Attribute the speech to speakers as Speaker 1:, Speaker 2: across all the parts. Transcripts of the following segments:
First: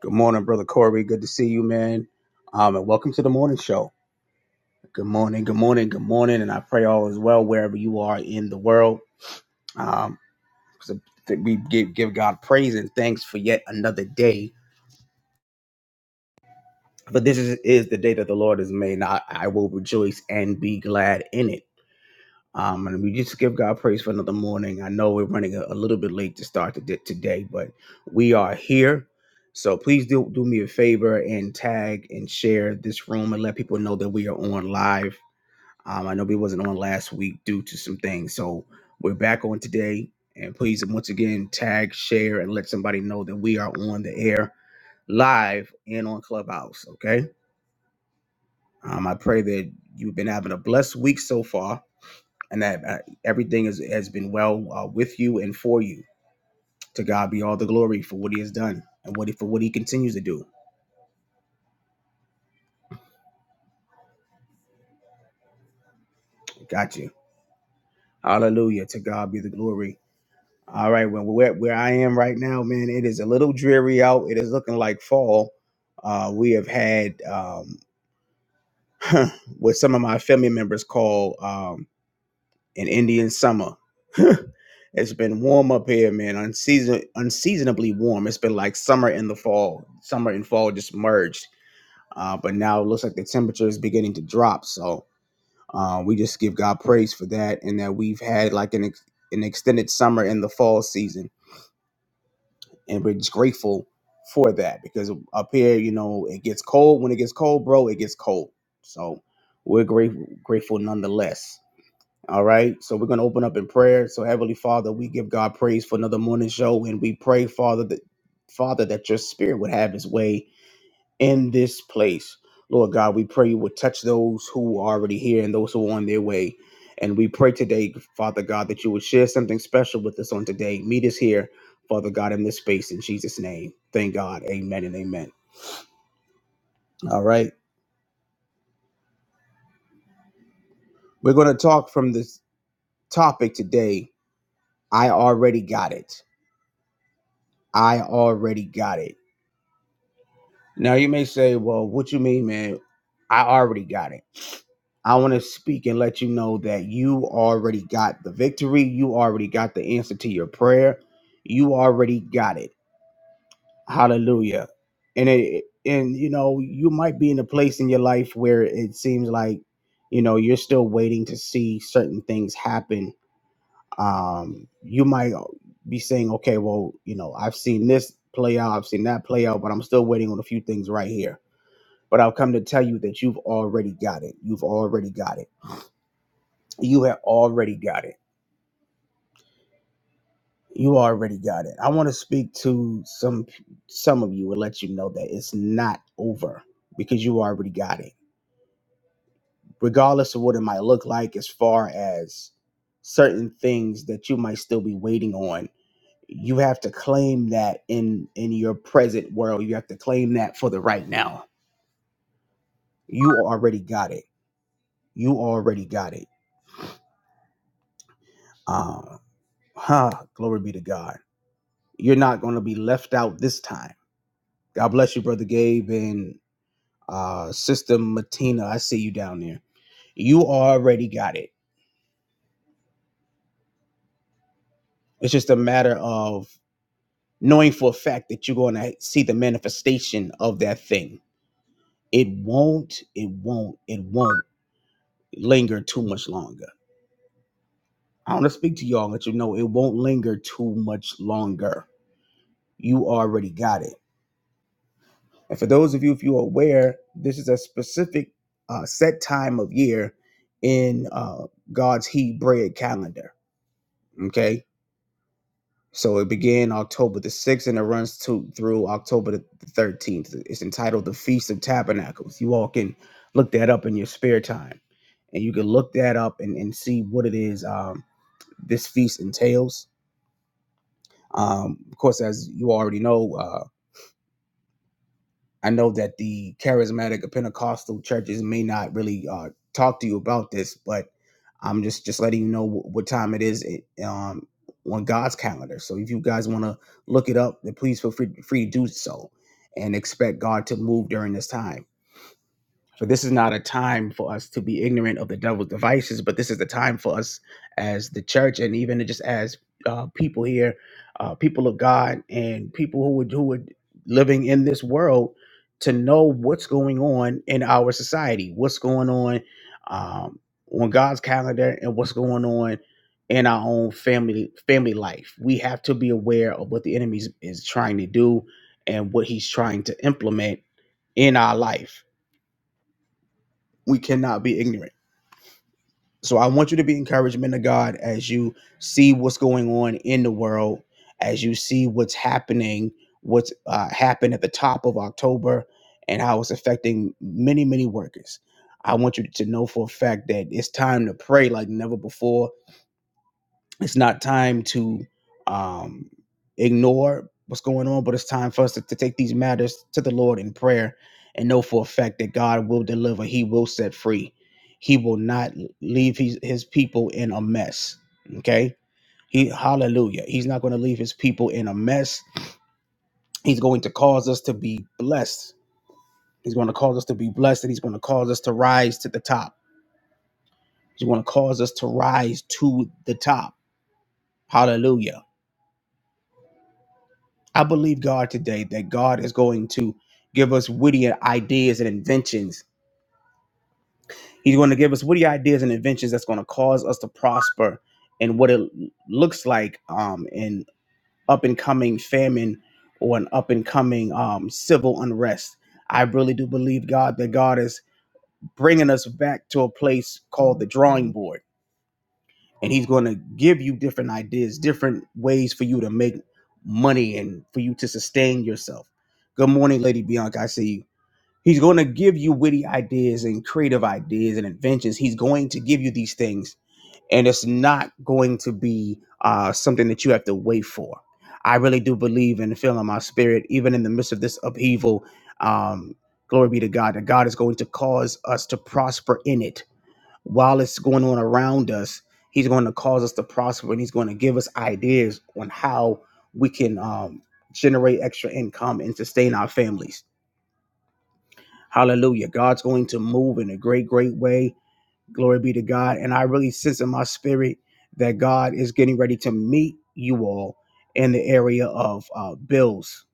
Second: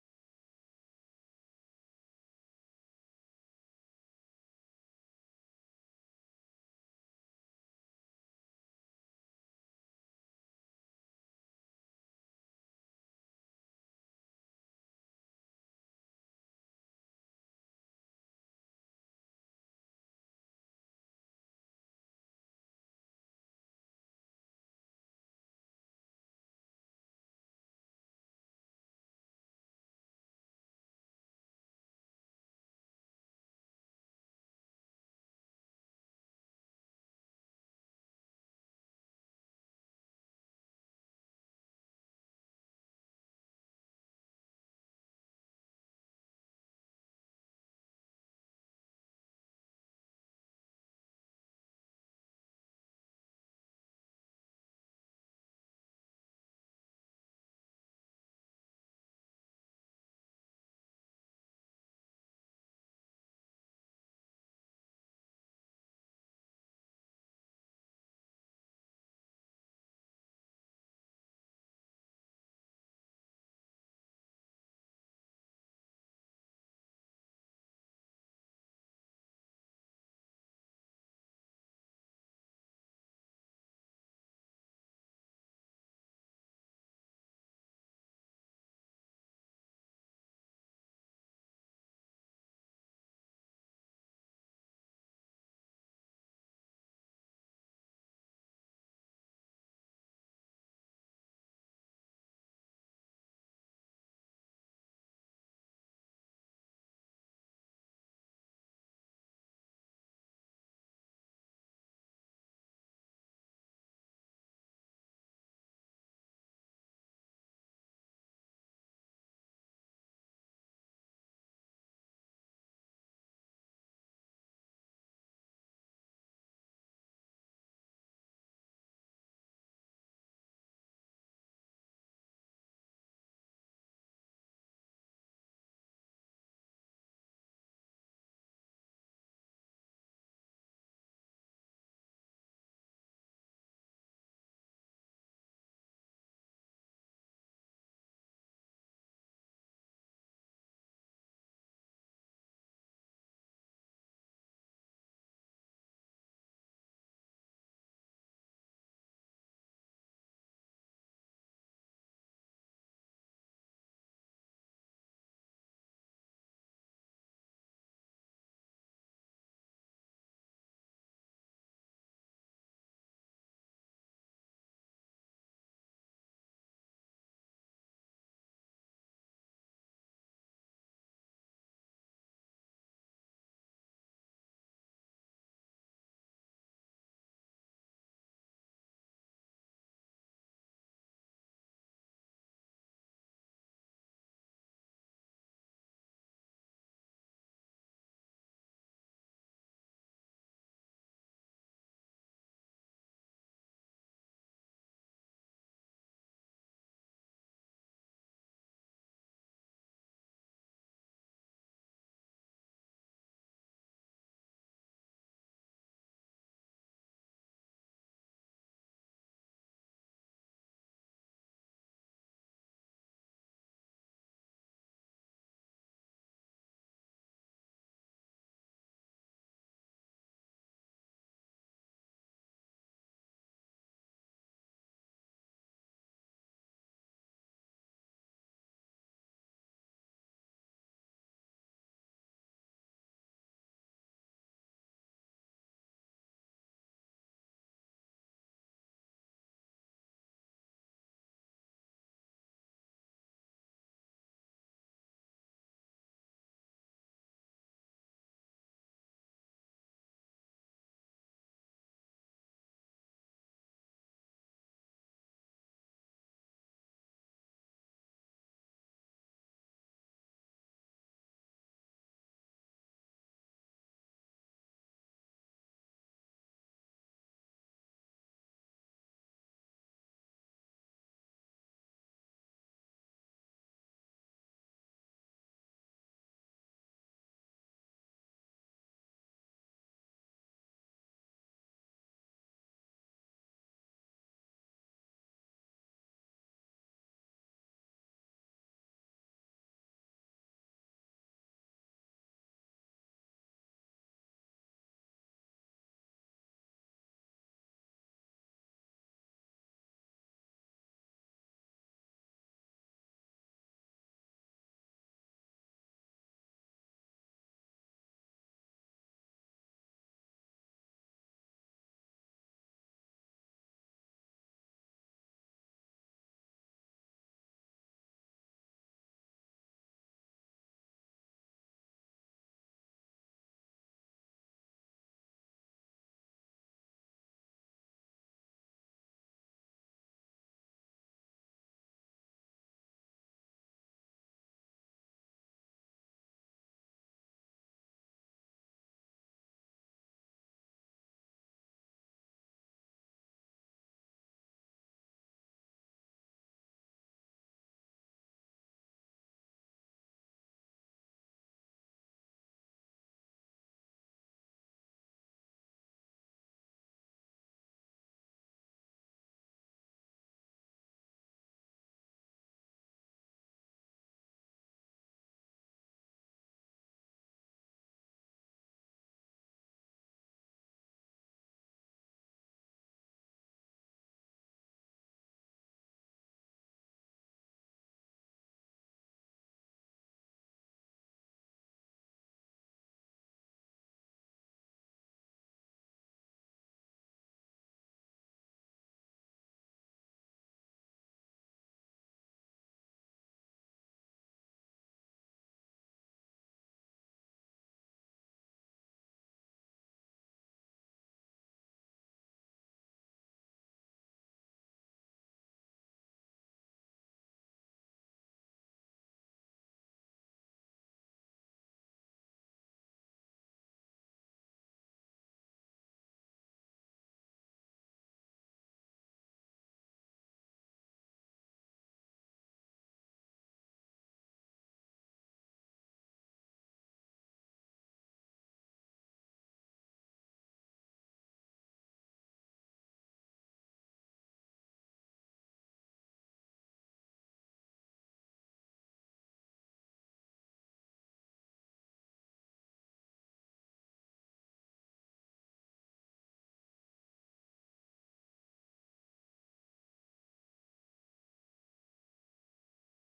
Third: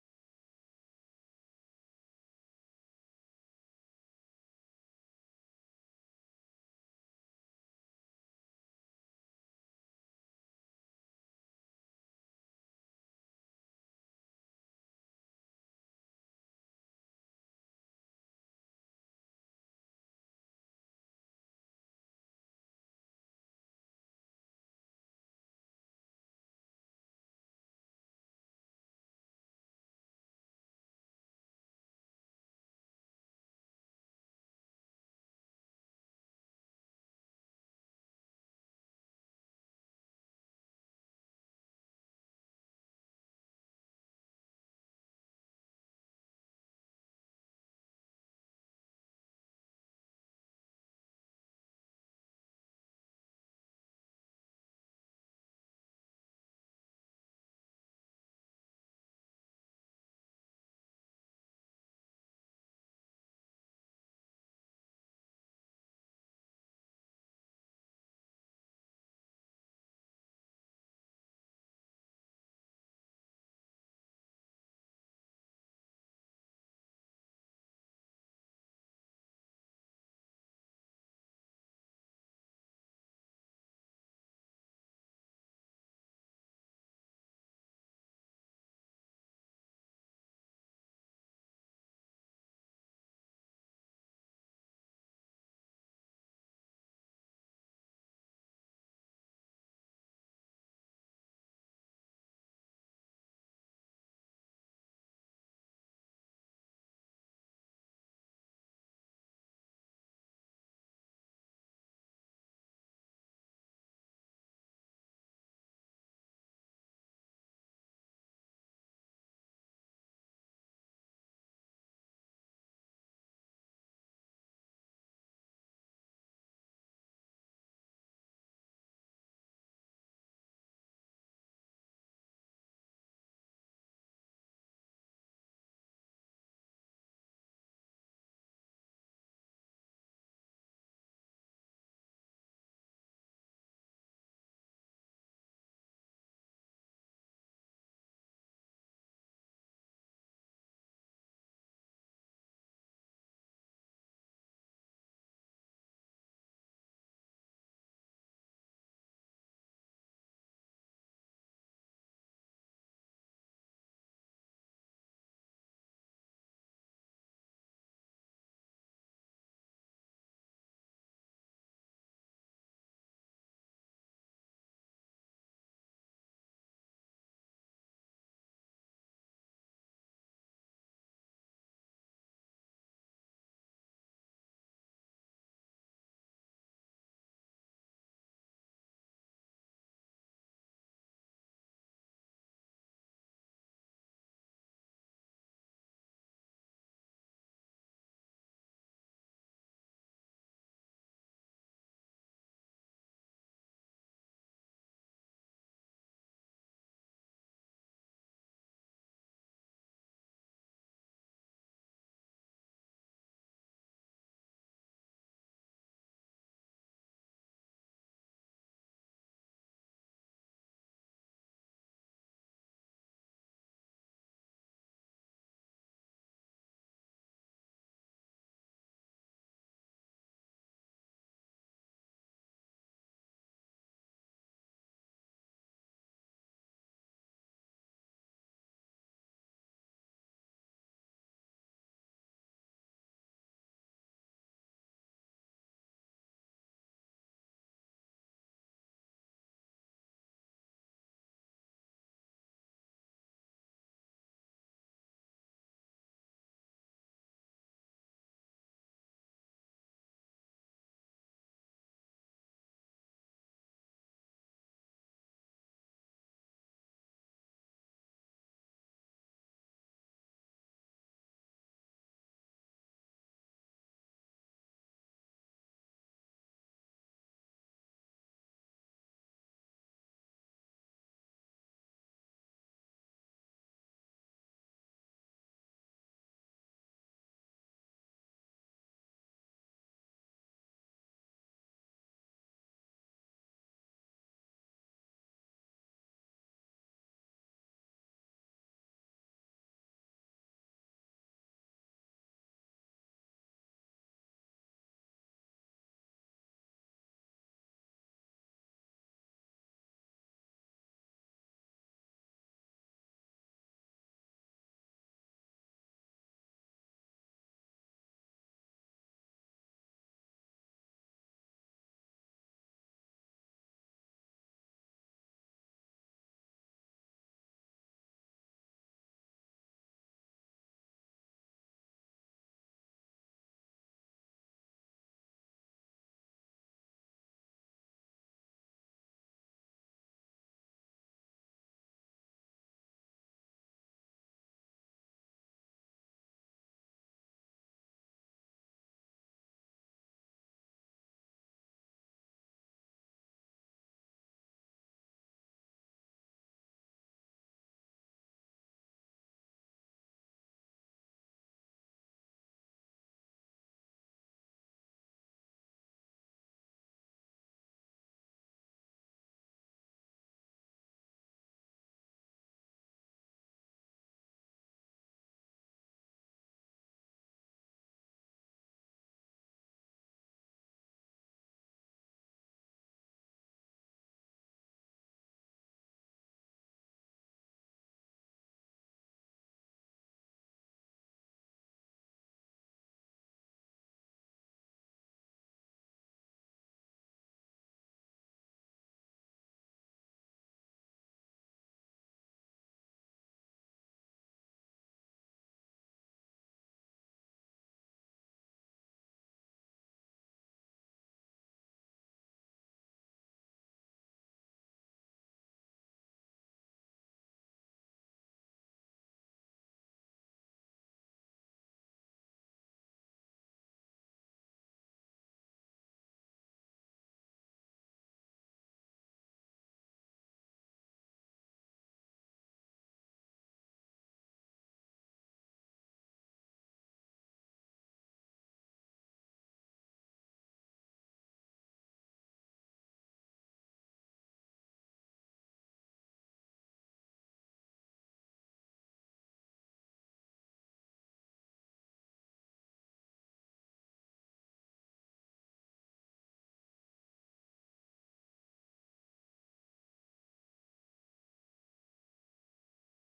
Speaker 1: Good morning, brother Corey. Good to see you, man. Um, and welcome to the morning show. Good morning, good morning, good morning, and I pray all is well wherever you are in the world. Um, so that we give, give God praise and thanks for yet another day. But this is, is the day that the Lord has made. and I, I will rejoice and be glad in it. Um, and we just give God praise for another morning. I know we're running a, a little bit late to start the, di- today, but we are here. So please do, do me a favor and tag and share this room and let people know that we are on live. Um, I know we wasn't on last week due to some things. So we're back on today. And please, once again, tag, share, and let somebody know that we are on the air live and on Clubhouse. Okay. Um, I pray that you've been having a blessed week so far and that uh, everything is, has been well uh, with you and for you. To God be all the glory for what He has done and what he, for what He continues to do. Got you. Hallelujah. To God be the glory. All right, well, where where I am right now, man, it is a little dreary out. It is looking like fall. Uh, we have had um, what some of my family members call um, an Indian summer. It's been warm up here, man. Unseason unseasonably warm. It's been like summer in the fall. Summer and fall just merged Uh, but now it looks like the temperature is beginning to drop. So uh, we just give God praise for that and that we've had like an, ex- an extended summer in the fall season. And we're just grateful for that because up here, you know, it gets cold. When it gets cold, bro, it gets cold. So we're grateful, grateful nonetheless. All right. So we're going to open up in prayer. So, Heavenly Father, we give God praise for another morning show and we pray, Father, that. Father, that your spirit would have his way in this place. Lord God, we pray you would touch those who are already here and those who are on their way. And we pray today, Father God, that you would share something special with us on today. Meet us here, Father God, in this space in Jesus' name. Thank God. Amen and amen. All right. We're going to talk from this topic today. I already got it. I already got it. Now you may say, well, what you mean, man? I already got it. I want to speak and let you know that you already got the victory. You already got the answer to your prayer. You already got it. Hallelujah. And it and you know, you might be in a place in your life where it seems like, you know, you're still waiting to see certain things happen. Um, you might be saying, okay, well, you know, I've seen this play out, I've seen that play out, but I'm still waiting on a few things right here. But I've come to tell you that you've already got it. You've already got it you have already got it. You already got it. I want to speak to some some of you and let you know that it's not over because you already got it. Regardless of what it might look like as far as certain things that you might still be waiting on, you have to claim that in in your present world. You have to claim that for the right now. You already got it. You already got it. Um, huh, glory be to God. You're not going to be left out this time God bless you, brother Gabe and uh, sister Matina. I see you down there. You already got it. It's just a matter of knowing for a fact that you're going to see the manifestation of that thing. It won't. It won't. It won't linger too much longer. I want to speak to y'all and let you know it won't linger too much longer. You already got it. And for those of you, if you're aware, this is a specific uh, set time of year in uh, God's Hebrew calendar Okay. So it began October the 6th and it runs to, through October the 13th. It's entitled The Feast of Tabernacles. You all can look that up in your spare time and you can look that up and, and see what it is um, this feast entails. Um, of course, as you already know, uh, I know that the charismatic or Pentecostal churches may not really uh, talk to you about this, but I'm just just letting you know wh- what time it is it, um, on God's calendar. So if you guys want to look it up, then please feel free, free to do so, and expect God to move during this time. So this is not a time for us to be ignorant of the devil's devices, but this is the time for us as the church and even just as uh, people here, uh, people of God, and people who would who would living in this world to know what's going on in our society, what's going on um, on God's calendar, and what's going on in our own family family life. We have to be aware of what the enemy is is trying to do and what he's trying to implement in our life we cannot be ignorant. So I want you to be encouraged, men of God, as you see what's going on in the world, as you see what's happening, what's uh, happened at the top of October, and how it's affecting many, many workers. I want you to know for a fact that it's time to pray like never before it's not time to um, ignore what's going on, but it's time for us to, to take these matters to the Lord in prayer and know for a fact that God will deliver. He will set free. He will not leave his, his people in a mess. Okay. He, hallelujah. He's not going to leave his people in a mess. He's going to cause us to be blessed. He's going to cause us to be blessed and he's going to cause us to rise to the top. He's going to cause us to rise to the top. Hallelujah I believe God today that God is going to give us witty ideas and inventions. He's going to give us witty ideas and inventions that's going to cause us to prosper in what it looks like um, in up and coming famine or an up and coming um, civil unrest. I really do believe God that God is bringing us back to a place called the drawing board and he's going to give you different ideas, different ways for you to make money and for you to sustain yourself. Good morning, Lady Bianca. I see you. He's going to give you witty ideas and creative ideas and inventions. He's going to give you these things, and it's not going to be uh, something that you have to wait for. I really do believe and feel in my spirit, even in the midst of this upheaval. Um, glory be to God that God is going to cause us to prosper in it while it's going on around us, he's going to cause us to prosper and he's going to give us ideas on how we can um, generate extra income and sustain our families. Hallelujah. God's going to move in a great, great way. Glory be to God. And I really sense in my spirit that God is getting ready to meet you all in the area of uh, bills,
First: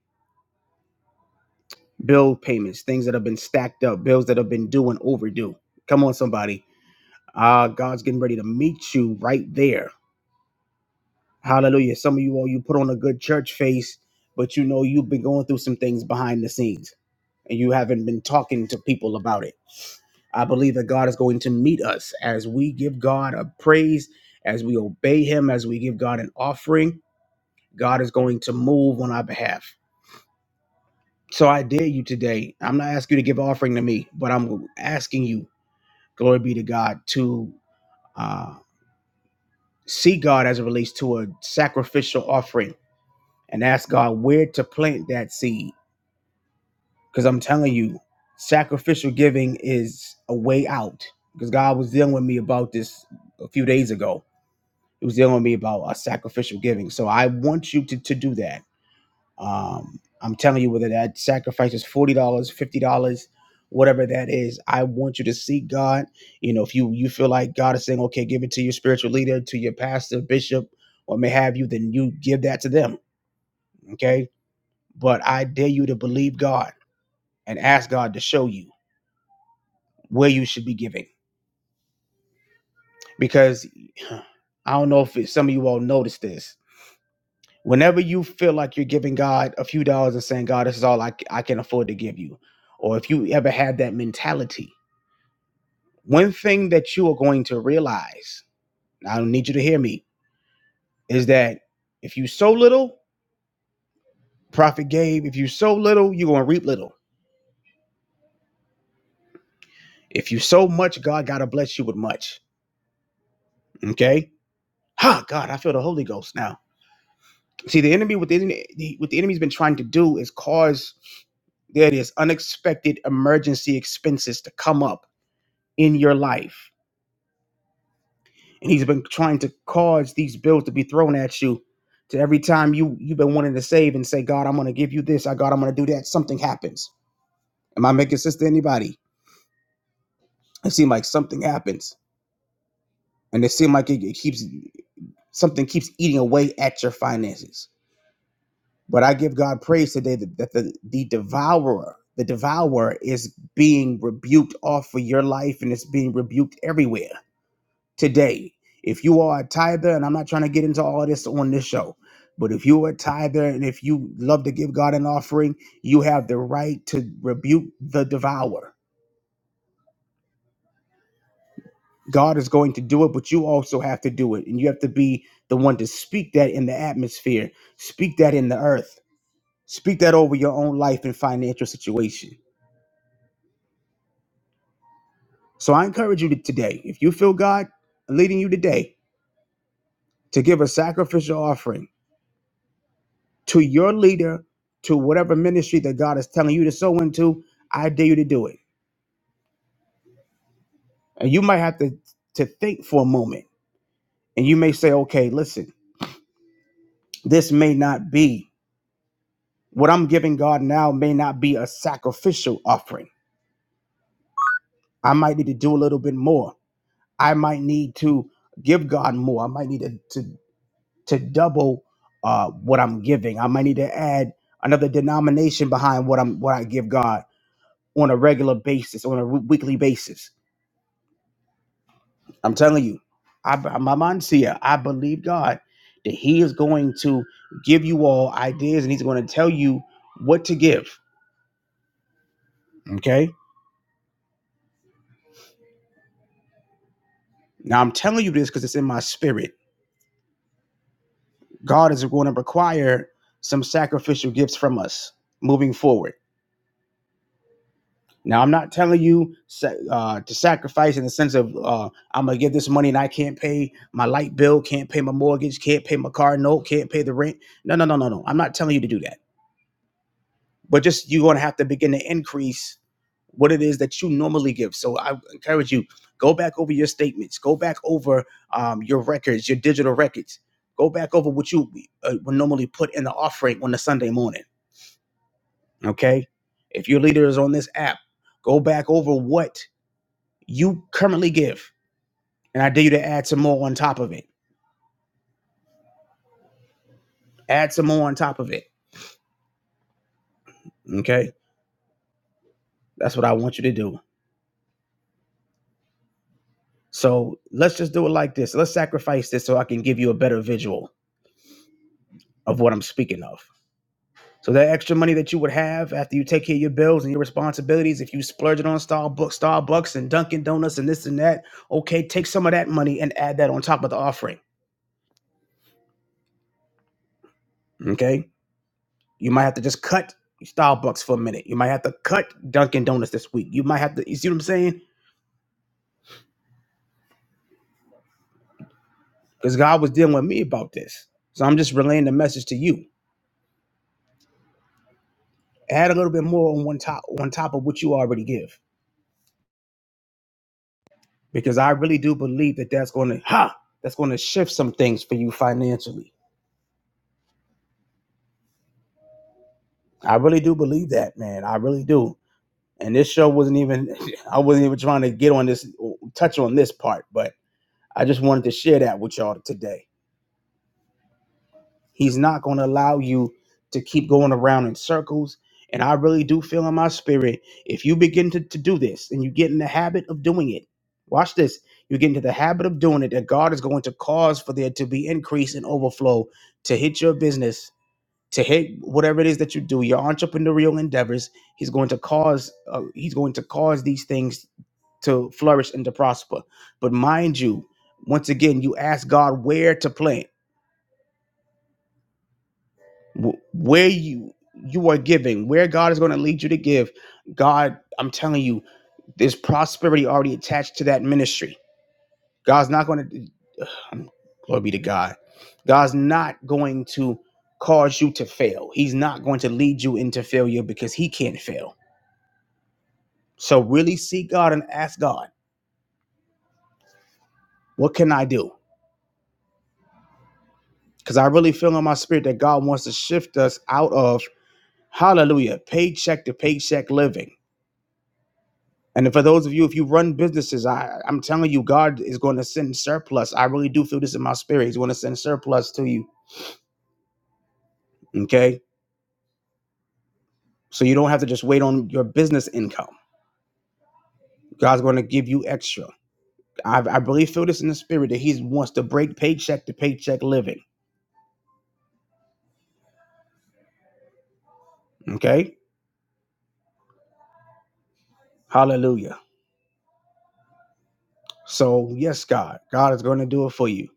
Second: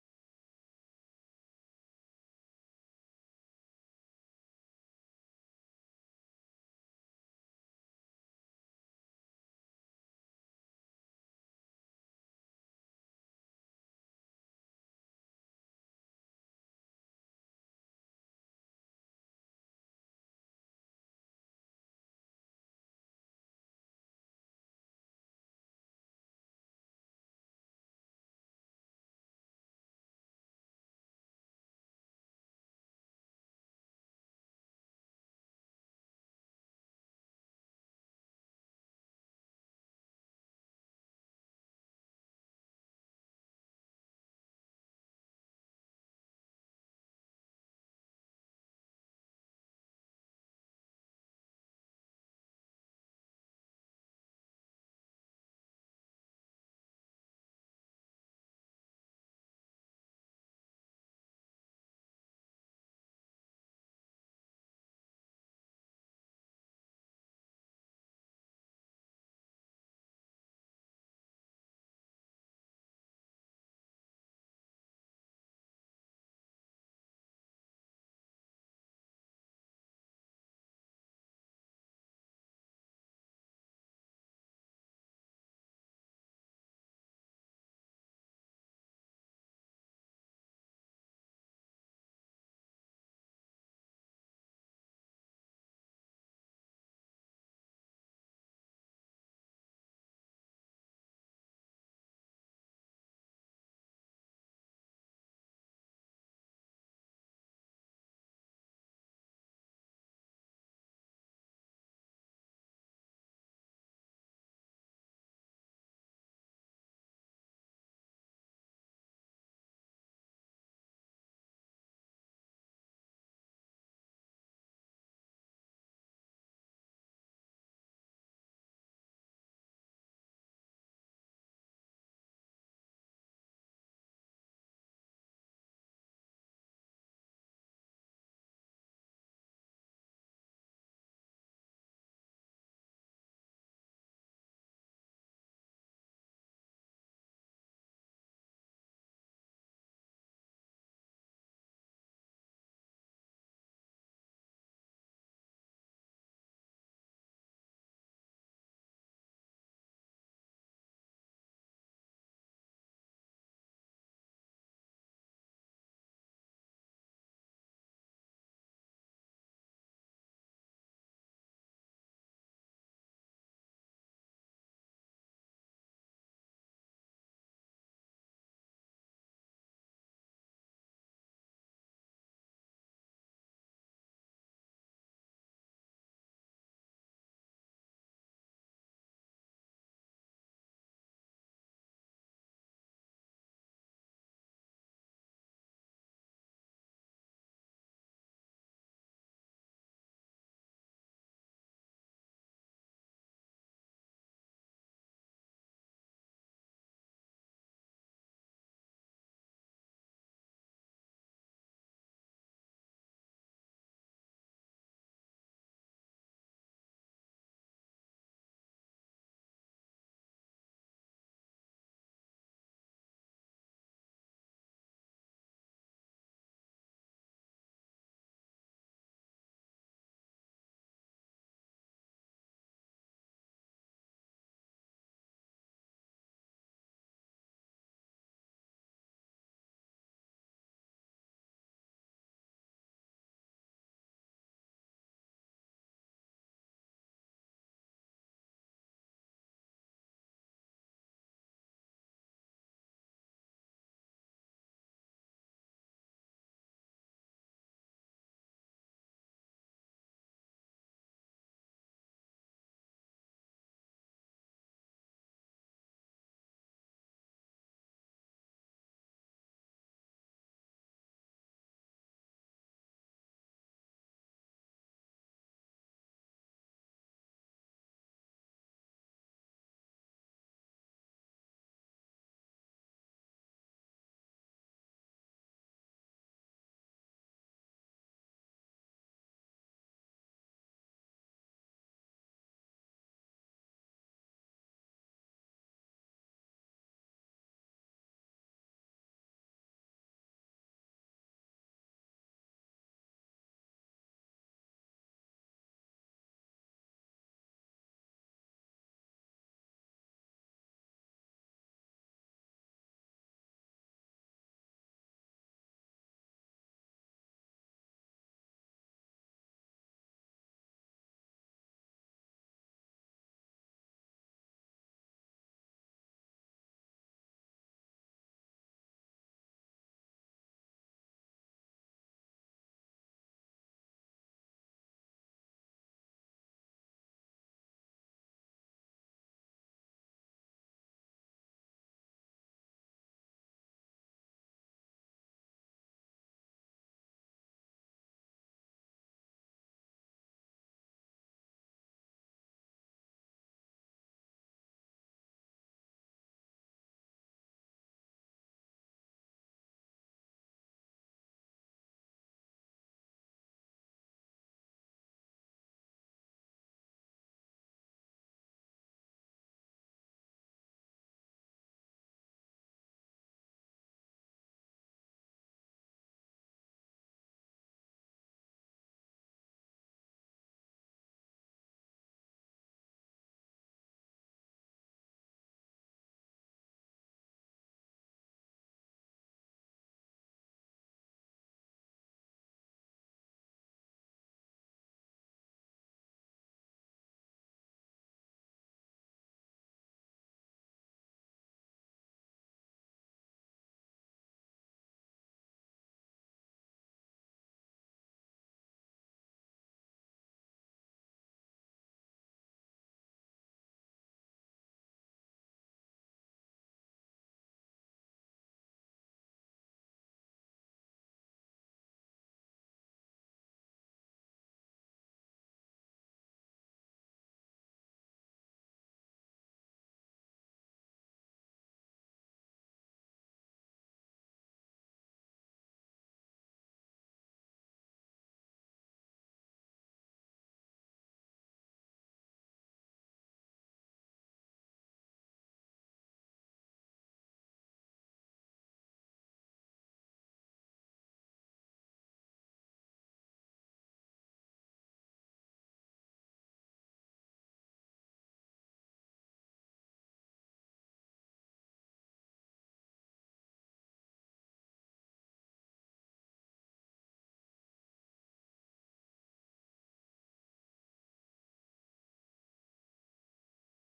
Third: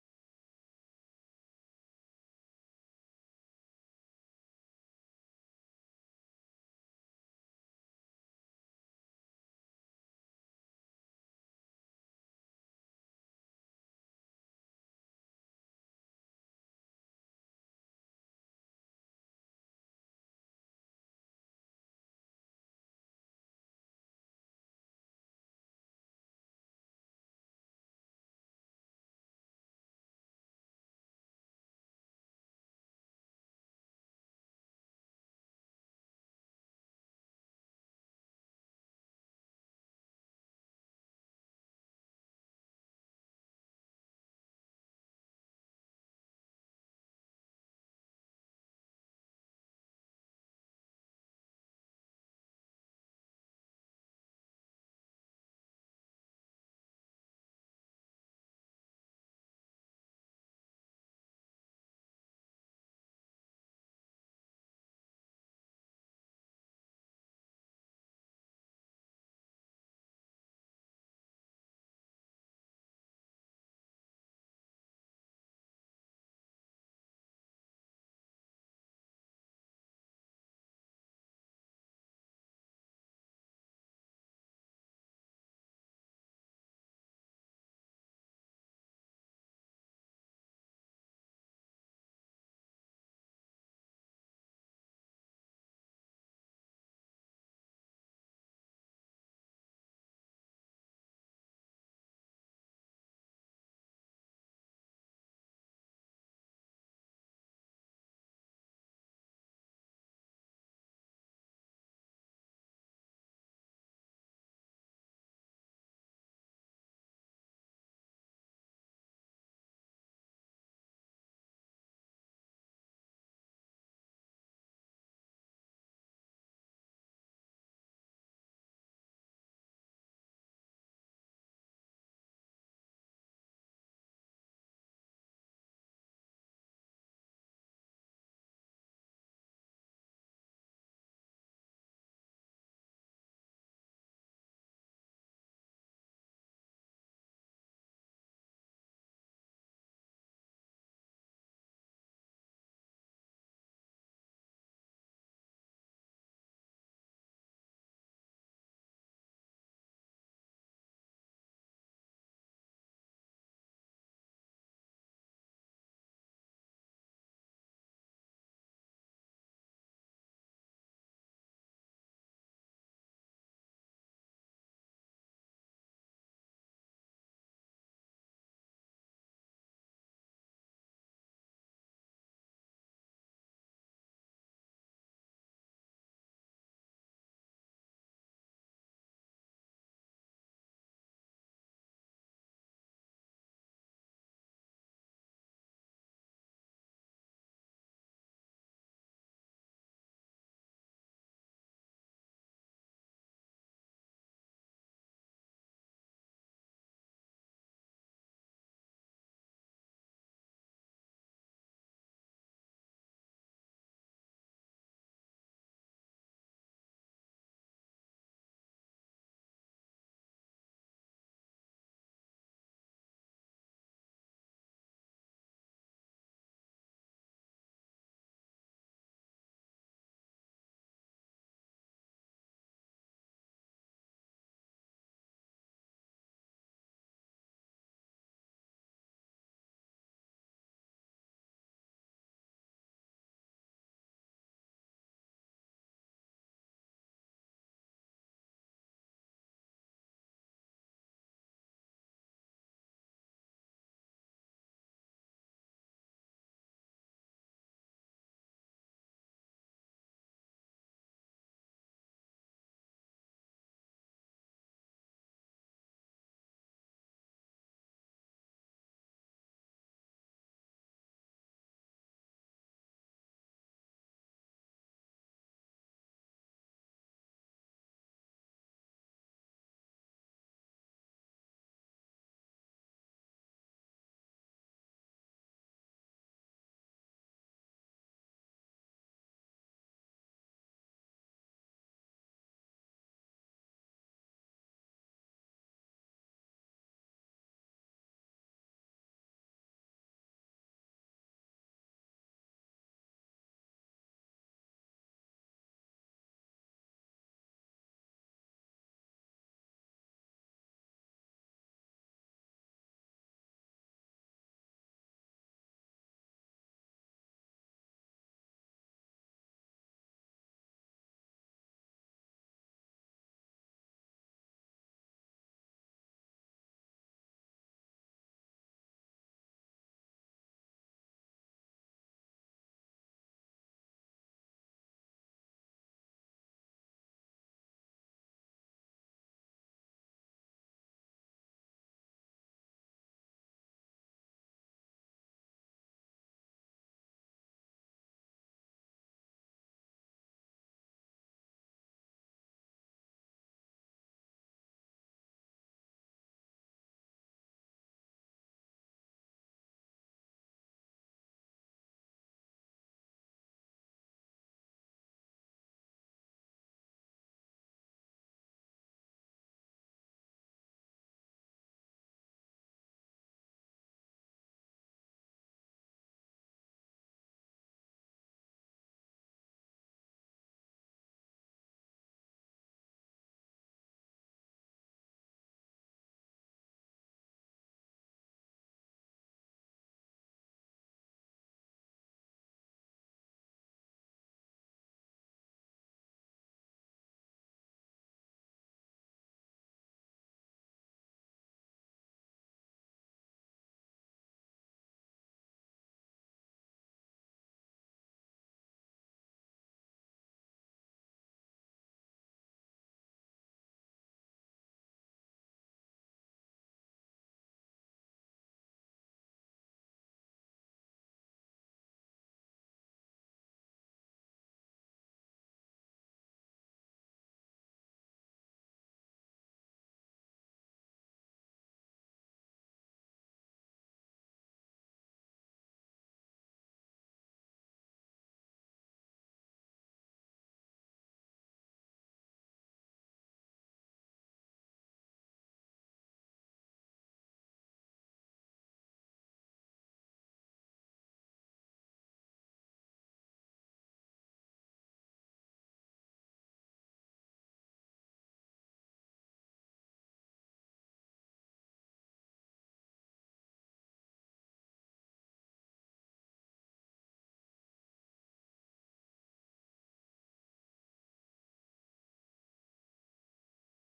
Speaker 1: bill payments, things that have been stacked up, bills that have been due and overdue. Come on, somebody. Uh, God's getting ready to meet you right there Hallelujah. Some of you all, you put on a good church face, but you know you've been going through some things behind the scenes and you haven't been talking to people about it. I believe that God is going to meet us as we give God a praise, as we obey Him, as we give God an offering. God is going to move on our behalf. So I dare you today. I'm not asking you to give offering to me, but I'm asking you, glory be to God, to uh, see God as it relates to a sacrificial offering and ask God where to plant that seed Because I'm telling you, sacrificial giving is a way out. Because God was dealing with me about this a few days ago. He was dealing with me about uh, sacrificial giving. So I want you to, to do that. Um, I'm telling you, whether that sacrifice is $40, dollars, $50, whatever that is, I want you to seek God. You know, if you you feel like God is saying, okay, give it to your spiritual leader, to your pastor, bishop, or may have you, then you give that to them. Okay. But I dare you to believe God and ask God to show you. where you should be giving because I don't know if some of you all noticed this. Whenever you feel like you're giving God a few dollars and saying, God, this is all I I can afford to give you, or if you ever had that mentality, one thing that you are going to realize, I don't need you to hear me, is that if you sow little, prophet gave. If you sow little, you're going to reap little. If you sow much, God got to bless you with much. Okay? Ha, God, I feel the Holy Ghost now. See, the enemy what the enemy what the enemy's been trying to do is cause there it is unexpected emergency expenses to come up in your life, and he's been trying to cause these bills to be thrown at you. To every time you you've been wanting to save and say, God, I'm going to give you this. I God, I'm going to do that. Something happens. Am I making sense to anybody? It seems like something happens, and it seems like it, it keeps something keeps eating away at your finances But I give God praise today that, that the, the devourer, the devourer is being rebuked off of your life and it's being rebuked everywhere today. If you are a tither, and I'm not trying to get into all this on this show, but if you are a tither and if you love to give God an offering, you have the right to rebuke the devourer. God is going to do it, but you also have to do it. And you have to be the one to speak that in the atmosphere, speak that in the earth, speak that over your own life and financial situation So I encourage you to, today, if you feel God leading you today, to give a sacrificial offering to your leader, to whatever ministry that God is telling you to sow into, I dare you to do it. And you might have to, to think for a moment and you may say, okay, listen, this may not be what I'm giving God now, may not be a sacrificial offering. I might need to do a little bit more. I might need to give God more. I might need to, to to double uh, what I'm giving. I might need to add another denomination behind what I'm what I give God on a regular basis, on a w- weekly basis. I'm telling you, I, my mind's here. I believe God that He is going to give you all ideas, and He's going to tell you what to give. Okay. Now I'm telling you this because it's in my spirit. God is going to require some sacrificial gifts from us moving forward Now, I'm not telling you uh, to sacrifice in the sense of uh, I'm gonna give this money and I can't pay my light bill, can't pay my mortgage, can't pay my car note, can't pay the rent. No, no, no, no, no. I'm not telling you to do that. But just you're gonna have to begin to increase what it is that you normally give. So I encourage you go back over your statements, go back over um, your records, your digital records, go back over what you uh, would normally put in the offering on a Sunday morning. Okay, if your leader is on this app, go back over what you currently give. And I dare you to add some more on top of it. Add some more on top of it. Okay. That's what I want you to do. So let's just do it like this. Let's sacrifice this so I can give you a better visual of what I'm speaking of. So that extra money that you would have after you take care of your bills and your responsibilities, if you splurge it on Starbucks, Starbucks and Dunkin' Donuts and this and that, okay, take some of that money and add that on top of the offering. Okay. You might have to just cut Starbucks for a minute. You might have to cut Dunkin' Donuts this week. You might have to, you see what I'm saying? because God was dealing with me about this. So I'm just relaying the message to you. Add a little bit more on one top on top of what you already give, because I really do believe that that's going to ha that's going to shift some things for you financially. I really do believe that, man. I really do. And this show wasn't even I wasn't even trying to get on this touch on this part, but I just wanted to share that with y'all today He's not going to allow you to keep going around in circles. And I really do feel in my spirit if you begin to, to do this and you get in the habit of doing it, watch this. You get into the habit of doing it, that God is going to cause for there to be increase and overflow to hit your business, to hit whatever it is that you do, your entrepreneurial endeavors. He's going to cause uh, he's going to cause these things to flourish and to prosper. But mind you, once again, you ask God where to plant Wh- where you you are giving where god is going to lead you to give god i'm telling you there's prosperity already attached to that ministry god's not going to glory be to god god's not going to cause you to fail he's not going to lead you into failure because he can't fail so really seek god and ask god what can i do because i really feel in my spirit that god wants to shift us out of hallelujah paycheck to paycheck living And for those of you, if you run businesses, I, I'm telling you, God is going to send surplus. I really do feel this in my spirit. He's going to send surplus to you. Okay. So you don't have to just wait on your business income. God's going to give you extra. I, I really feel this in the spirit that He wants to break paycheck to paycheck living. Okay. Hallelujah. So, yes, God, God is going to do it for you.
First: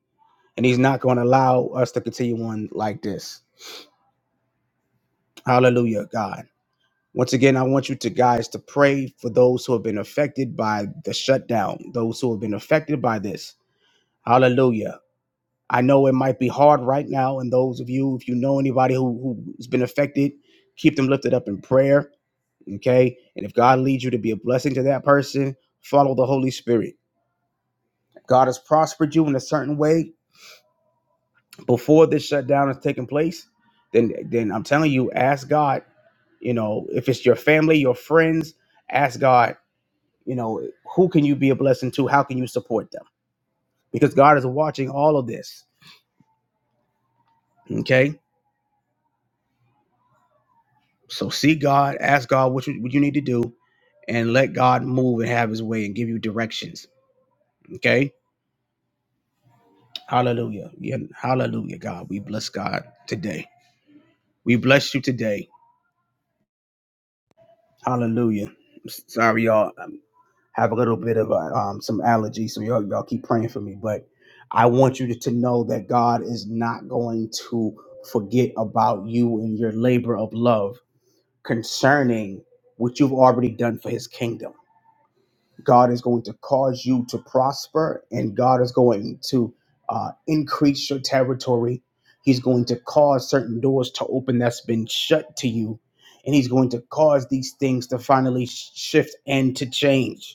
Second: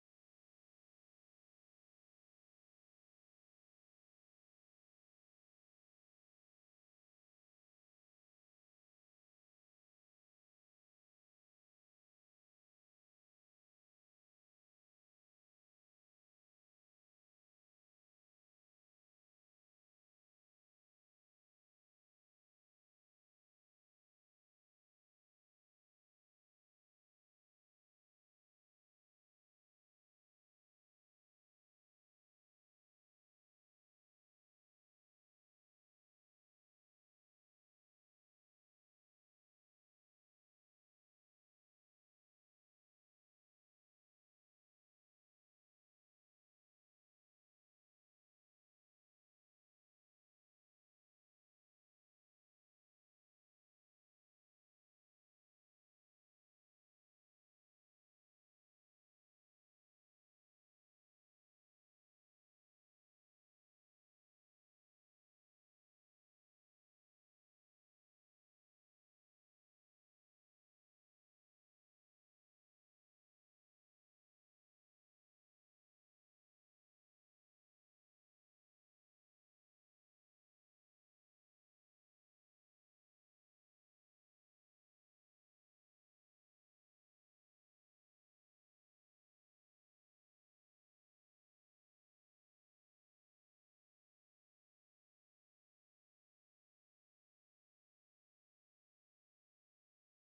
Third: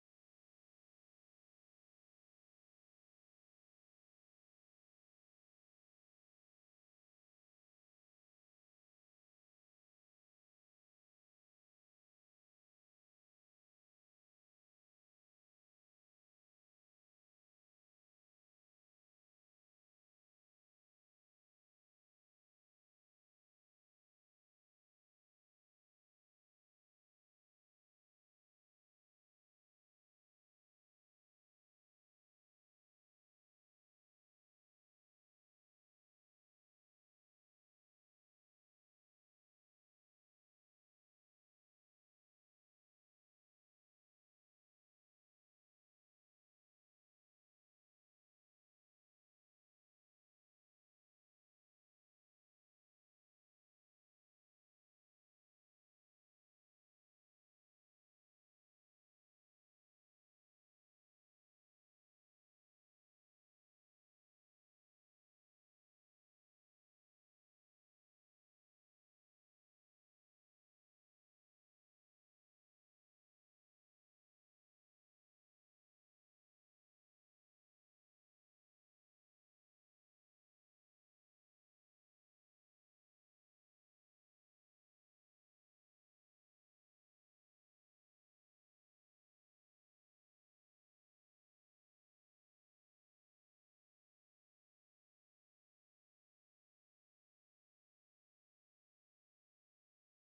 Speaker 1: And He's not going to allow us to continue on like this. Hallelujah, God. Once again, I want you to guys to pray for those who have been affected by the shutdown, those who have been affected by this. Hallelujah. I know it might be hard right now, and those of you, if you know anybody who, who's been affected, keep them lifted up in prayer. Okay. And if God leads you to be a blessing to that person, follow the Holy Spirit. If God has prospered you in a certain way before this shutdown has taken place, then then I'm telling you, ask God, you know, if it's your family, your friends, ask God You know, who can you be a blessing to? How can you support them? Because God is watching all of this. Okay. So see God, ask God what you, what you need to do, and let God move and have his way and give you directions. Okay. Hallelujah. Yeah, hallelujah, God. We bless God today. We bless you today. Hallelujah. Sorry, y'all. have a little bit of uh um, some allergies, so y'all, y'all keep praying for me. But I want you to, to know that God is not going to forget about you and your labor of love concerning what you've already done for His kingdom. God is going to cause you to prosper, and God is going to uh, increase your territory. He's going to cause certain doors to open that's been shut to you, and He's going to cause these things to finally sh- shift and to change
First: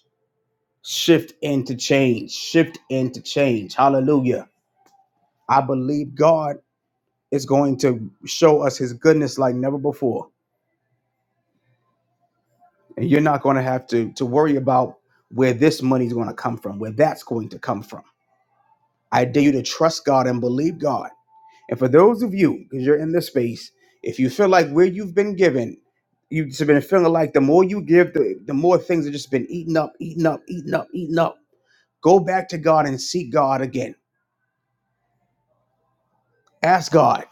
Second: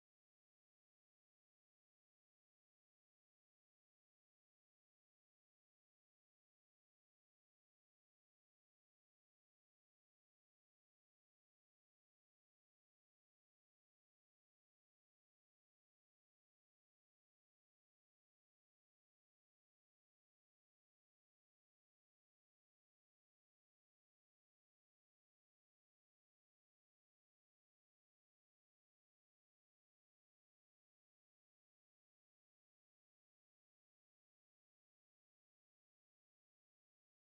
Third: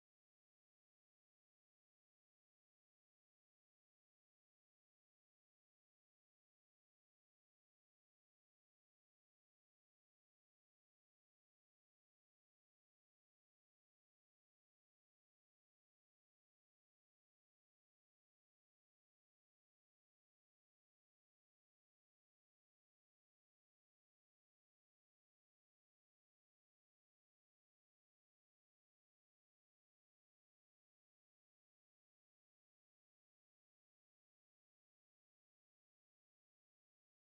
Speaker 1: shift into change, shift into change. Hallelujah. I believe God is going to show us his goodness like never before. And you're not going to have to, to worry about where this money is going to come from, where that's going to come from. I dare you to trust God and believe God. And for those of you, because you're in this space, if you feel like where you've been given, you've just been feeling like the more you give, the, the more things have just been eaten up, eaten up, eaten up, eaten up. Go back to God and seek God again. Ask God.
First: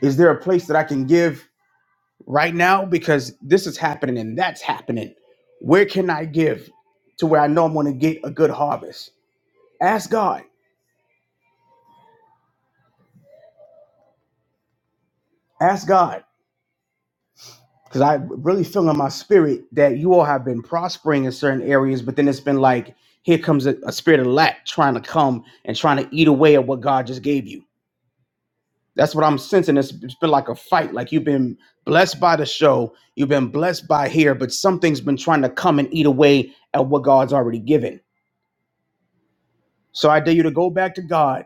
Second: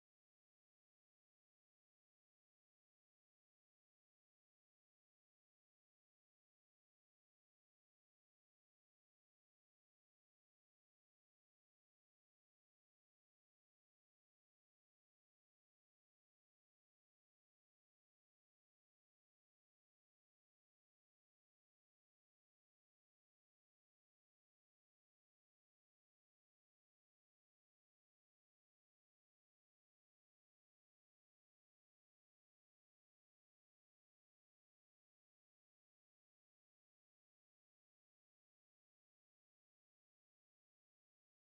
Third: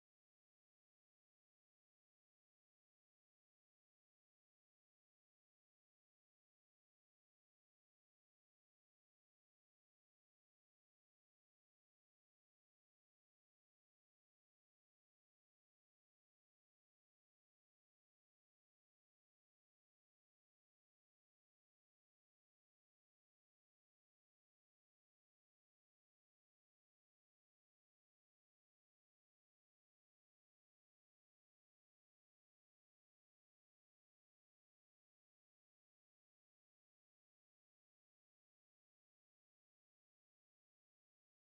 Speaker 1: Is there a place that I can give right now? Because this is happening and that's happening. Where can I give to where I know I'm going to get a good harvest? Ask God. Ask God. Because I really feel in my spirit that you all have been prospering in certain areas, but then it's been like, here comes a, a spirit of lack trying to come and trying to eat away at what God just gave you. That's what I'm sensing. It's, it's been like a fight. Like you've been blessed by the show, you've been blessed by here, but something's been trying to come and eat away at what God's already given. So I dare you to go back to God,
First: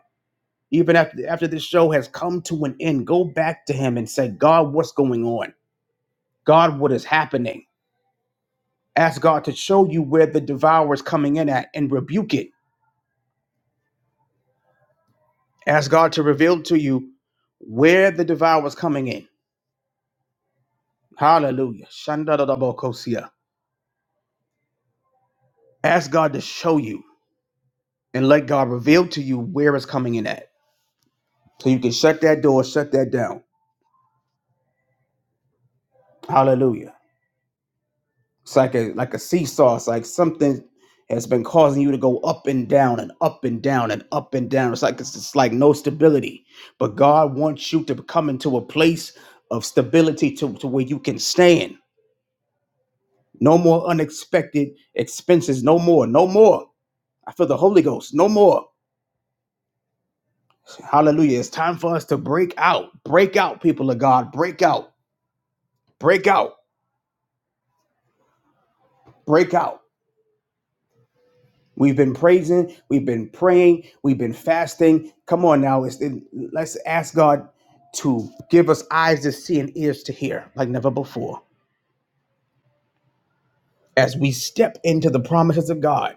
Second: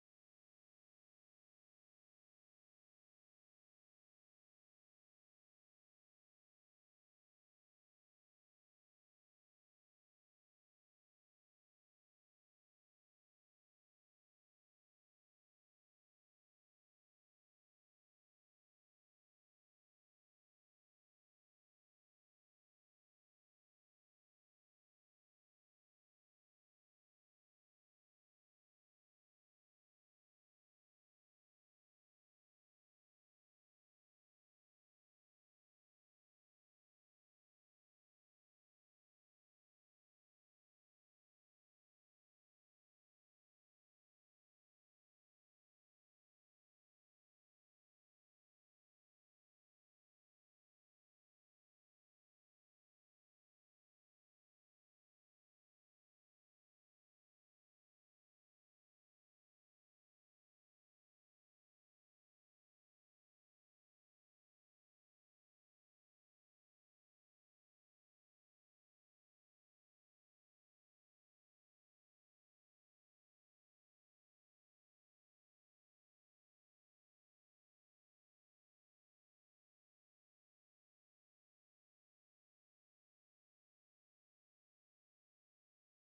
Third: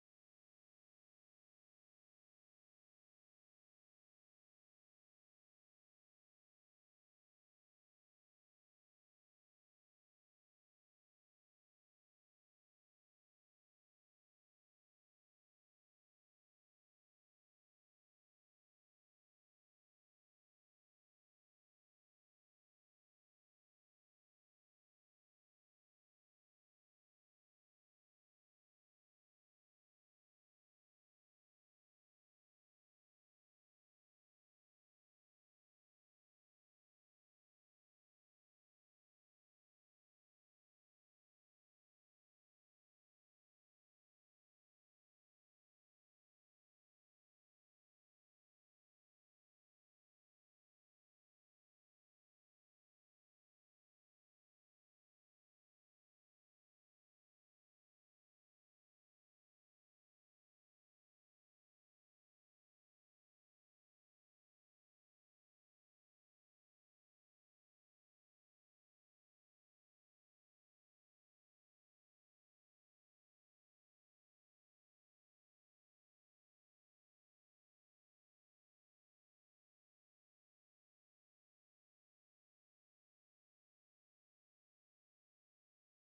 Speaker 1: even after after this show has come to an end. Go back to Him and say, God, what's going on? God, what is happening? Ask God to show you where the devourer is coming in at and rebuke it. Ask God to reveal to you where the devourer is coming in. Hallelujah. Shandadadabokosia. Ask God to show you and let God reveal to you where it's coming in at. So you can shut that door, shut that down. Hallelujah. It's like a like a seesaw. It's like something has been causing you to go up and down and up and down and up and down. It's like it's just like no stability. But God wants you to come into a place of stability to, to where you can stand. No more unexpected expenses. No more. No more. I feel the Holy Ghost. No more. Hallelujah. It's time for us to break out. Break out, people of God. Break out. Break out. Break out. We've been praising, we've been praying, we've been fasting. Come on now, it's, it, let's ask God to give us eyes to see and ears to hear like never before as we step into the promises of God.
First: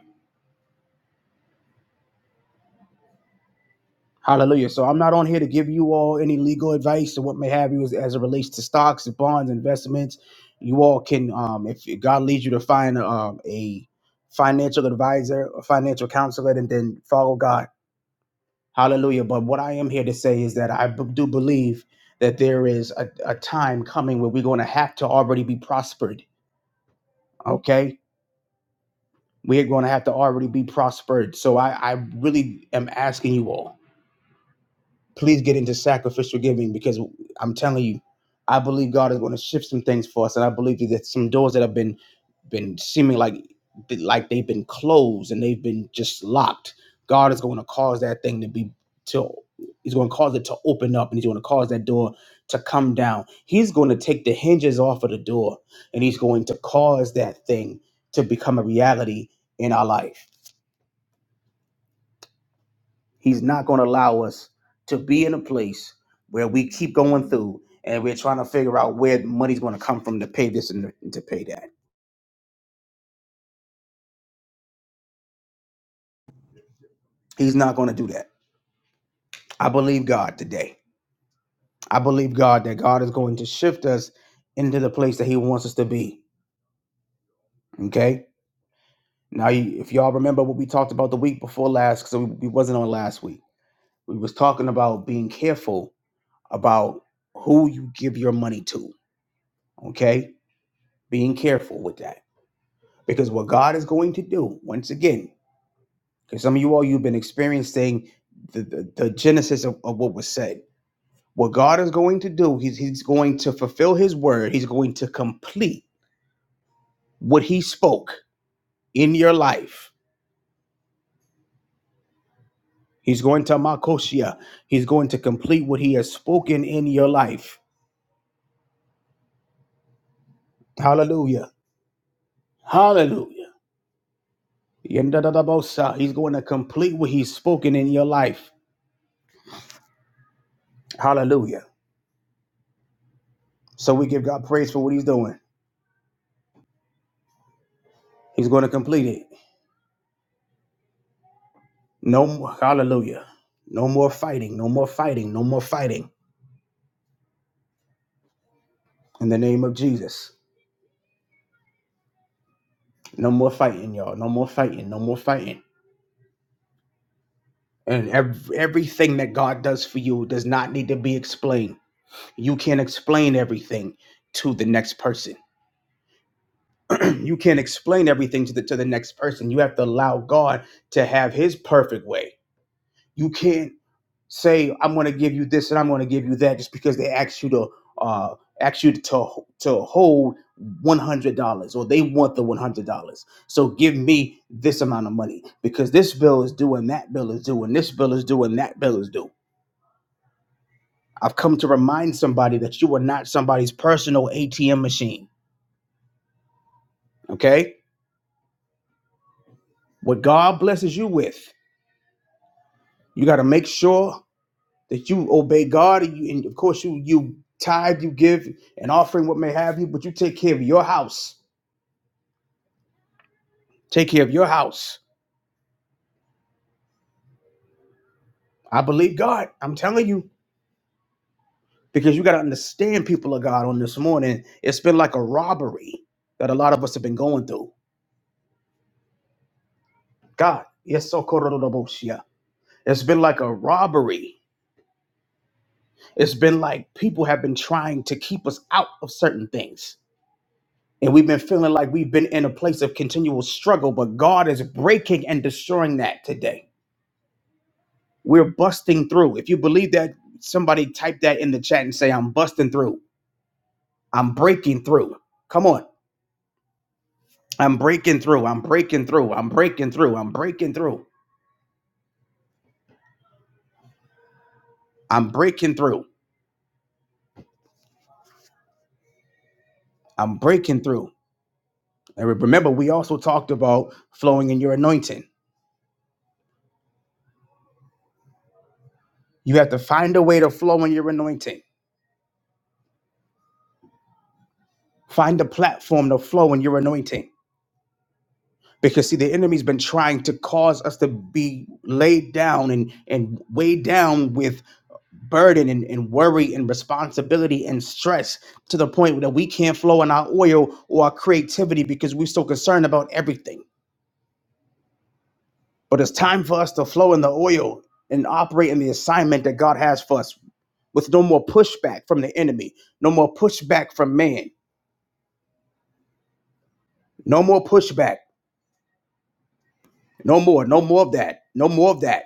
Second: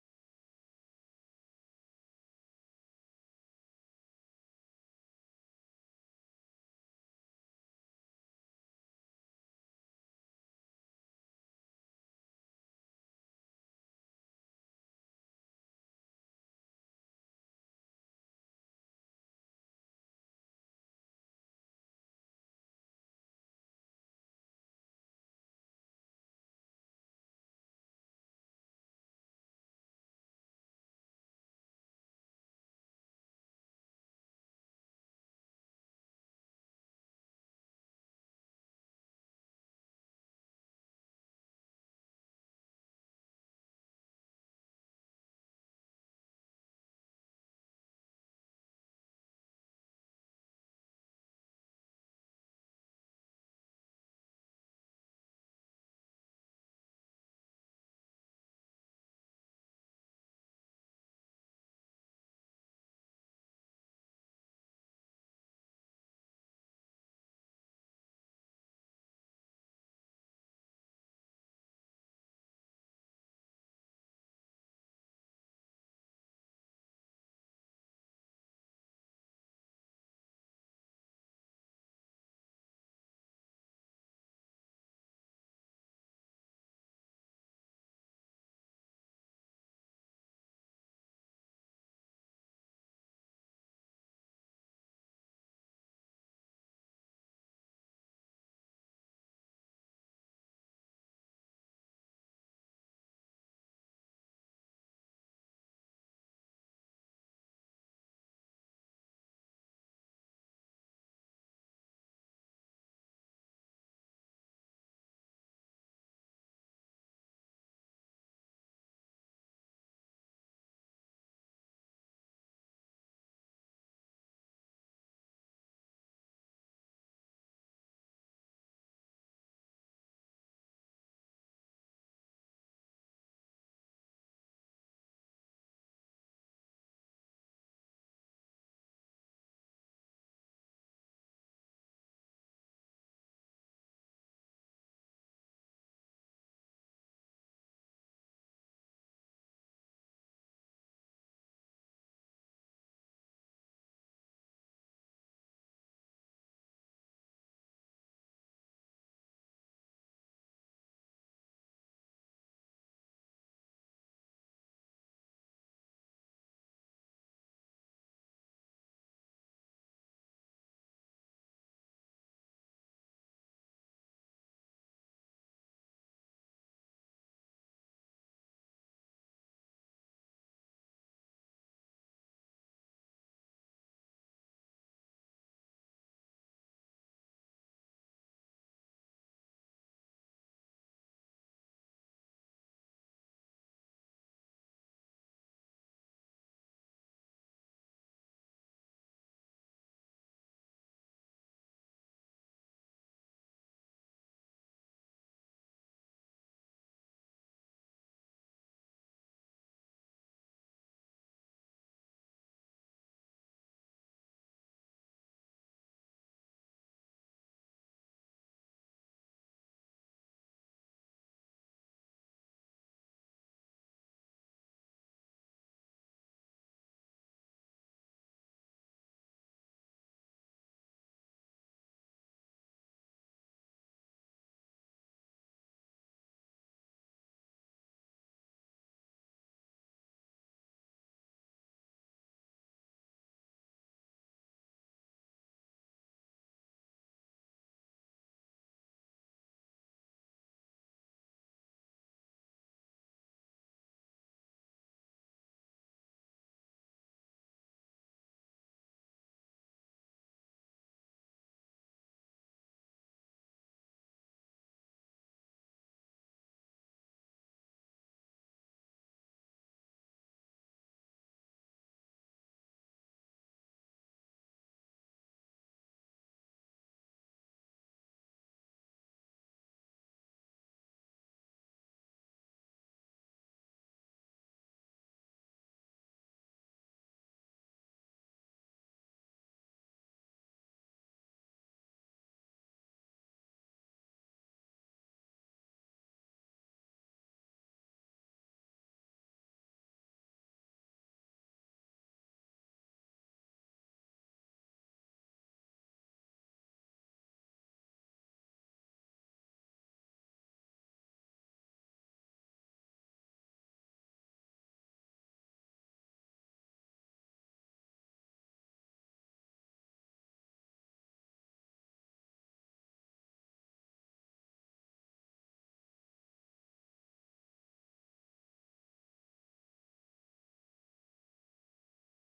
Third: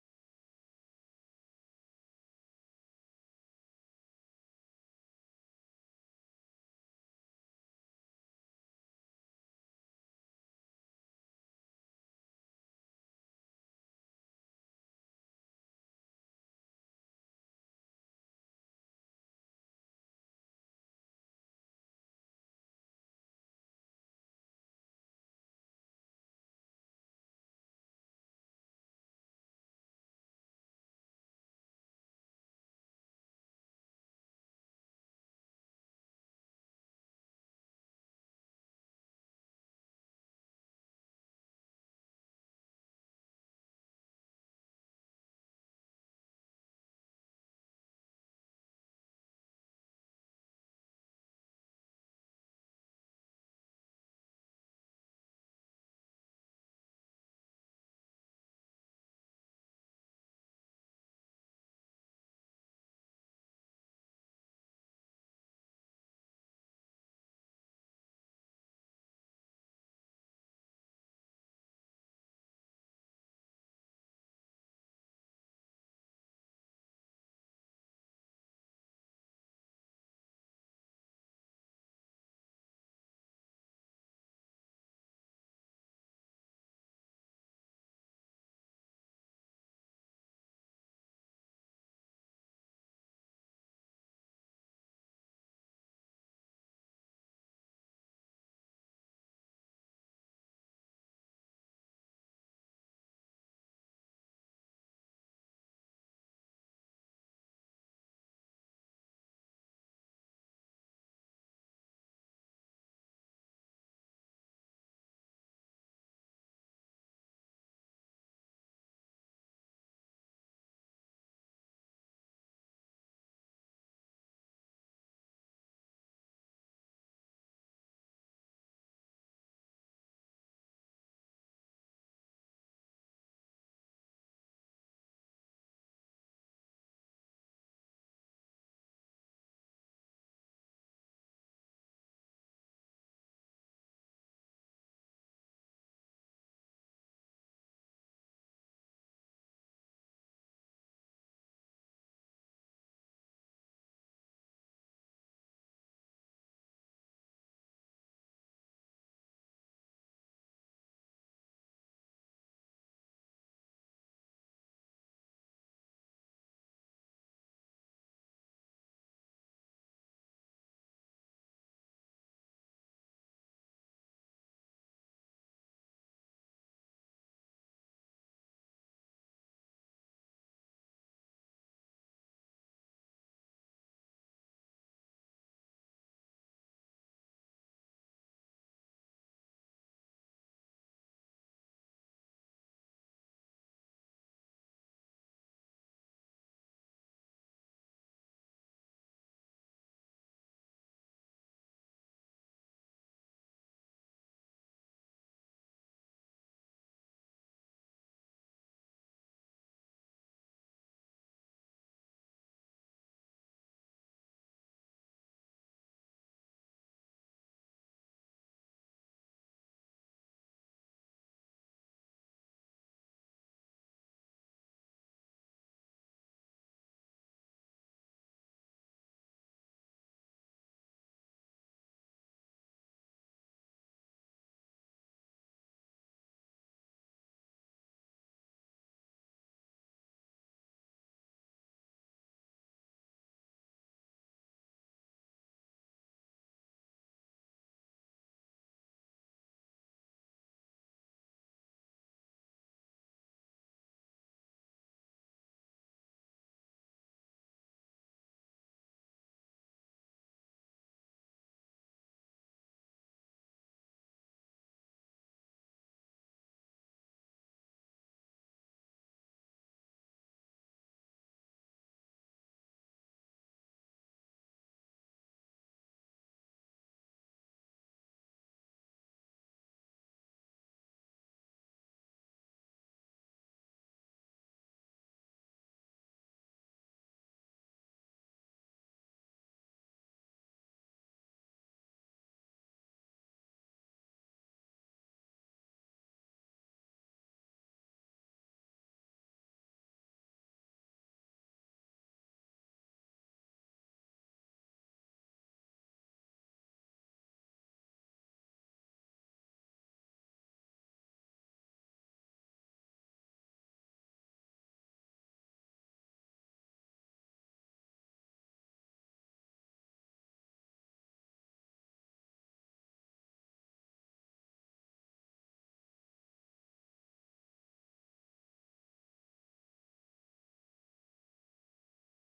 Speaker 1: Hallelujah. So I'm not on here to give you all any legal advice or what may have you as, as it relates to stocks and bonds, investments. You all can, um, if God leads you to find um, a financial advisor, a financial counselor, and then then follow God Hallelujah. But what I am here to say is that I b- do believe that there is a, a time coming where we're going to have to already be prospered. Okay. We are going to have to already be prospered. So I, I really am asking you all please get into sacrificial giving because I'm telling you, I believe God is going to shift some things for us, and I believe that some doors that have been been seeming like like they've been closed and they've been just locked. God is going to cause that thing to be to He's going to cause it to open up, and He's going to cause that door to come down. He's going to take the hinges off of the door, and He's going to cause that thing to become a reality in our life. He's not going to allow us to be in a place where we keep going through and we're trying to figure out where money's going to come from to pay this and to pay that. He's not going to do that. I believe God today. I believe God that God is going to shift us into the place that He wants us to be. Okay. Now, you- if y'all remember what we talked about the week before last, because we wasn't on last week, we was talking about being careful about who you give your money to. Okay, being careful with that Because what God is going to do, once again, because some of you all you've been experiencing the, the, the genesis of, of what was said. What God is going to do, he's, he's going to fulfill his word. He's going to complete what he spoke in your life. He's going to Makoshia. He's going to complete what he has spoken in your life. Hallelujah. Hallelujah. Yendadadabosa. He's going to complete what he's spoken in your life. Hallelujah. So we give God praise for what he's doing. He's going to complete it. No, more- hallelujah. No more fighting. No more fighting. No more fighting. In the name of Jesus. No more fighting, y'all. No more fighting. No more fighting. And ev- everything that God does for you does not need to be explained. You can't explain everything to the next person. you can't explain everything to the to the next person. You have to allow God to have His perfect way. You can't. say I'm going to give you this and I'm going to give you that just because they ask you to uh, ask you to to hold one hundred dollars or they want the one hundred dollars. So give me this amount of money because this bill is due and that bill is due and this bill is due and that bill is due. I've come to remind somebody that you are not somebody's personal ATM machine. Okay, what God blesses you with, you got to make sure that you obey God and you and of course you you tithe, you give an offering, what may have you, but you take care of your house. Take care of your house. I believe God. I'm telling you. Because you gotta understand people of God on this morning. It's been like a robbery that a lot of us have been going through. God, yes, so kororoboshia. it's been like a robbery. It's been like people have been trying to keep us out of certain things. And we've been feeling like we've been in a place of continual struggle, but God is breaking and destroying that today. We're busting through. If you believe that, somebody type that in the chat and say, I'm busting through. I'm breaking through. Come on. I'm breaking through. I'm breaking through. I'm breaking through. I'm breaking through. I'm breaking through. I'm breaking through. And remember, we also talked about flowing in your anointing. You have to find a way to flow in your anointing. Find a platform to flow in your anointing. Because see, the enemy's been trying to cause us to be laid down and, and weighed down with burden and, and worry and responsibility and stress to the point that we can't flow in our oil or our creativity because we're so concerned about everything. But it's time for us to flow in the oil and operate in the assignment that God has for us with no more pushback from the enemy, no more pushback from man, no more pushback, no more, no more of that, no more of that.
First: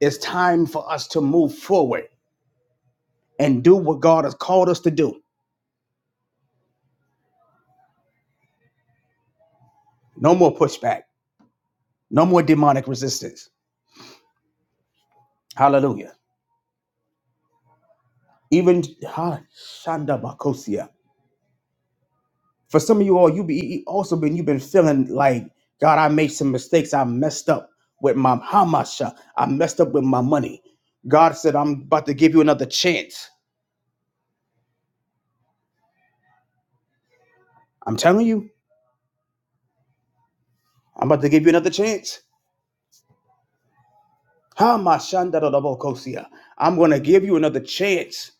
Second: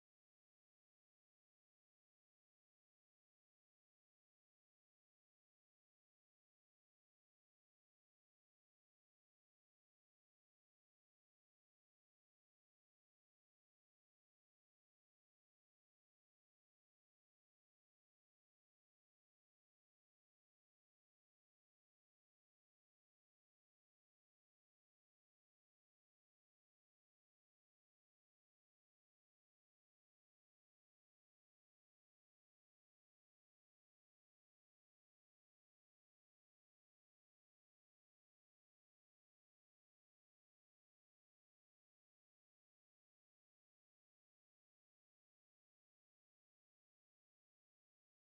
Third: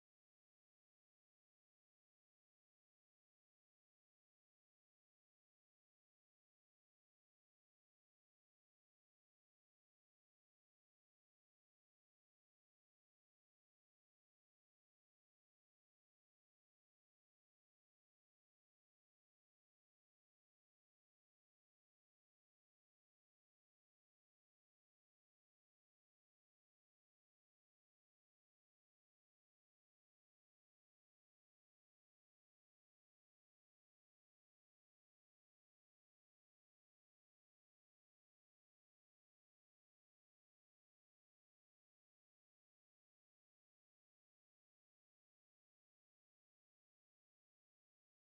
Speaker 1: It's time for us to move forward and do what God has called us to do. No more pushback, no more demonic resistance. Hallelujah. Even ah, Shanda Bakosia. For some of you all, you be you also been you've been feeling like God, I made some mistakes. I messed up with my hamasha. I messed up with my money. God said, I'm about to give you another chance. I'm telling you, I'm about to give you another chance. Hamashanda Bakosia. I'm gonna give you another chance.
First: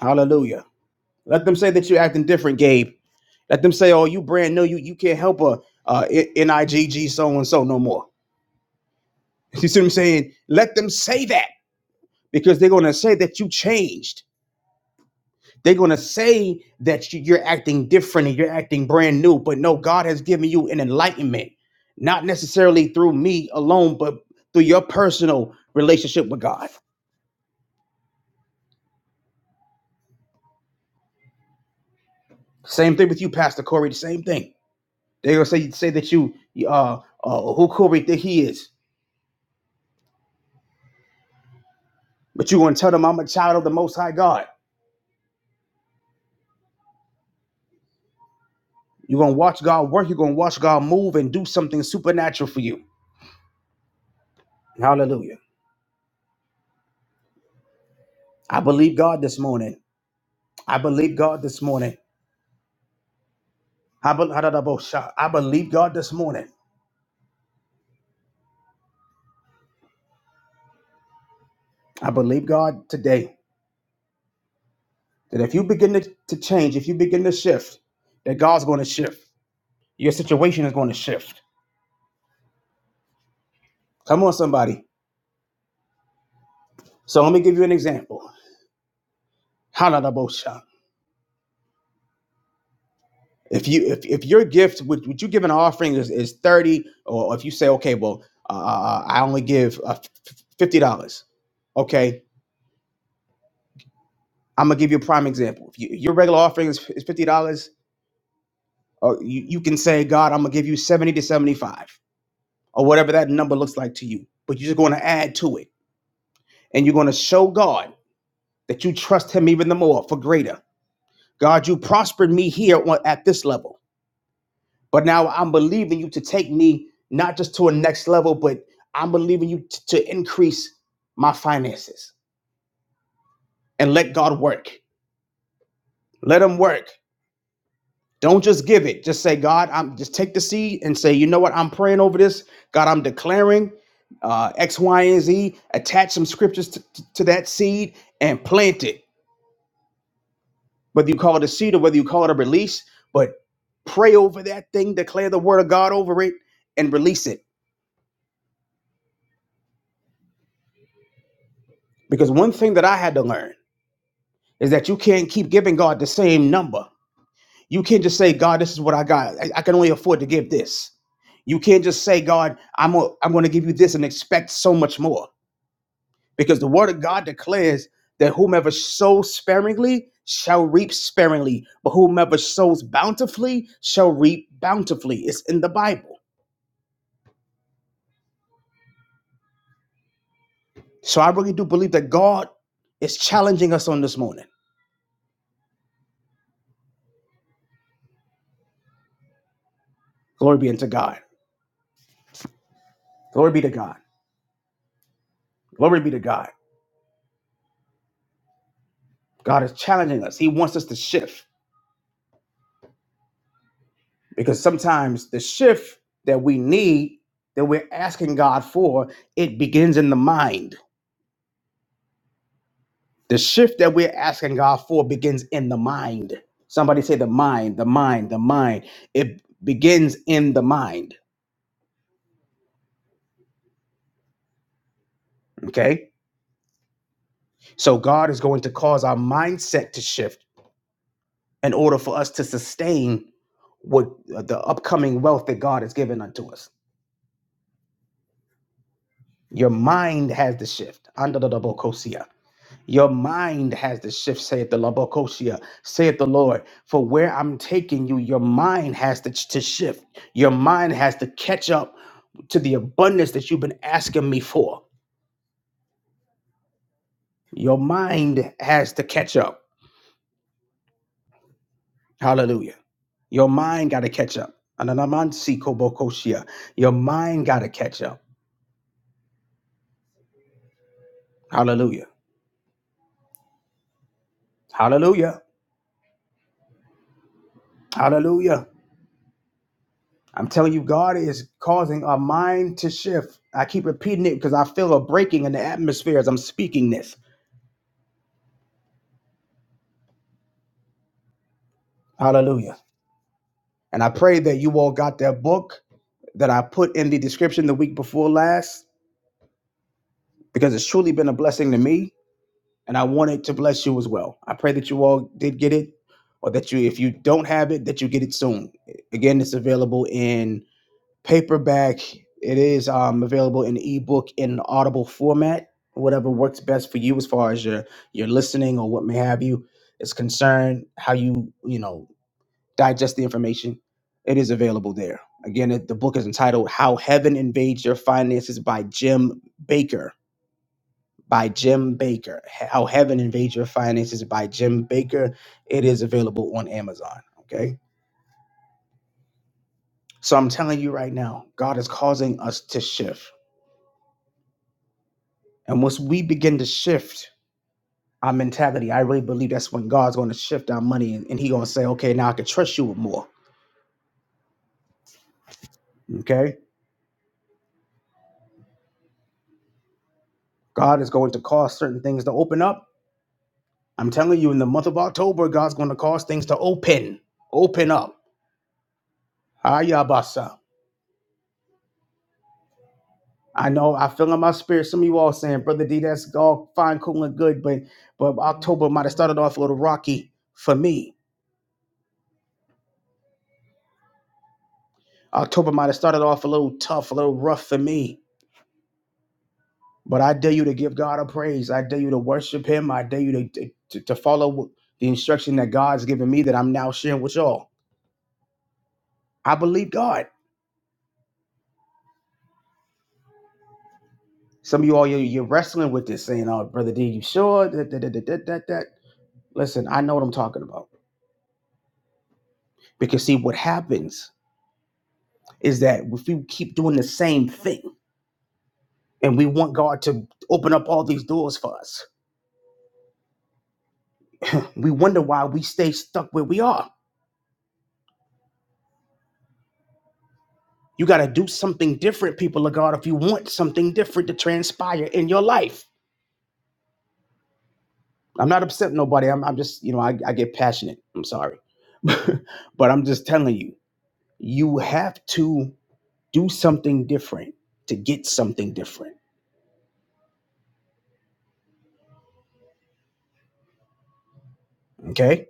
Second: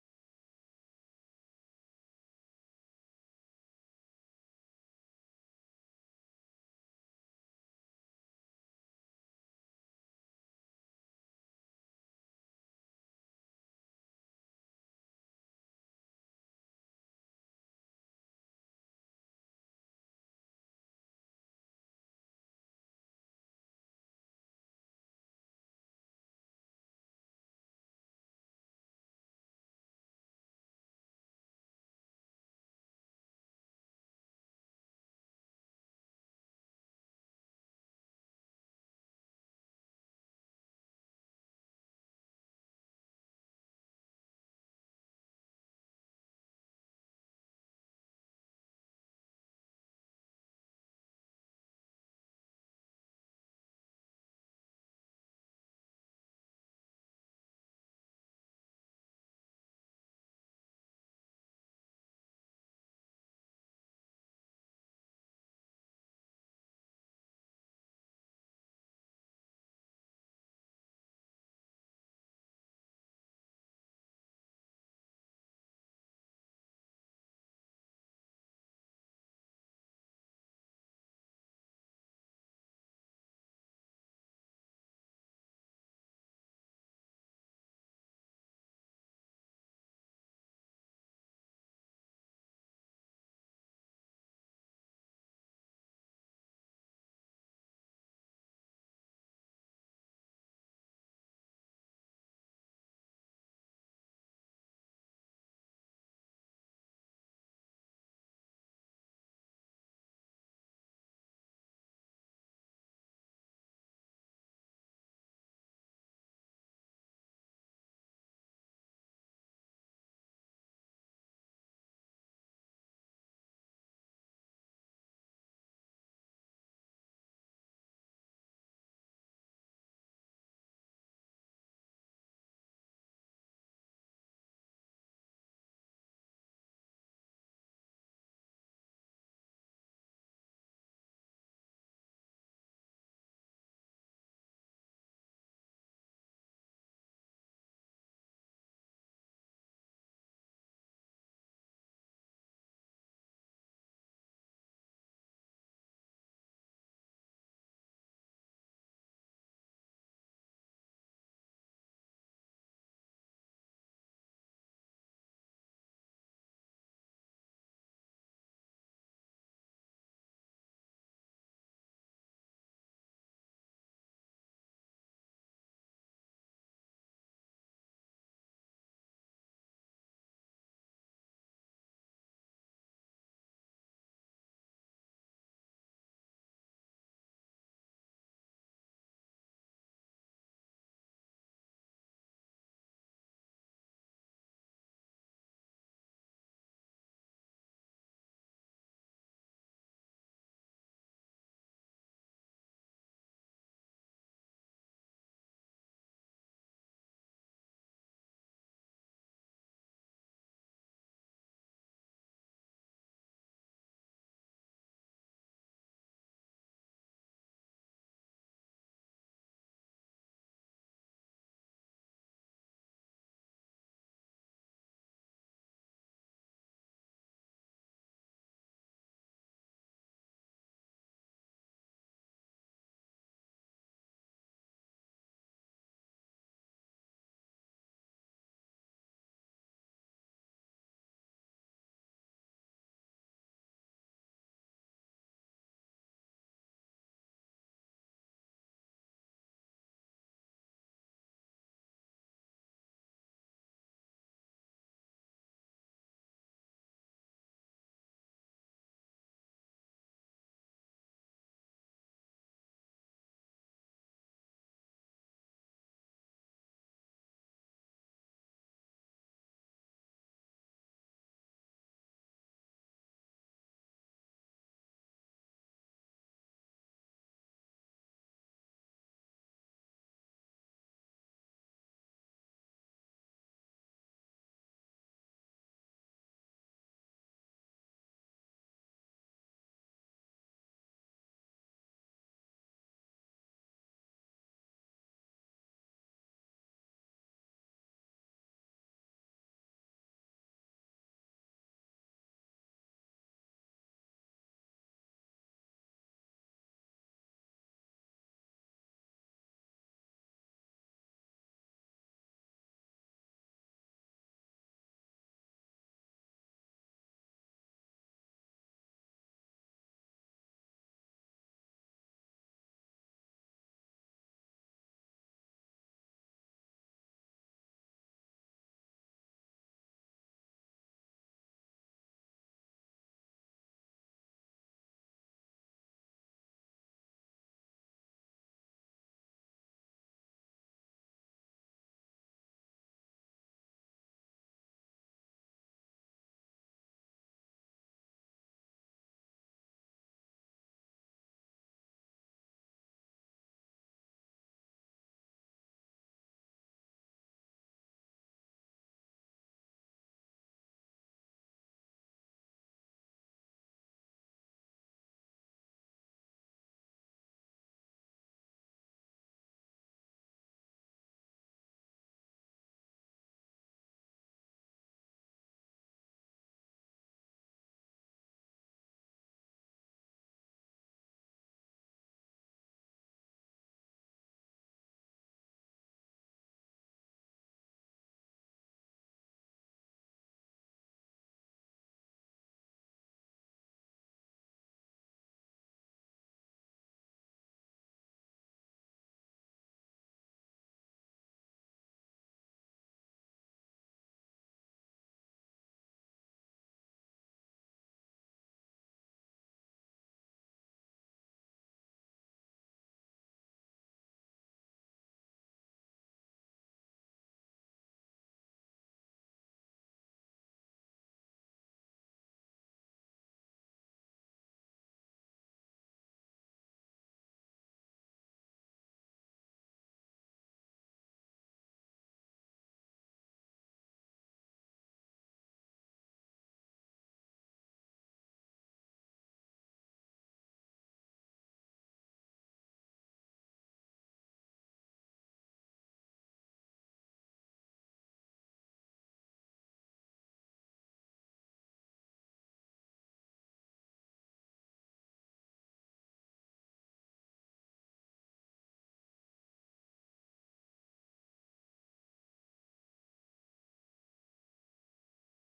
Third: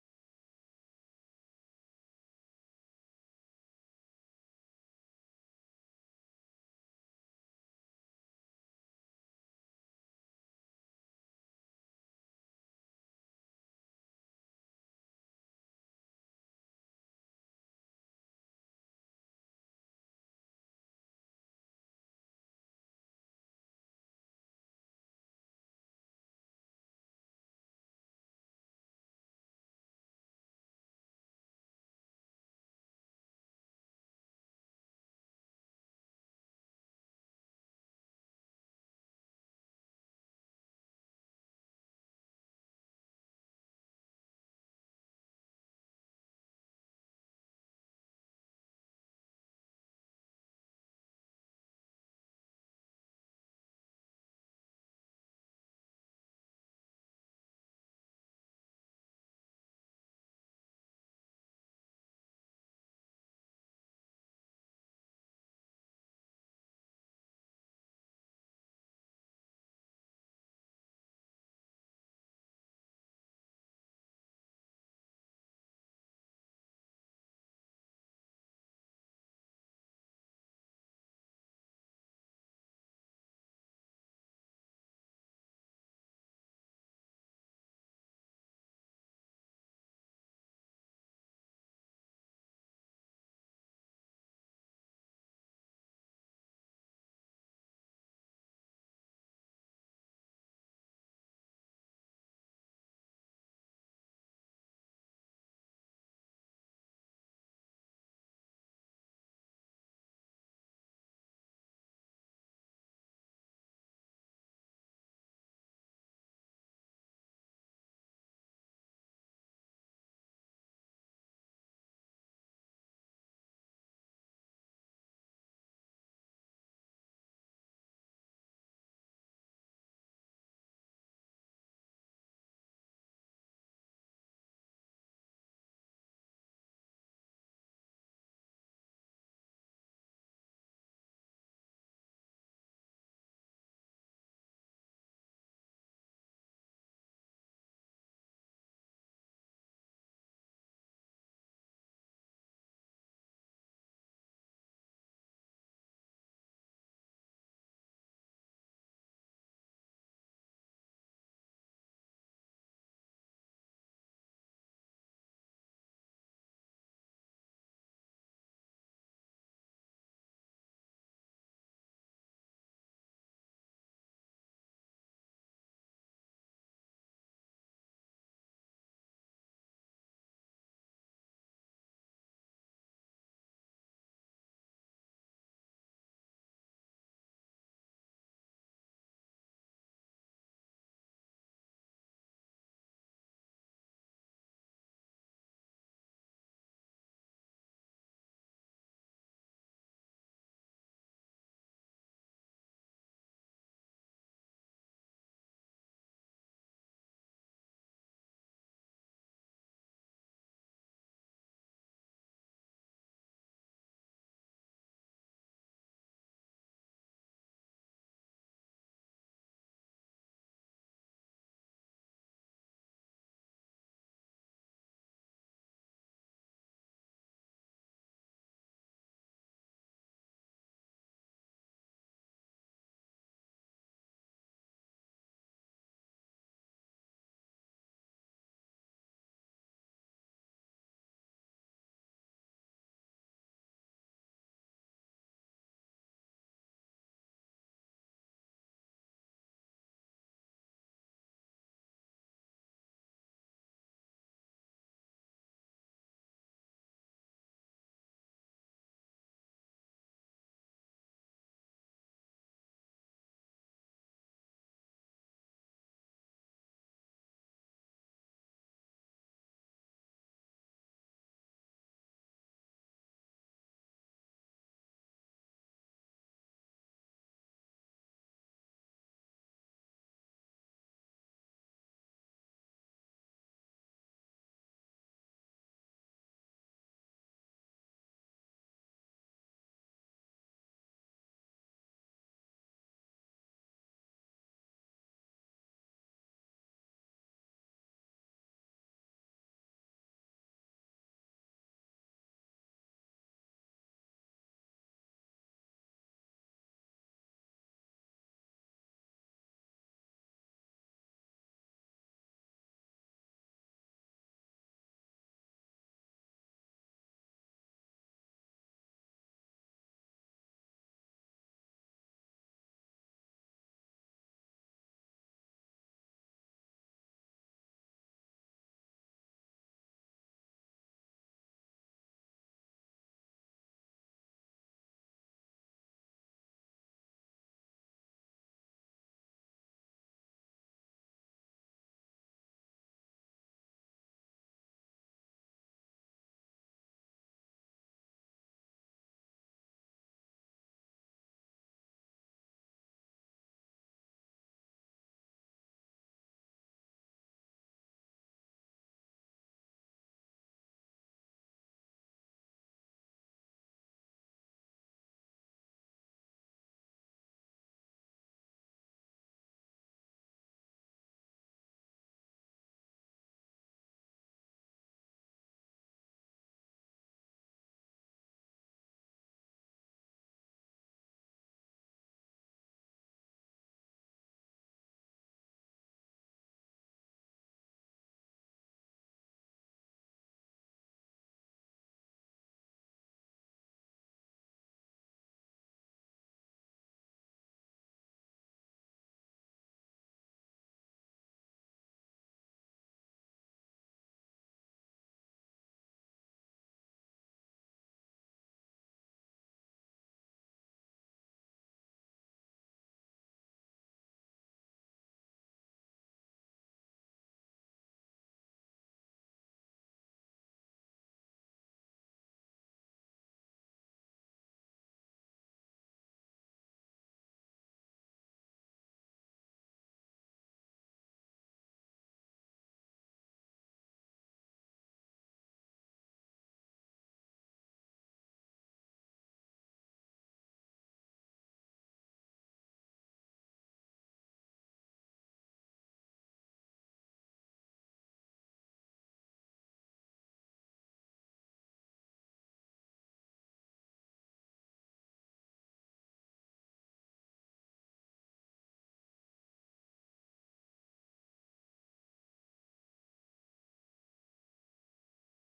Speaker 1: Hallelujah. Let them say that you're acting different, Gabe. Let them say, "Oh, you brand new. You you can't help a uh, I- N I G G so and so no more." You see what I'm saying? Let them say that because they're going to say that you changed. They're going to say that you- you're acting different and you're acting brand new. But no, God has given you an enlightenment, not necessarily through me alone, but through your personal relationship with God. Same thing with you, Pastor Corey. The same thing. They're going to say, say that you, uh, uh, who Corey think he is. But you're going to tell them, I'm a child of the Most High God. You're going to watch God work. You're going to watch God move and do something supernatural for you. Hallelujah. I believe God this morning. I believe God this morning. I, be- I believe God this morning. I believe God today that if you begin to, to change, if you begin to shift, that God's going to shift. Your situation is going to shift. Come on, somebody. So let me give you an example. Halalabosha. If you if, if your gift would would you give an offering is, is thirty, or if you say okay, well uh, uh, uh, I only give uh, fifty dollars. Okay, I'm gonna give you a prime example. If you, your regular offering is, is fifty dollars, Uh, you, you can say, God, I'm going to give you 70 to 75 or whatever that number looks like to you. But you're just going to add to it. And you're going to show God that you trust him even the more for greater. God, you prospered me here at this level. But now I'm believing you to take me not just to a next level, but I'm believing you t- to increase my finances and let God work. Let him work. Don't just give it. Just say, God, I'm just take the seed and say, you know what? I'm praying over this. God, I'm declaring uh, X, Y, and Z. Attach some scriptures to, to to that seed and plant it. Whether you call it a seed or whether you call it a release, but pray over that thing, declare the word of God over it, and release it. Because one thing that I had to learn is that you can't keep giving God the same number. You can't just say, God, this is what I got. I I can only afford to give this. You can't just say, God, I'm, i I'm going to give you this and expect so much more because the word of God declares that whomever sows sparingly shall reap sparingly, but whomever sows bountifully shall reap bountifully. It's in the Bible. So I really do believe that God is challenging us on this morning. Glory be unto God. Glory be to God. Glory be to God. God is challenging us. He wants us to shift because sometimes the shift that we need, that we're asking God for, it begins in the mind. The shift that we're asking God for begins in the mind. Somebody say the mind, the mind, the mind. It begins in the mind. Okay. So God is going to cause our mindset to shift in order for us to sustain what uh, the upcoming wealth that God has given unto us. Your mind has the shift. Your mind has to shift, saith the Labokosia, saith the Lord. For where I'm taking you, your mind has to, to shift. Your mind has to catch up to the abundance that you've been asking me for. Your mind has to catch up. Hallelujah. Your mind got to catch up. Ananamansi kobokosia. Your mind got to catch up. Hallelujah. Hallelujah. Hallelujah. I'm telling you, God is causing our mind to shift. I keep repeating it because I feel a breaking in the atmosphere as I'm speaking this. Hallelujah. And I pray that you all got that book that I put in the description the week before last because it's truly been a blessing to me. And I want it to bless you as well. I pray that you all did get it or that you, if you don't have it, that you get it soon. Again, it's available in. paperback. It is um, available in ebook in an audible format, whatever works best for you as far as your your listening or what may have you is concerned. How you you know digest the information, it is available there. Again, it, the book is entitled "How Heaven Invades Your Finances" by Jim Baker. By Jim Baker. How Heaven Invades Your Finances by Jim Baker. It is available on Amazon. Okay. So I'm telling you right now, God is causing us to shift. And once we begin to shift our mentality, I really believe that's when God's going to shift our money and, and He's going to say, okay, now I can trust you with more. Okay. God is going to cause certain things to open up. I'm telling you, in the month of October, God's going to cause things to open, open up. Ayabasa. I know I feel in my spirit some of you all saying, Brother D, that's all fine, cool, and good, but but October might have started off a little rocky for me. October might have started off a little tough, a little rough for me. But I dare you to give God a praise. I dare you to worship Him. I dare you to, to, to follow the instruction that God's given me that I'm now sharing with y'all. I believe God. Some of you all, you're, you're wrestling with this, saying, Oh, Brother D, you sure? That, that, that, that, that, that. that." Listen, I know what I'm talking about. Because, see, what happens is that if we keep doing the same thing and we want God to open up all these doors for us, we wonder why we stay stuck where we are. You got to do something different, people of God, if you want something different to transpire in your life. I'm not upset with nobody. I'm, I'm just, you know, I, I get passionate. I'm sorry. but I'm just telling you, you have to do something different to get something different. Okay.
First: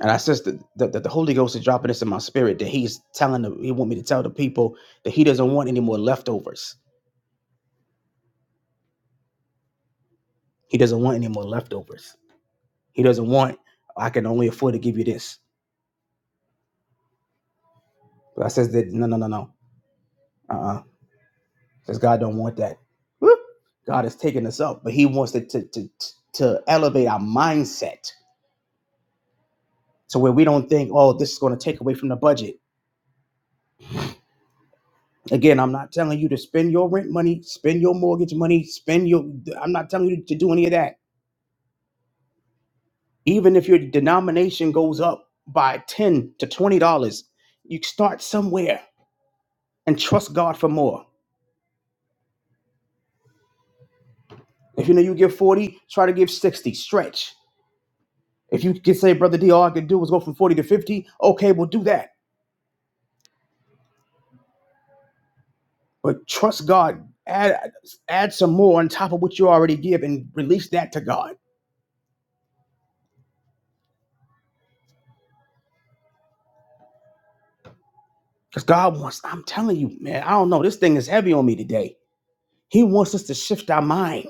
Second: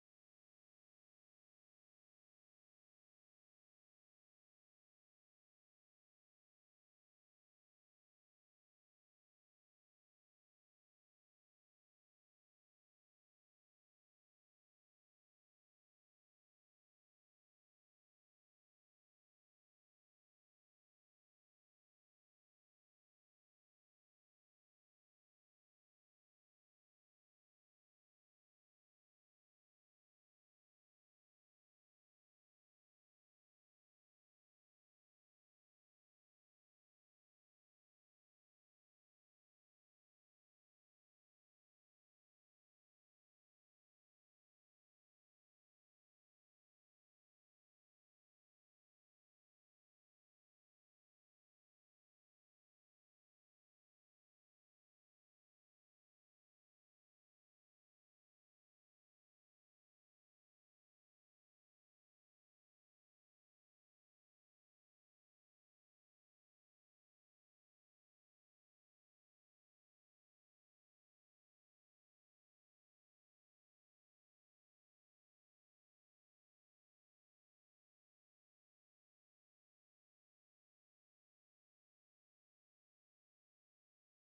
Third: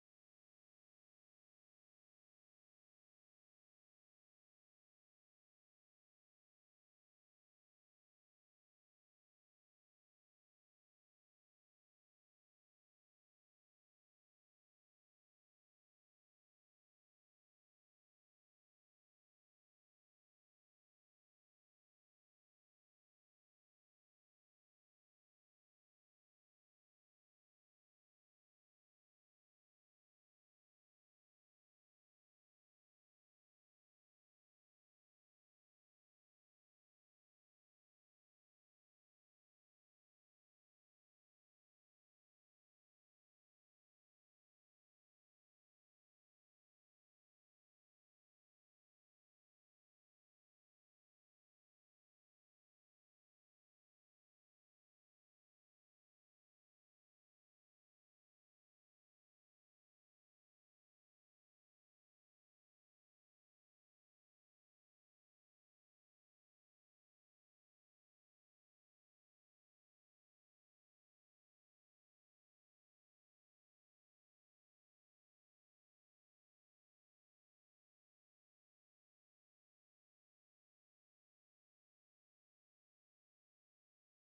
Speaker 1: And I sense that, that, that the Holy Ghost is dropping this in my spirit that he's telling the, he want me to tell the people that he doesn't want any more leftovers. He doesn't want any more leftovers. He doesn't want, I can only afford to give you this. But I says that, no, no, no, no. Uh. because God don't want that. Woo! God is taking us up, but He wants to to to, to elevate our mindset to where we don't think, oh, this is going to take away from the budget. Again, I'm not telling you to spend your rent money, spend your mortgage money, spend your. I'm not telling you to do any of that. Even if your denomination goes up by ten to twenty dollars, you start somewhere and trust God for more. If you know you give forty, try to give sixty. Stretch. If you can say, brother D, all I can do is go from forty to fifty. Okay, we'll do that but trust God. Add add some more on top of what you already give and release that to God. Because God wants, I'm telling you, man, I don't know. This thing is heavy on me today. He wants us to shift our mind.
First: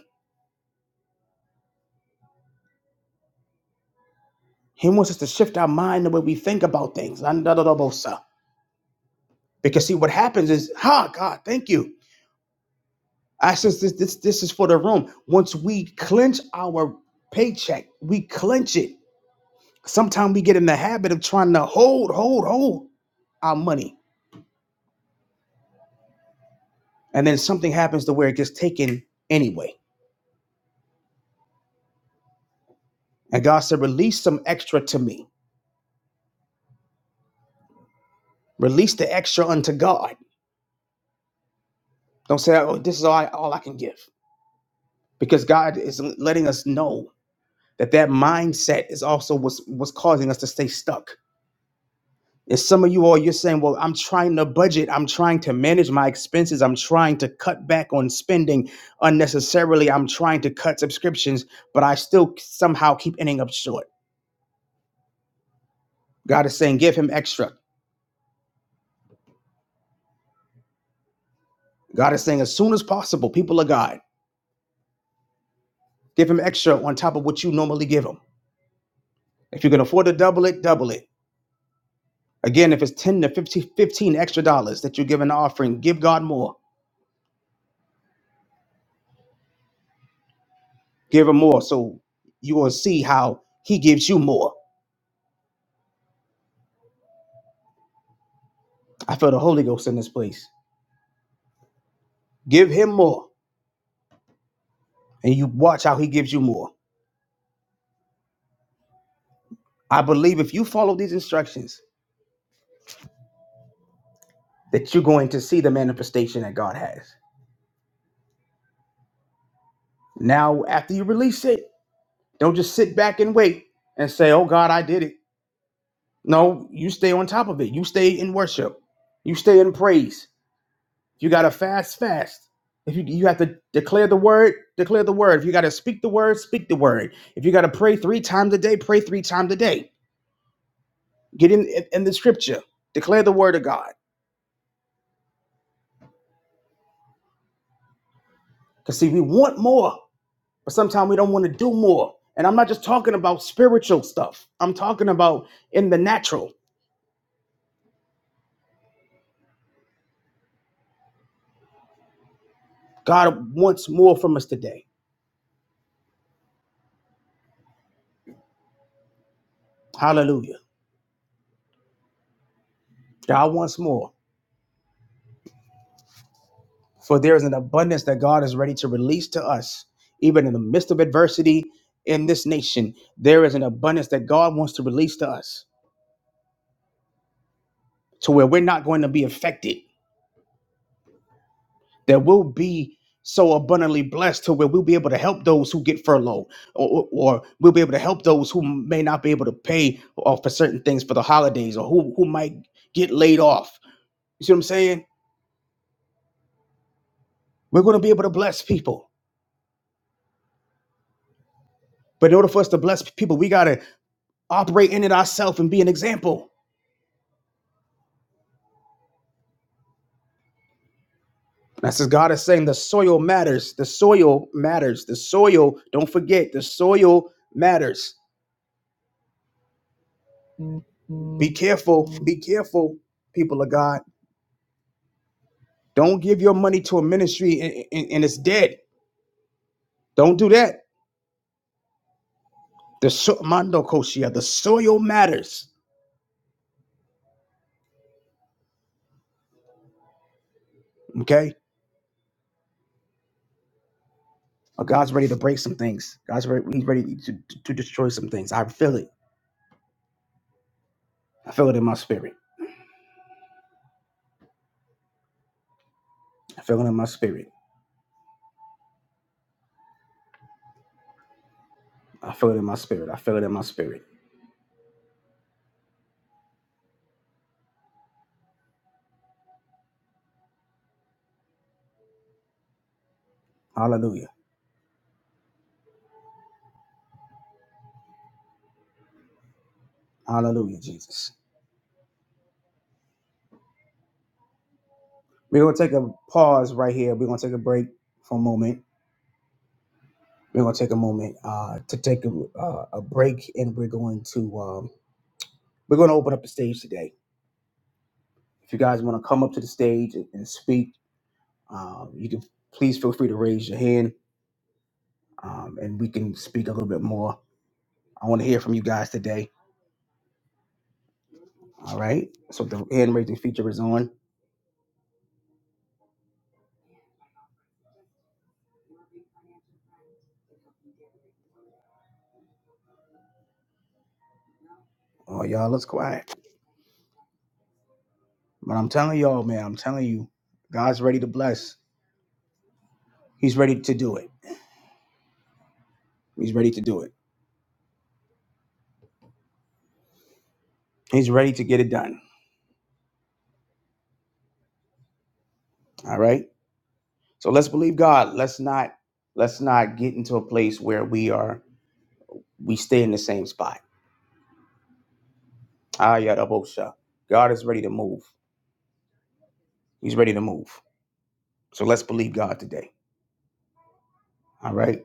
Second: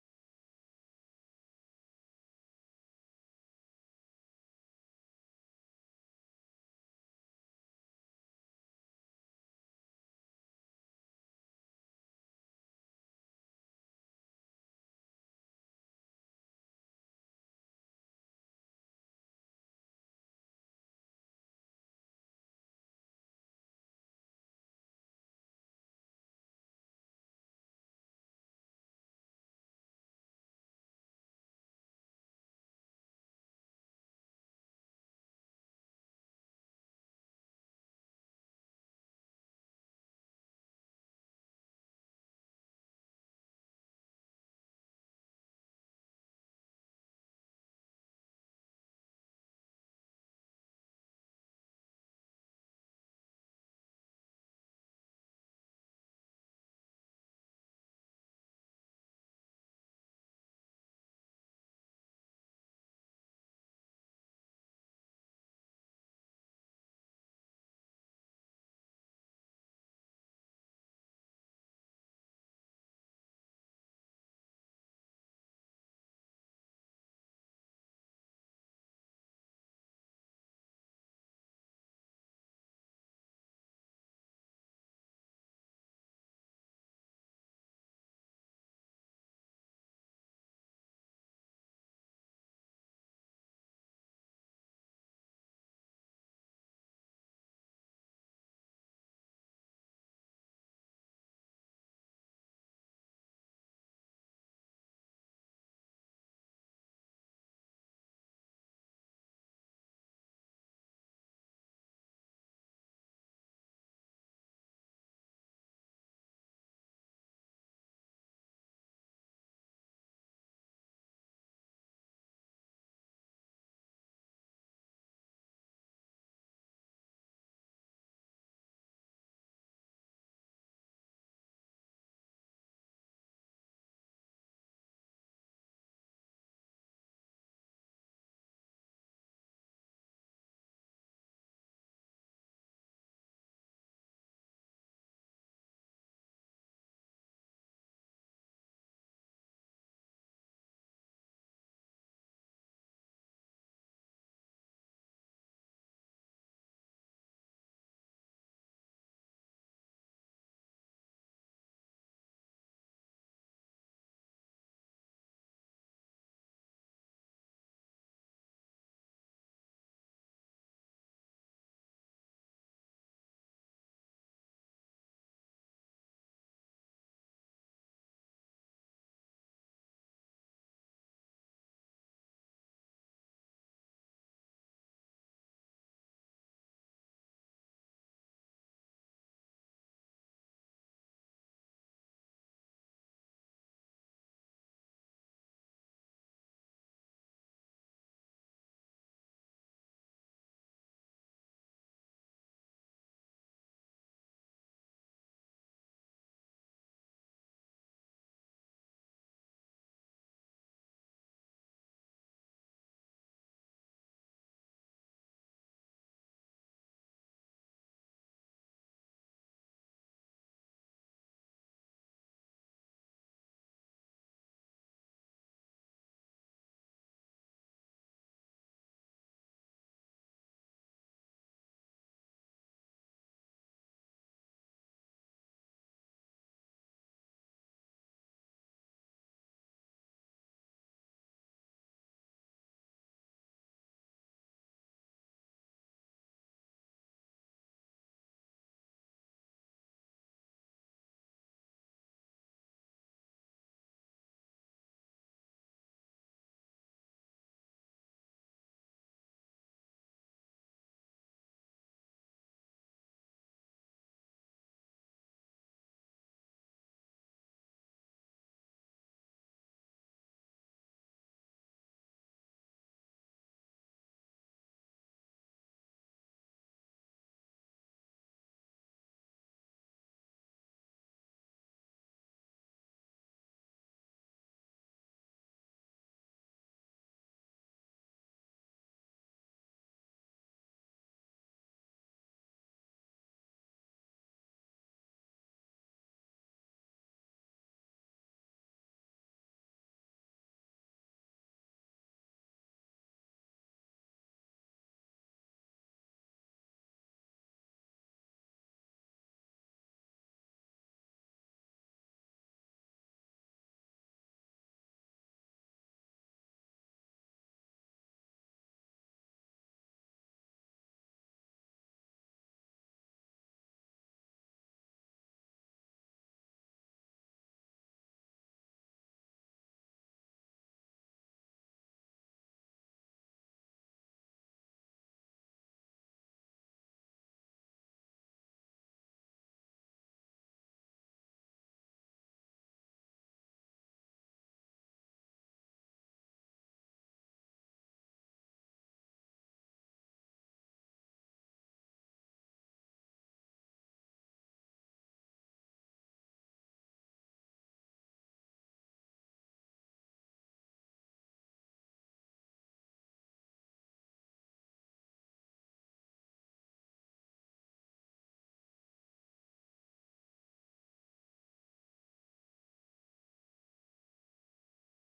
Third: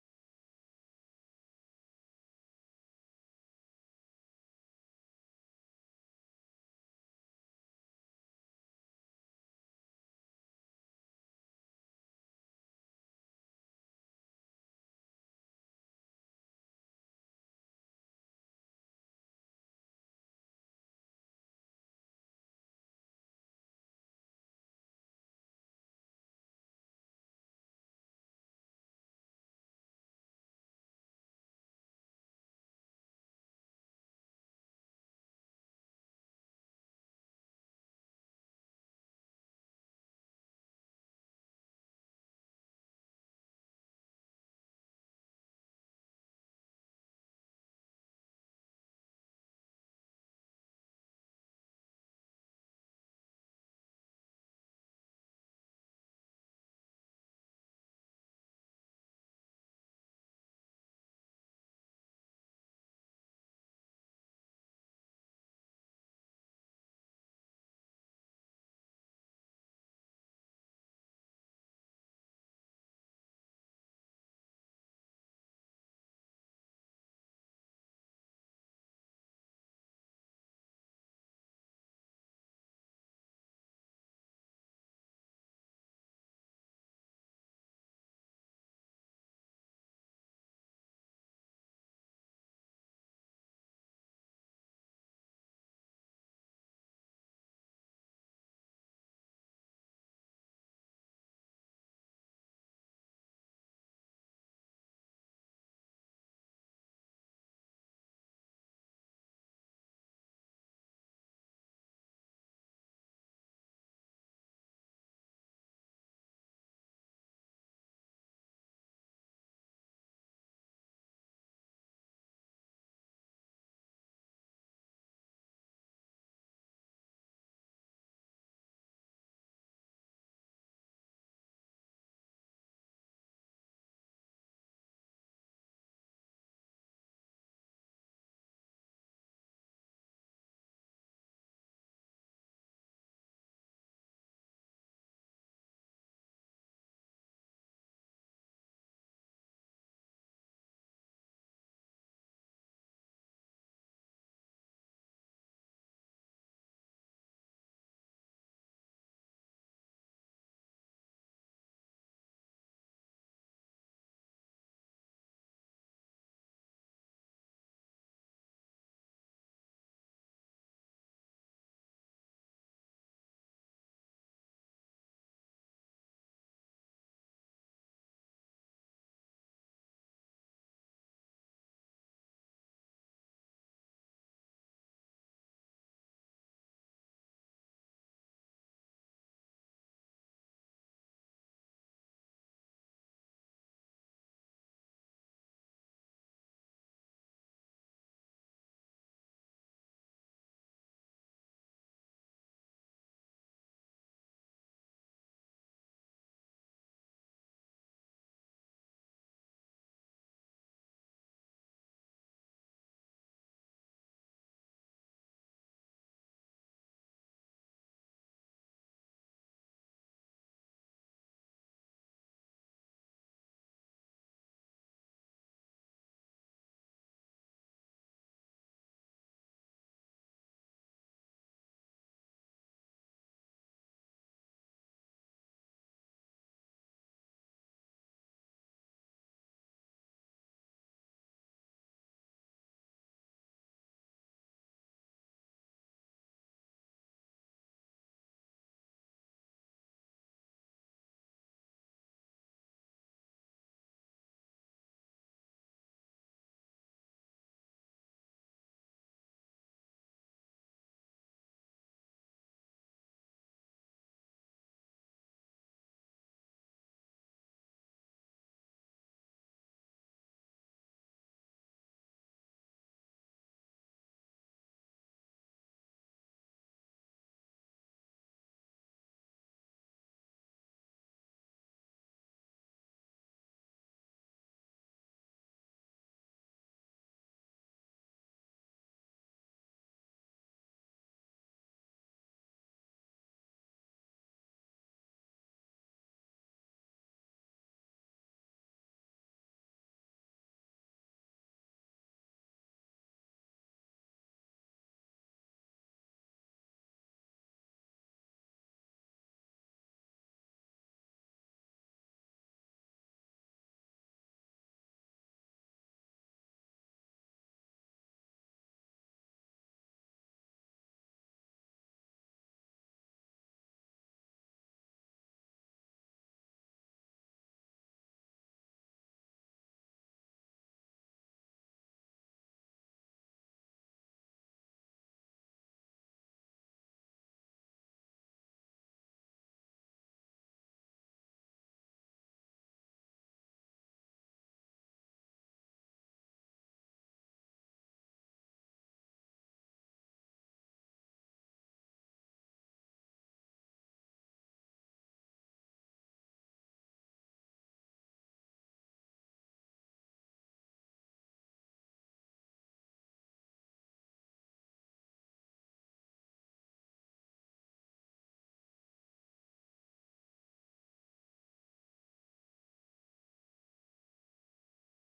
Speaker 1: He wants us to shift our mind the way we think about things. Because see what happens is, ha, oh, God, thank you. I says this this this is for the room. Once we clench our paycheck, we clench it. Sometimes we get in the habit of trying to hold, hold, hold our money and then something happens to where it gets taken anyway. And God said, "Release some extra to me. Release the extra unto God. Don't say, oh, this is all I, all I can give,' because God is letting us know that that mindset is also what's what's causing us to stay stuck. And some of you all, you're saying, well, I'm trying to budget. I'm trying to manage my expenses. I'm trying to cut back on spending unnecessarily. I'm trying to cut subscriptions, but I still somehow keep ending up short. God is saying, give him extra. God is saying, as soon as possible, people of God, give him extra on top of what you normally give him. If you can afford to double it, double it. Again, if it's 10 to 15, 15 extra dollars that you give an offering, give God more. Give him more so you will see how he gives you more. I feel the Holy Ghost in this place. Give him more and you watch how he gives you more. I believe if you follow these instructions, that you're going to see the manifestation that God has. Now, after you release it, don't just sit back and wait and say, oh God, I did it. No, you stay on top of it. You stay in worship. You stay in praise. If you gotta fast, fast. If you you have to declare the word, declare the word. If you gotta speak the word, speak the word. If you gotta pray three times a day, pray three times a day. Get in in, in the scripture. Declare the word of God. Cause see, we want more, but sometimes we don't want to do more. And I'm not just talking about spiritual stuff. I'm talking about in the natural. God wants more from us today. Hallelujah. God wants more. For there is an abundance that God is ready to release to us, even in the midst of adversity in this nation. There is an abundance that God wants to release to us to where we're not going to be affected, that we'll be so abundantly blessed to where we'll be able to help those who get furloughed, or, or or we'll be able to help those who may not be able to pay uh, for certain things for the holidays, or who, who might get laid off. You see what I'm saying? We're going to be able to bless people. But in order for us to bless people, we got to operate in it ourselves and be an example. That's as God is saying, the soil matters. The soil matters. The soil, don't forget, the soil matters. Be careful. Be careful, people of God. Don't give your money to a ministry and, and- and it's dead. Don't do that. The so- Mando Koshia, the soil matters. Okay? But God's ready to break some things. God's ready, he's ready to, to destroy some things. I feel it. I feel it in my spirit. I feel it in my spirit. I feel it in my spirit. I feel it in my spirit. Hallelujah. Hallelujah, Jesus. We're going to take a pause right here. We're going to take a break for a moment. We're going to take a moment uh, to take a, uh, a break, and we're going to um, we're going to open up the stage today. If you guys want to come up to the stage and and speak, um, you can please feel free to raise your hand, um, and we can speak a little bit more. I want to hear from you guys today. All right. So the hand raising feature is on. Oh, y'all, let's quiet. But I'm telling y'all, man, I'm telling you, God's ready to bless. He's ready to do it. He's ready to do it. He's ready to get it done. All right. So let's believe God. Let's not let's not get into a place where we are we stay in the same spot. Ah Yadabosha. God is ready to move. He's ready to move. So let's believe God today. All right.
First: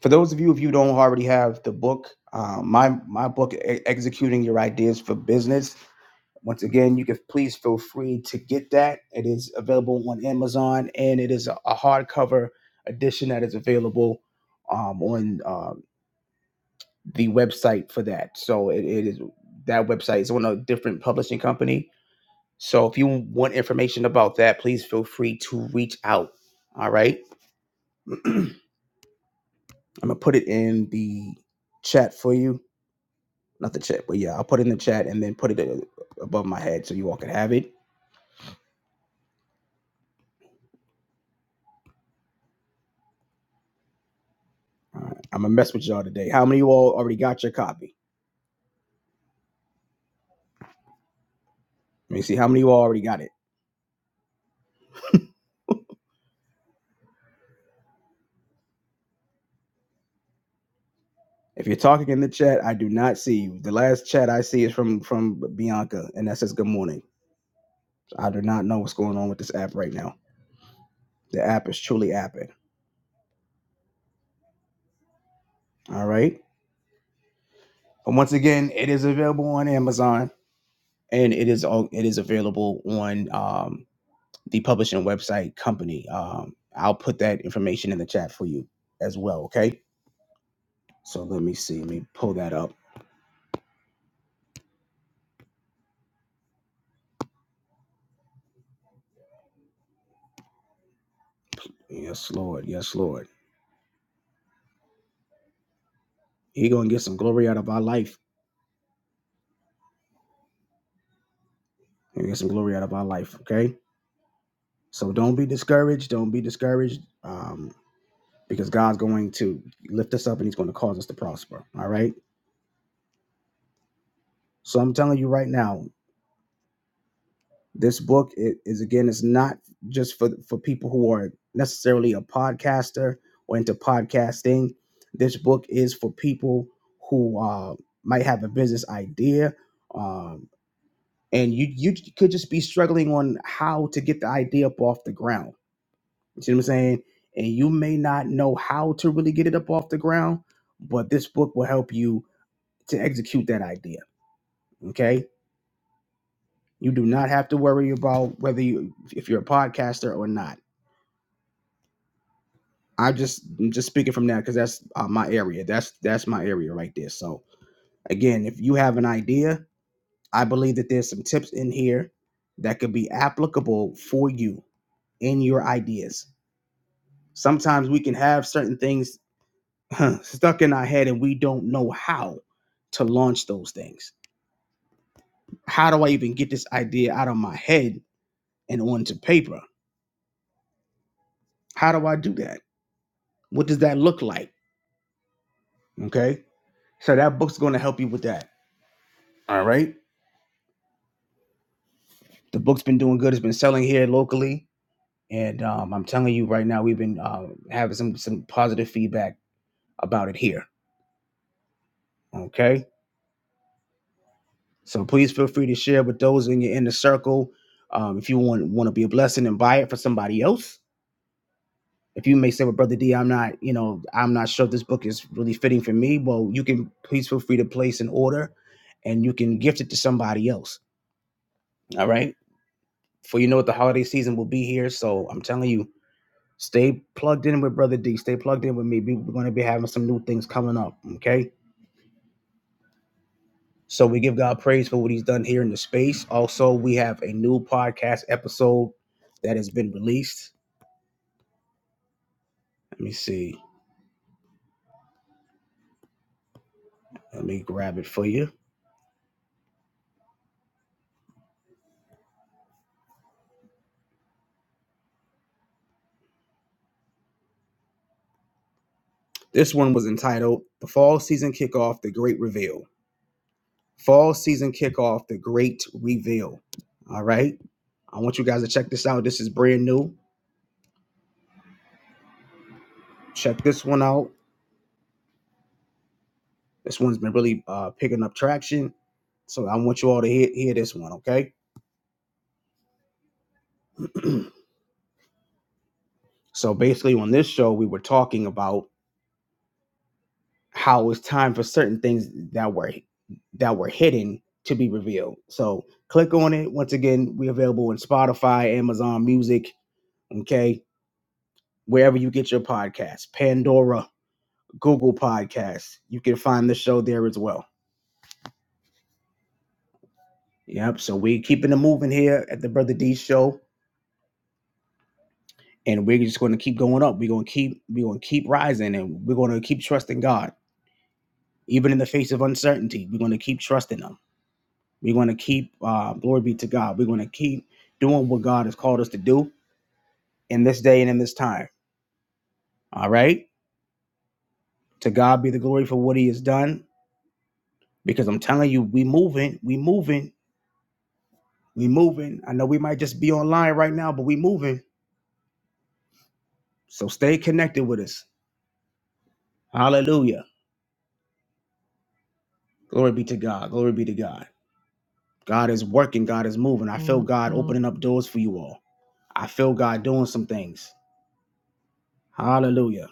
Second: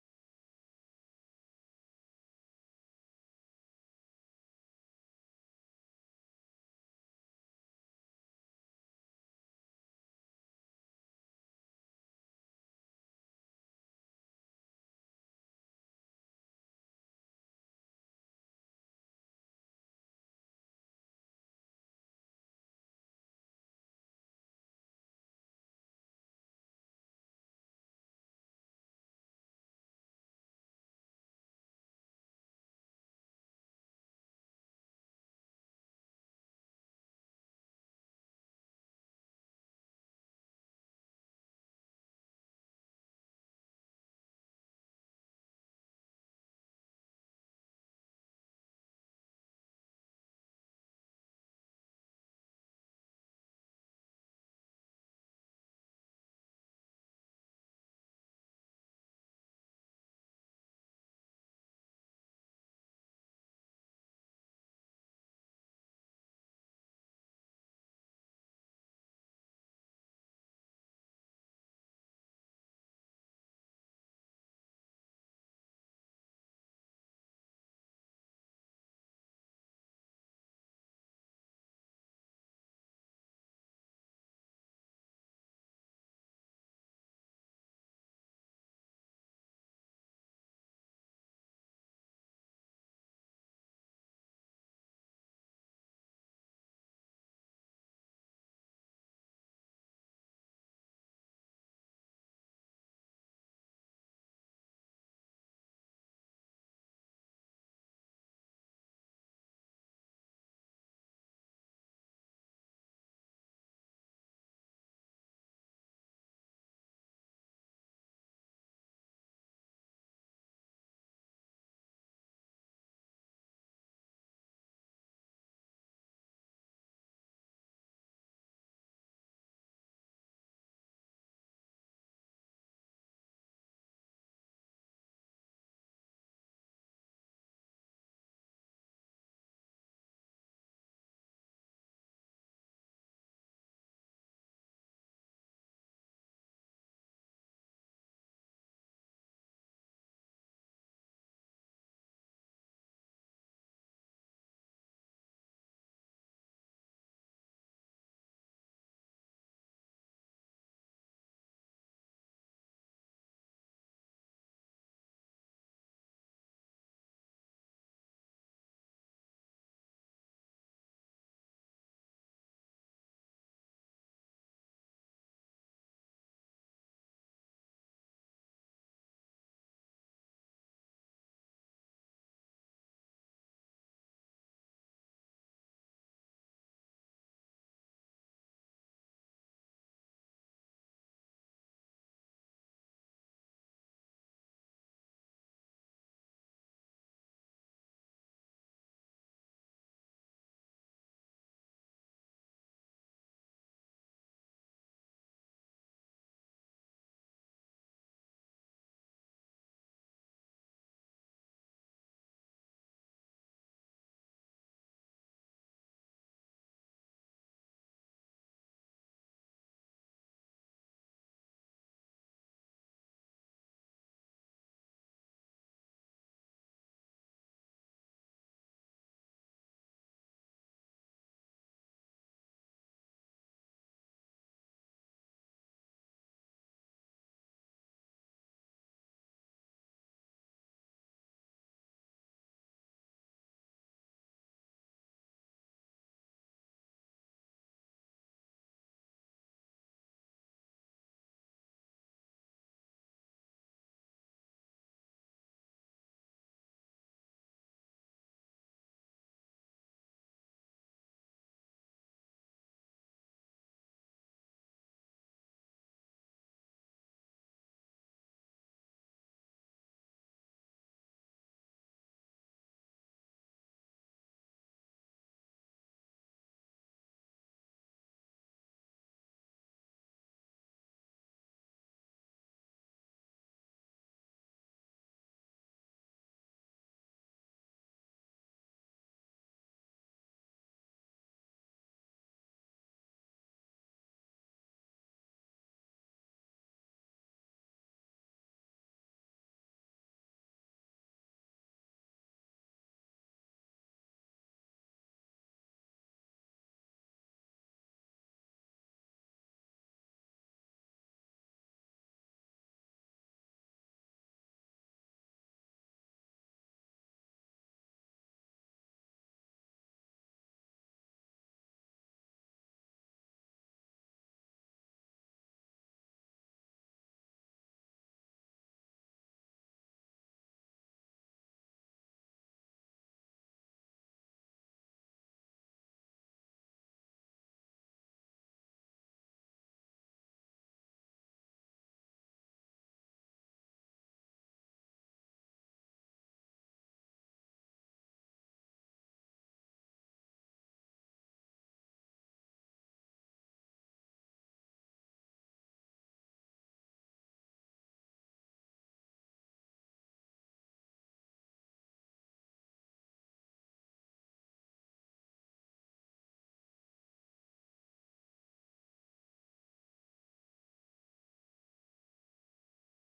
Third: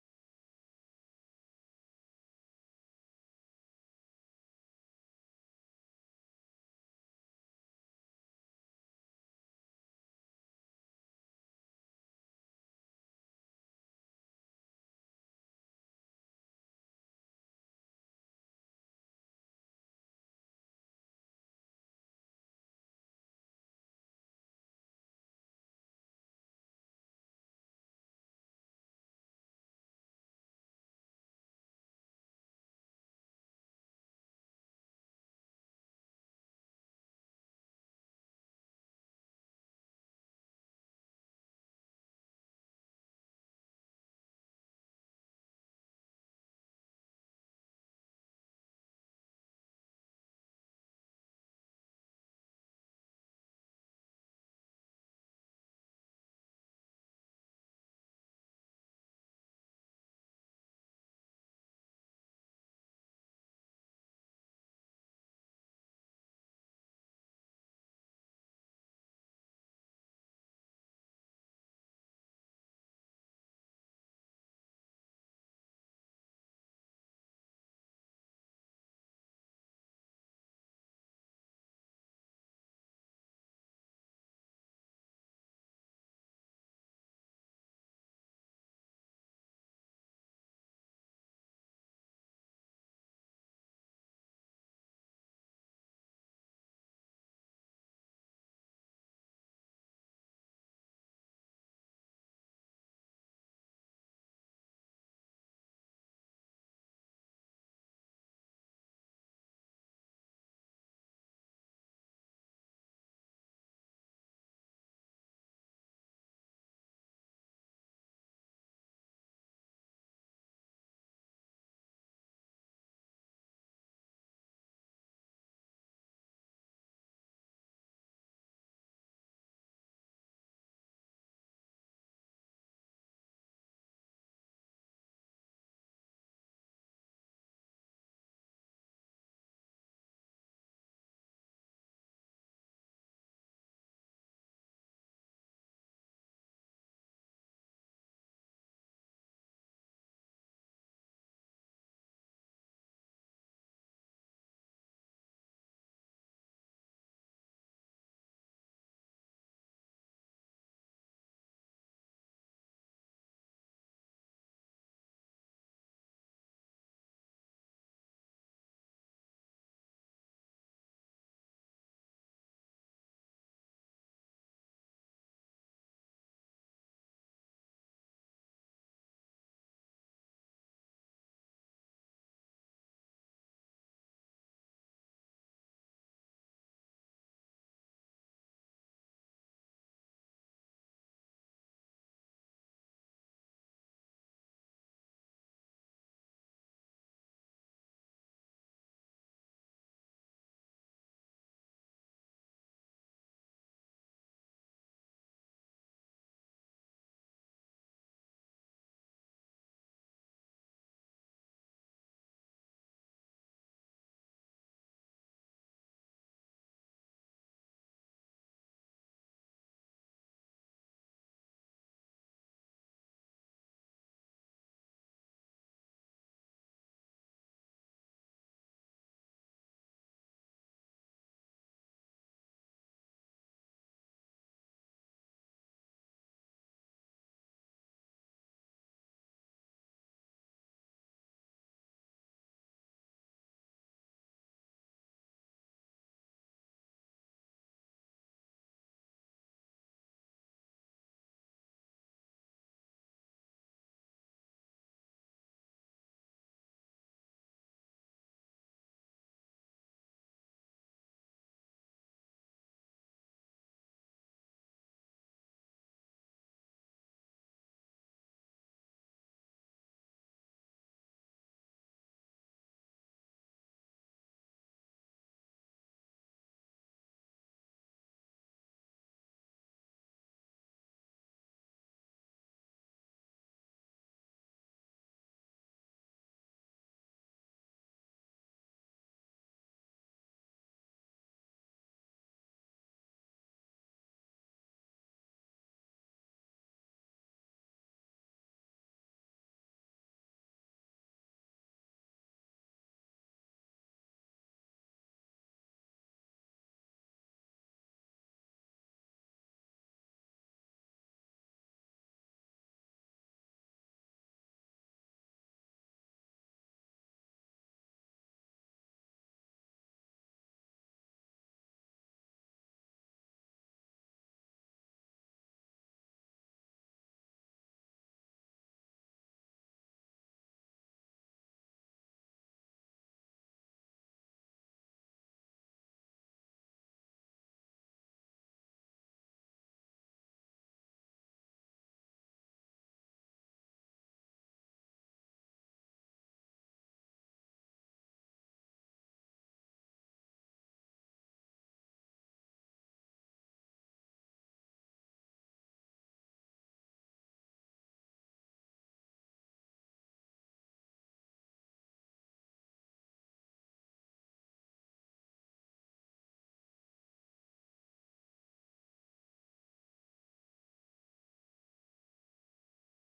Speaker 1: For those of you if you don't already have the book, uh, my my book E- executing your ideas for business. Once again, you can please feel free to get that. It is available on Amazon and it is a, a hardcover edition that is available um, on uh, the website for that. So it, it is that website is on a different publishing company. So if you want information about that, please feel free to reach out. All right. I'm gonna put it in the chat for you. Not the chat, but yeah, I'll put it in the chat and then put it uh, above my head so you all can have it. All right. I'm gonna mess with y'all today. How many of you all already got your copy? Let me see how many of you all already got it. If you're talking in the chat, I do not see you. The last chat I see is from from Bianca, and that says good morning. I do not know what's going on with this app right now. The app is truly apping. All right. And once again, it is available on Amazon and it is all it is available on um, the publishing website company. Um, I'll put that information in the chat for you as well. Okay. So let me see. Let me pull that up. Yes, Lord. Yes, Lord. He gonna get some glory out of our life. He gonna get some glory out of our life. Okay. So don't be discouraged. Don't be discouraged. Um, because God's going to lift us up and He's going to cause us to prosper. All right. So I'm telling you right now, this book is again, it's not just for for people who are necessarily a podcaster or into podcasting. This book is for people who uh, might have a business idea, um, and you you could just be struggling on how to get the idea up off the ground. You see what I'm saying? And you may not know how to really get it up off the ground, but this book will help you to execute that idea. Okay. You do not have to worry about whether you if you're a podcaster or not. I just I'm just speaking from that because that's uh, my area. That's that's my area right there. So again, if you have an idea, I believe that there's some tips in here that could be applicable for you in your ideas. Sometimes we can have certain things huh, stuck in our head and we don't know how to launch those things. How do I even get this idea out of my head and onto paper? How do I do that? What does that look like? Okay. So that book's going to help you with that. All right. The book's been doing good. It's been selling here locally, and um, I'm telling you right now, we've been uh, having some some positive feedback about it here. Okay. So please feel free to share with those in your inner circle. Um, if you want want to be a blessing and buy it for somebody else, if you may say, "Well, brother D, I'm not, you know, I'm not sure this book is really fitting for me." Well, you can please feel free to place an order, and you can gift it to somebody else. All right for you know what the holiday season will be here. So I'm telling you, stay plugged in with Brother D. Stay plugged in with me. We- are going to be having some new things coming up. Okay. So we give God praise for what He's done here in the space. Also, we have a new podcast episode that has been released. Let me see. Let me grab it for you. This one was entitled The Fall Season Kickoff, The Great Reveal. Fall Season Kickoff, The Great Reveal. All right. I want you guys to check this out. This is brand new. Check this one out This one's been really uh, picking up traction. So I want you all to hear, hear this one, okay? so basically, on this show, we were talking about how it's time for certain things that were that were hidden to be revealed. So click on it. Once again, we're available in Spotify, Amazon Music, okay, wherever you get your podcasts, Pandora, Google Podcasts. You can find the show there as well. Yep. So we keeping it moving here at the Brother D Show. and we're just going to keep going up. We're going to keep we're going to keep rising, and we're going to keep trusting God, even in the face of uncertainty. We're going to keep trusting Him. We're going to keep uh, glory be to God. We're going to keep doing what God has called us to do in this day and in this time. All right. To God be the glory for what He has done. Because I'm telling you, we moving, we moving, we moving. I know we might just be online right now, but we moving. So stay connected with us. Hallelujah. Glory be to God. Glory be to God. God is working, God is moving. I feel God Mhm. opening up doors for you all. I feel God doing some things. Hallelujah.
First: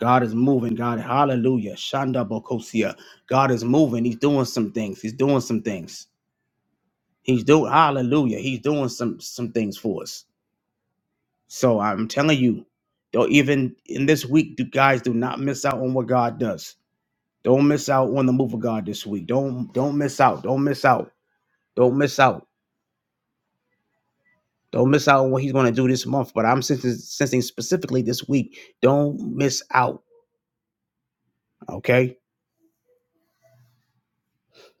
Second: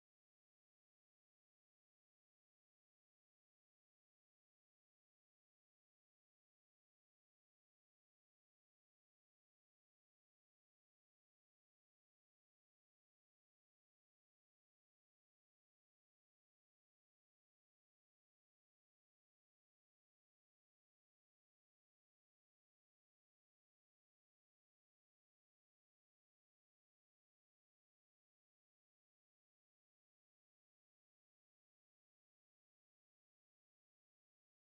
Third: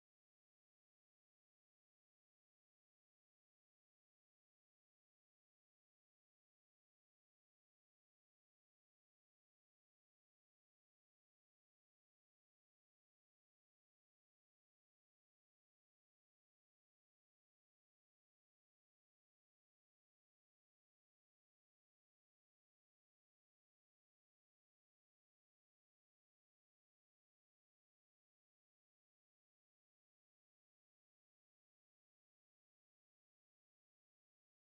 Speaker 1: God is moving. God, hallelujah. Shanda Bokosia. God is moving. He's doing some things. He's doing some things. He's doing hallelujah. He's doing some some things for us. So I'm telling you, don't even in this week, do guys do not miss out on what God does. Don't miss out on the move of God this week. Don't don't miss out. Don't miss out. Don't miss out. Don't miss out on what he's going to do this month, but I'm sensing, sensing specifically this week. Don't miss out, okay?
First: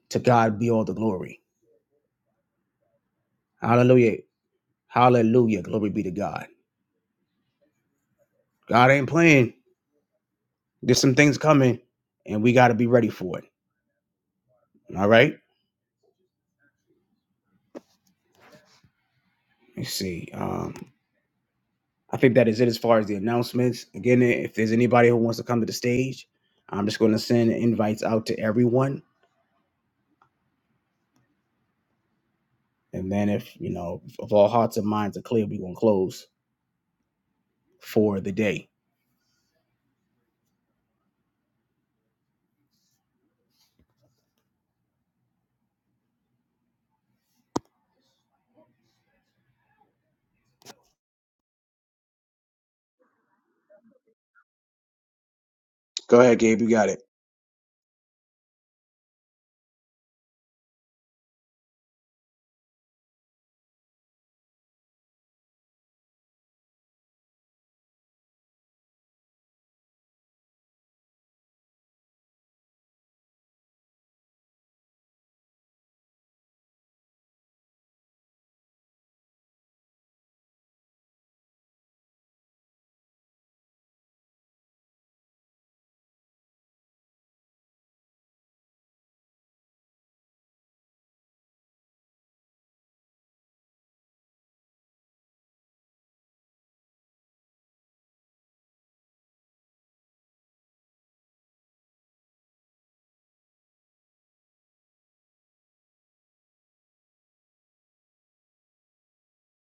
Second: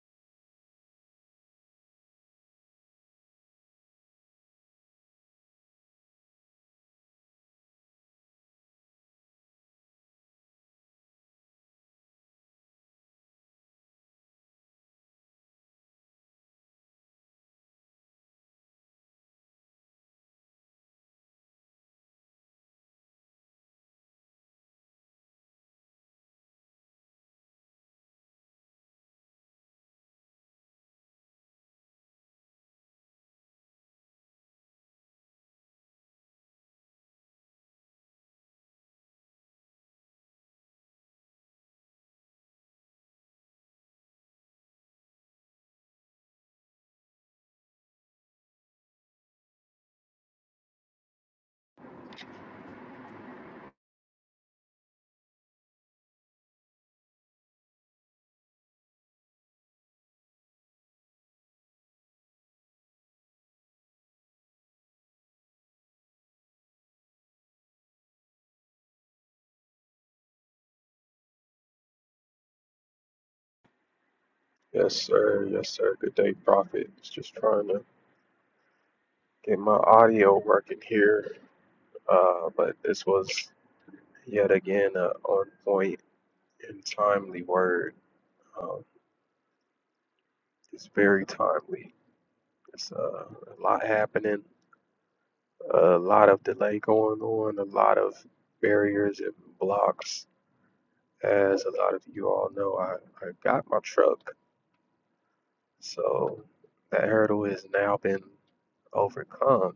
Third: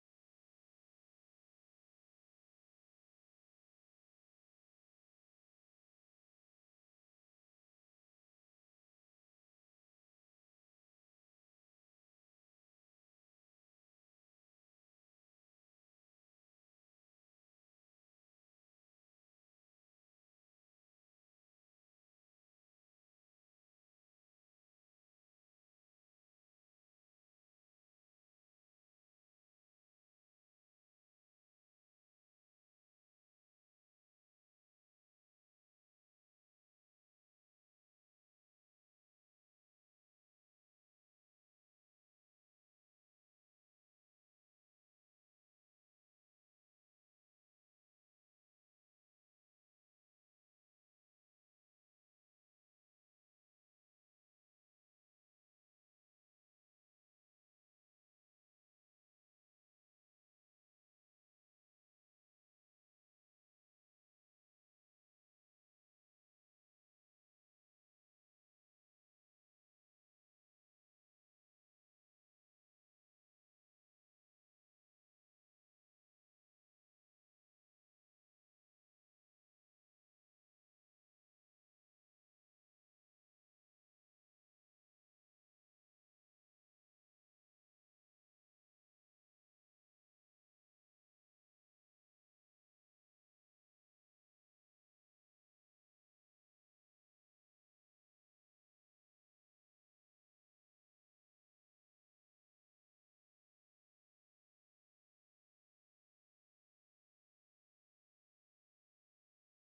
Speaker 1: To God be all the glory. Hallelujah. Hallelujah. Glory be to God. God ain't playing. There's some things coming, and we got to be ready for it. All right? Let's see. Um, I think that is it as far as the announcements. Again, if there's anybody who wants to come to the stage, I'm just going to send invites out to everyone. And then if, you know, if all hearts and minds are clear, we're going to close for the day. Go ahead, Gabe. You got it.
Speaker 2: Yes, sir. Yes, sir. Good day, Prophet. Was Just trying to get my audio working here. Uh, but this was yet again a on point and timely word. Um, it's very timely. It's uh, a lot happening, a lot of delay going on, a lot of barriers and blocks. As a lot of you all know, I, I got my truck. So that hurdle has now been overcome.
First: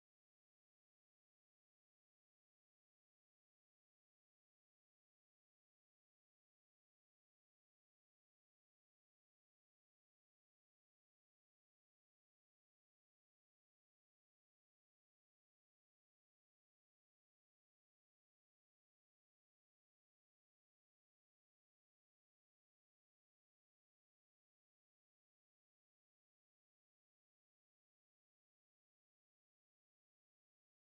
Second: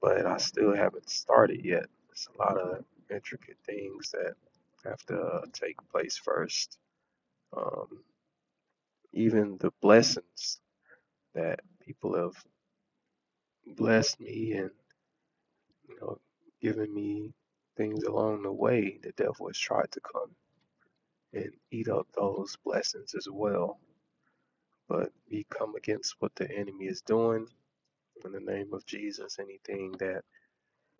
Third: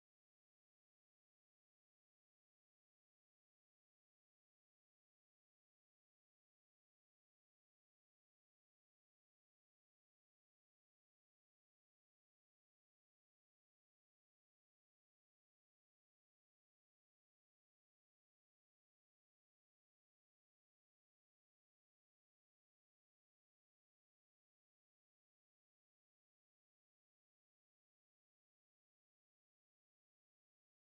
Speaker 2: but I still haven't started yet. It's a lot of intricate things that have to uh, take place first. Um, even the blessings that people have blessed me and you know given me things along the way, the devil has tried to come and eat up those blessings as well. But we come against what the enemy is doing in the name of Jesus. Anything that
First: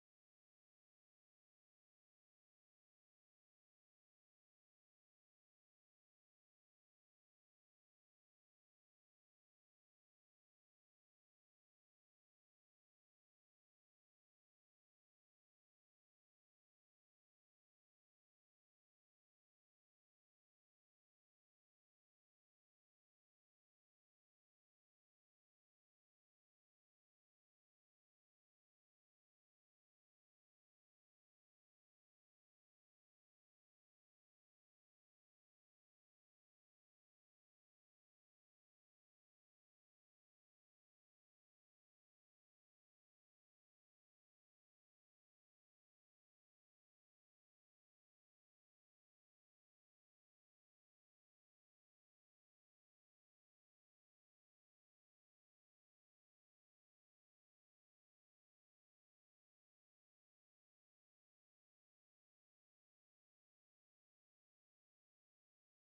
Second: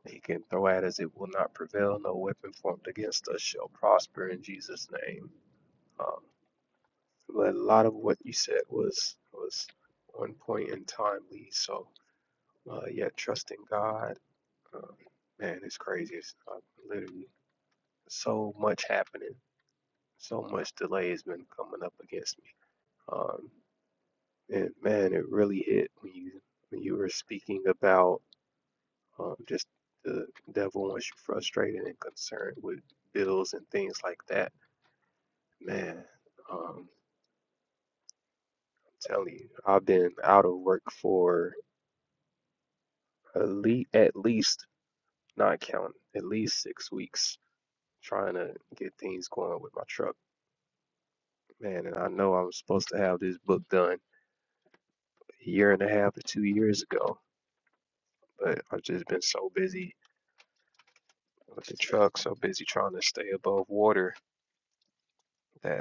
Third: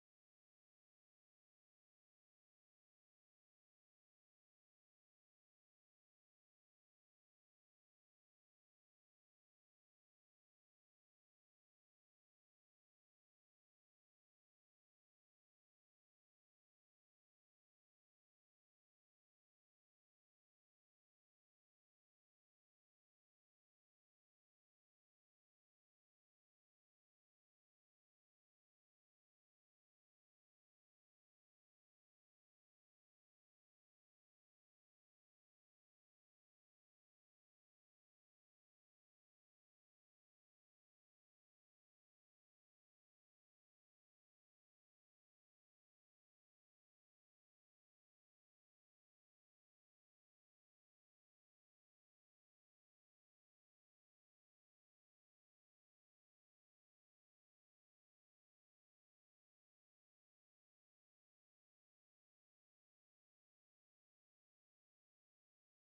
Speaker 2: He can throw at us, it will not prevail. No weapon formed against us shall prosper in Jesus' name. Um, but a lot of what you said was was one point in time, Lee. So, uh, yeah, trusting God, uh, man, it's crazy. It's uh, literally so much happening. So much delay has been coming up against me. Um, and man, it really hit when you when you were speaking about Um, just the devil wants you frustrated and concerned with bills and things like that. Man, um, I'm telling you, I've been out of work for at least, at least, not counting, at least six weeks trying to get things going with my truck. Man, and I know I'm supposed to have this book done a year and a half to two years ago, but I've just been so busy with the truck, so busy trying to stay above water that.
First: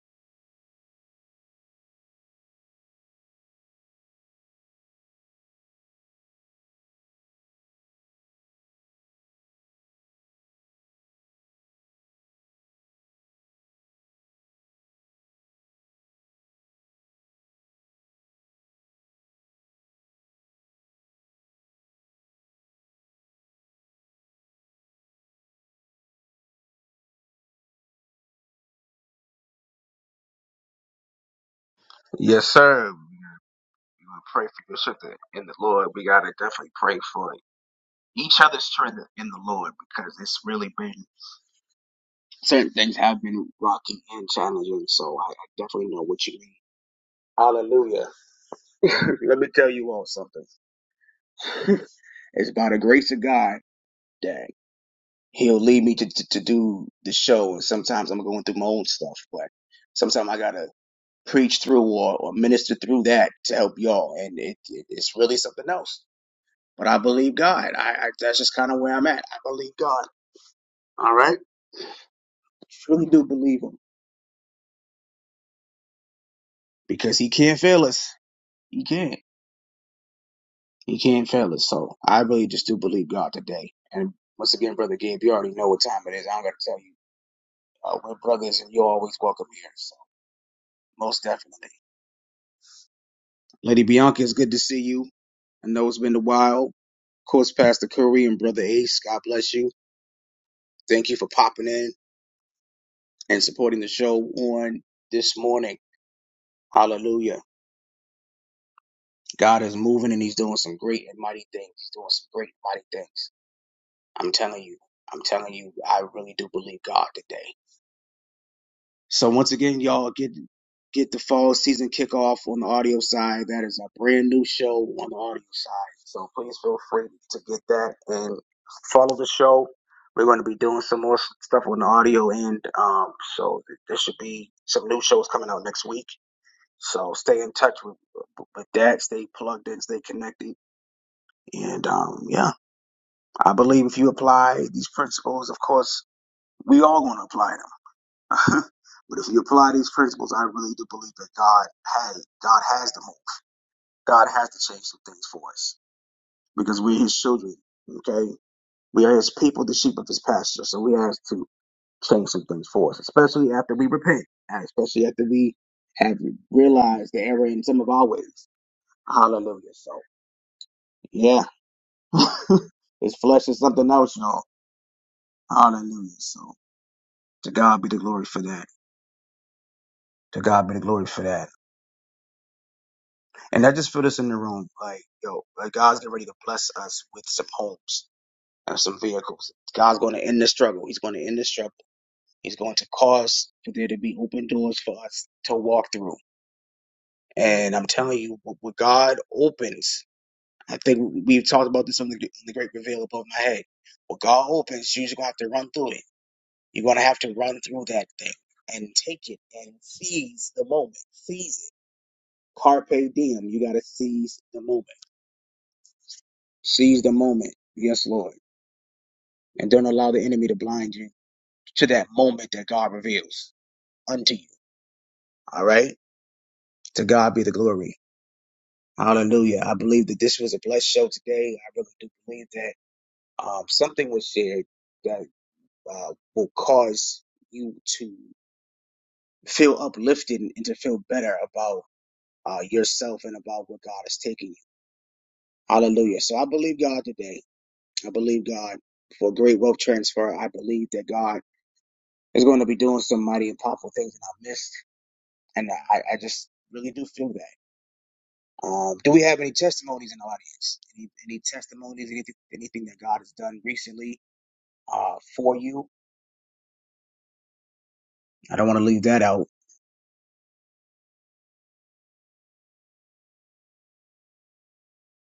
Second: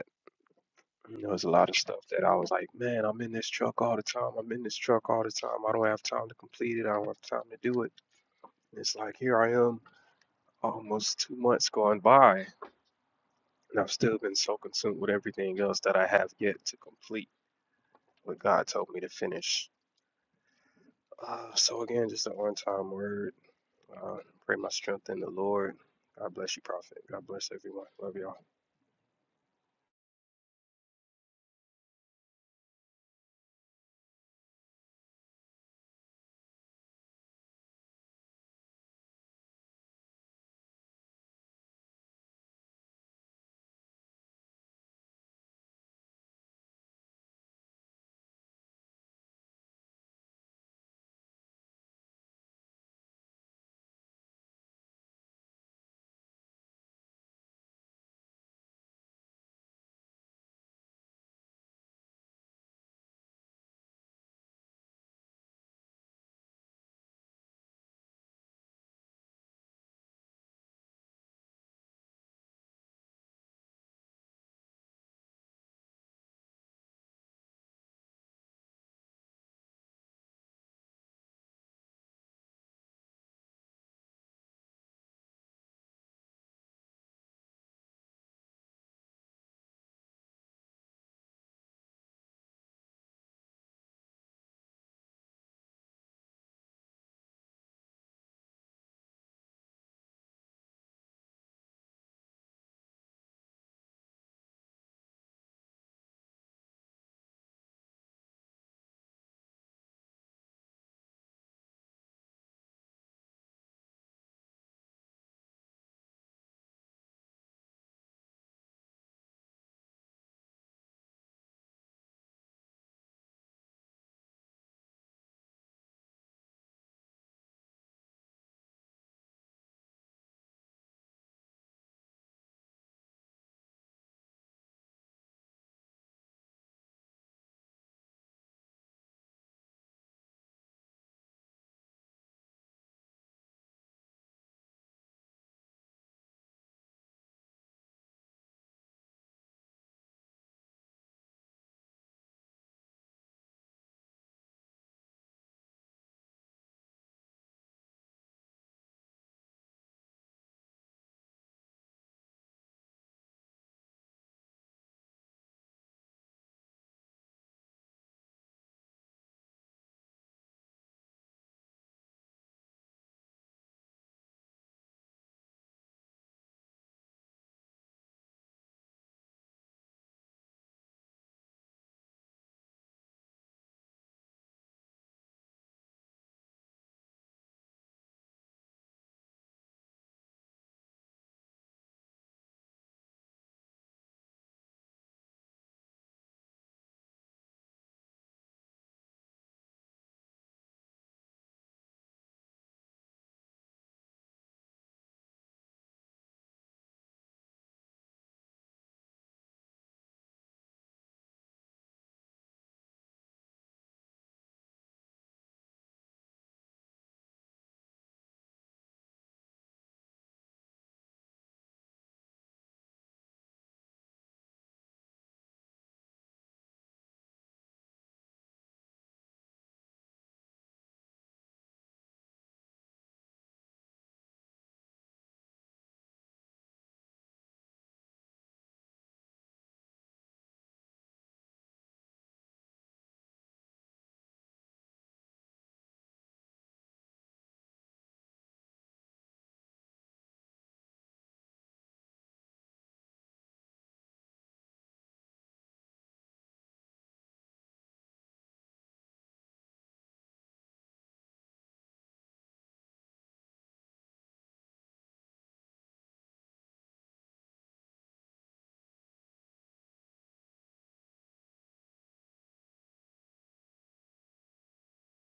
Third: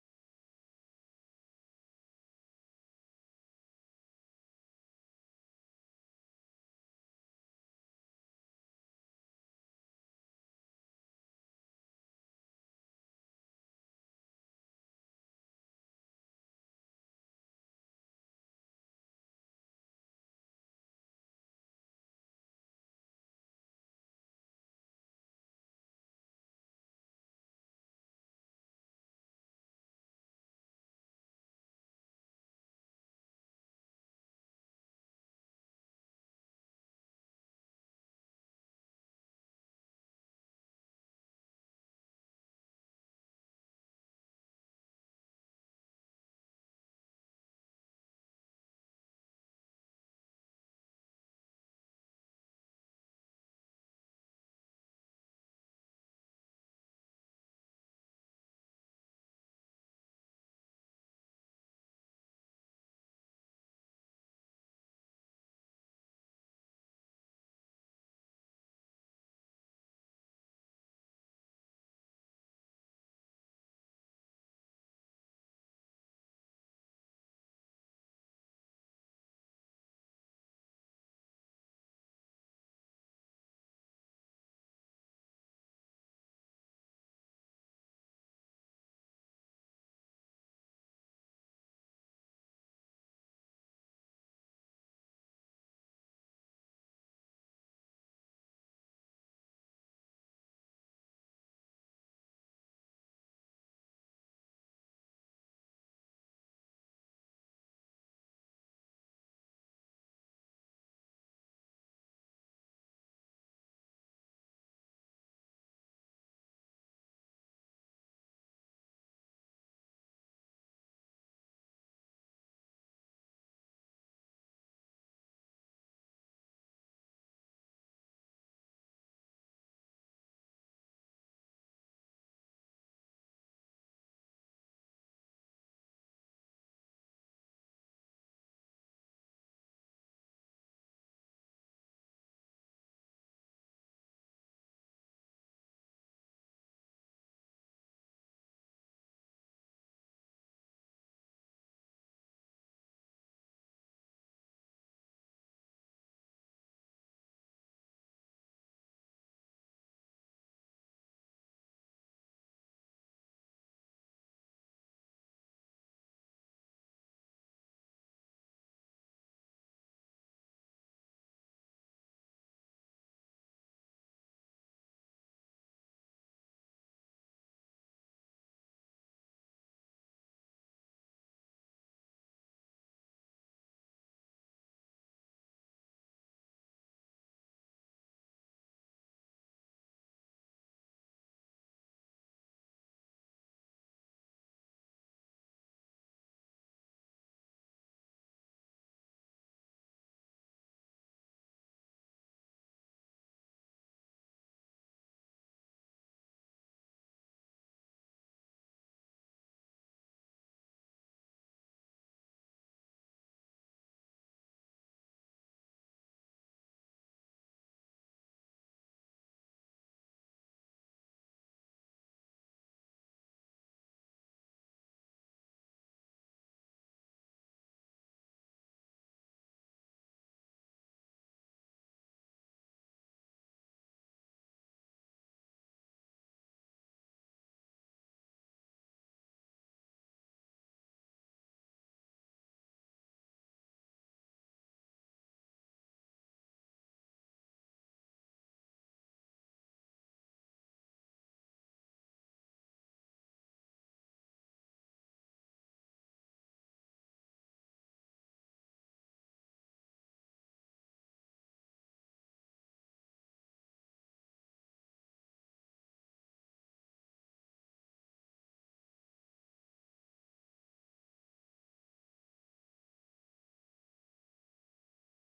Speaker 2: You know, there's a lot of stuff that I was like, man, I'm in this truck all the time. I'm in this truck all the time. I don't have time to complete it. I don't have time to do it. And it's like, here I am, almost two months gone by, and I've still been so consumed with everything else that I have yet to complete what God told me to finish. Uh, so, again, just an on time word. Uh, pray my strength in the Lord. God bless you, Prophet. God bless everyone. Love y'all.
Speaker 1: Yes, sir. You would pray for your strength in the Lord. We gotta definitely pray for each other's strength in the Lord because it's really been certain things have been rocky and challenging. So I, I definitely know what you mean. Hallelujah. Let me tell you all something. it's by the grace of God that He'll lead me to, to, to do the show. And sometimes I'm going through my own stuff, but sometimes I gotta preach through or, or minister through that to help y'all. And it, it, it's really something else But I believe God. I, I that's just kind of where I'm at. I believe God. All right, truly do believe Him because He can't fail us. He can't. He can't fail us. So I really just do believe God today. And once again, brother Gabe, you already know what time it is. I don't got to tell you. Uh, we're brothers, and you're always welcome here. So most definitely, Lady Bianca, it's good to see you. I know it's been a while. Of course, Pastor Curry and Brother Ace, God bless you. Thank you for popping in and supporting the show on this morning. Hallelujah. God is moving and he's doing some great and mighty things. He's doing some great and mighty things. I'm telling you. I'm telling you, I really do believe God today. So once again, y'all get get the fall season kickoff on the audio side. That is a brand new show on the audio side. So please feel free to get that and follow the show. We're going to be doing some more stuff on the audio end. Um, so th- there should be some new shows coming out next week. So stay in touch with, with that. Stay plugged in. Stay connected And um, yeah, I believe if you apply these principles, of course, we all going to apply them. but if you apply these principles, I really do believe that God has God has the move. God has to change some things for us because we're His children. Okay, we are His people, the sheep of His pasture. So we has to change some things for us, especially after we repent, and especially after we have realized the error in some of our ways. Hallelujah. So yeah, His flesh is something else, y'all. Hallelujah. So. To God be the glory for that. To God be the glory for that. And I just feel this in the room. Like, yo, like God's getting ready to bless us with some homes and some vehicles. God's going to end the struggle. He's going to end the struggle. He's going to cause for there to be open doors for us to walk through. And I'm telling you, what what God opens, I think we've talked about this on the, the Great Reveal above my head. What God opens, you're just going to have to run through it. You're going to have to run through that thing and take it and seize the moment, seize it Carpe diem. You got to seize the moment. Seize the moment. Yes, Lord. And don't allow the enemy to blind you to that moment that God reveals unto you. All right? To God be the glory. Hallelujah. I believe that this was a blessed show today. I really do believe that um, something was shared that uh, will cause you to feel uplifted and to feel better about uh, yourself and about where God is taking you. Hallelujah. So I believe God today. I believe God for great wealth transfer. I believe that God is going to be doing some mighty and powerful things in our midst. And I, I just really do feel that. Um, do we have any testimonies in the audience? Any, any testimonies, anything, anything that God has done recently uh, for you? I don't want to leave that out.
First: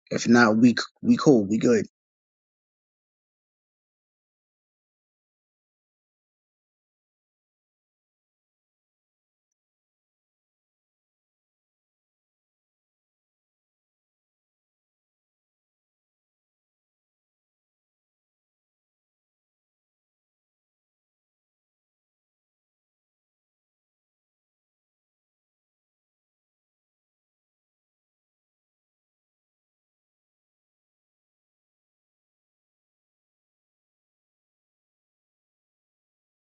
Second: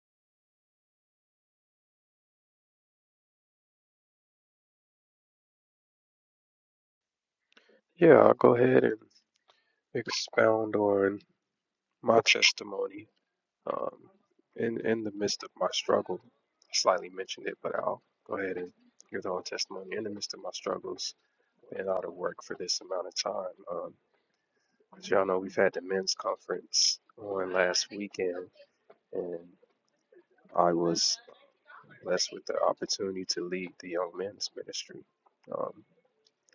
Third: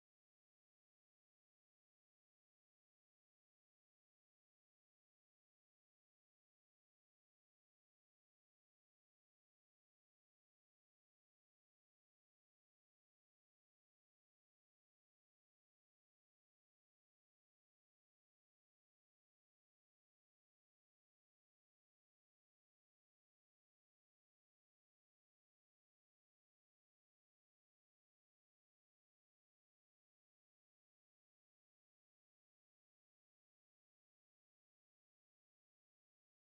Speaker 1: If not, we c- we cool, we good.
Speaker 2: Yeah, I'll go ahead and expound on my testimony. um, in in the midst of my struggle. I slightly mentioned it, but I'll go ahead and give the whole testimony. In the midst of my struggles and all the work for this amount of time, um, as y'all know, we've had the men's conference on last weekend, and I was blessed with the opportunity to lead the young men's ministry. Um,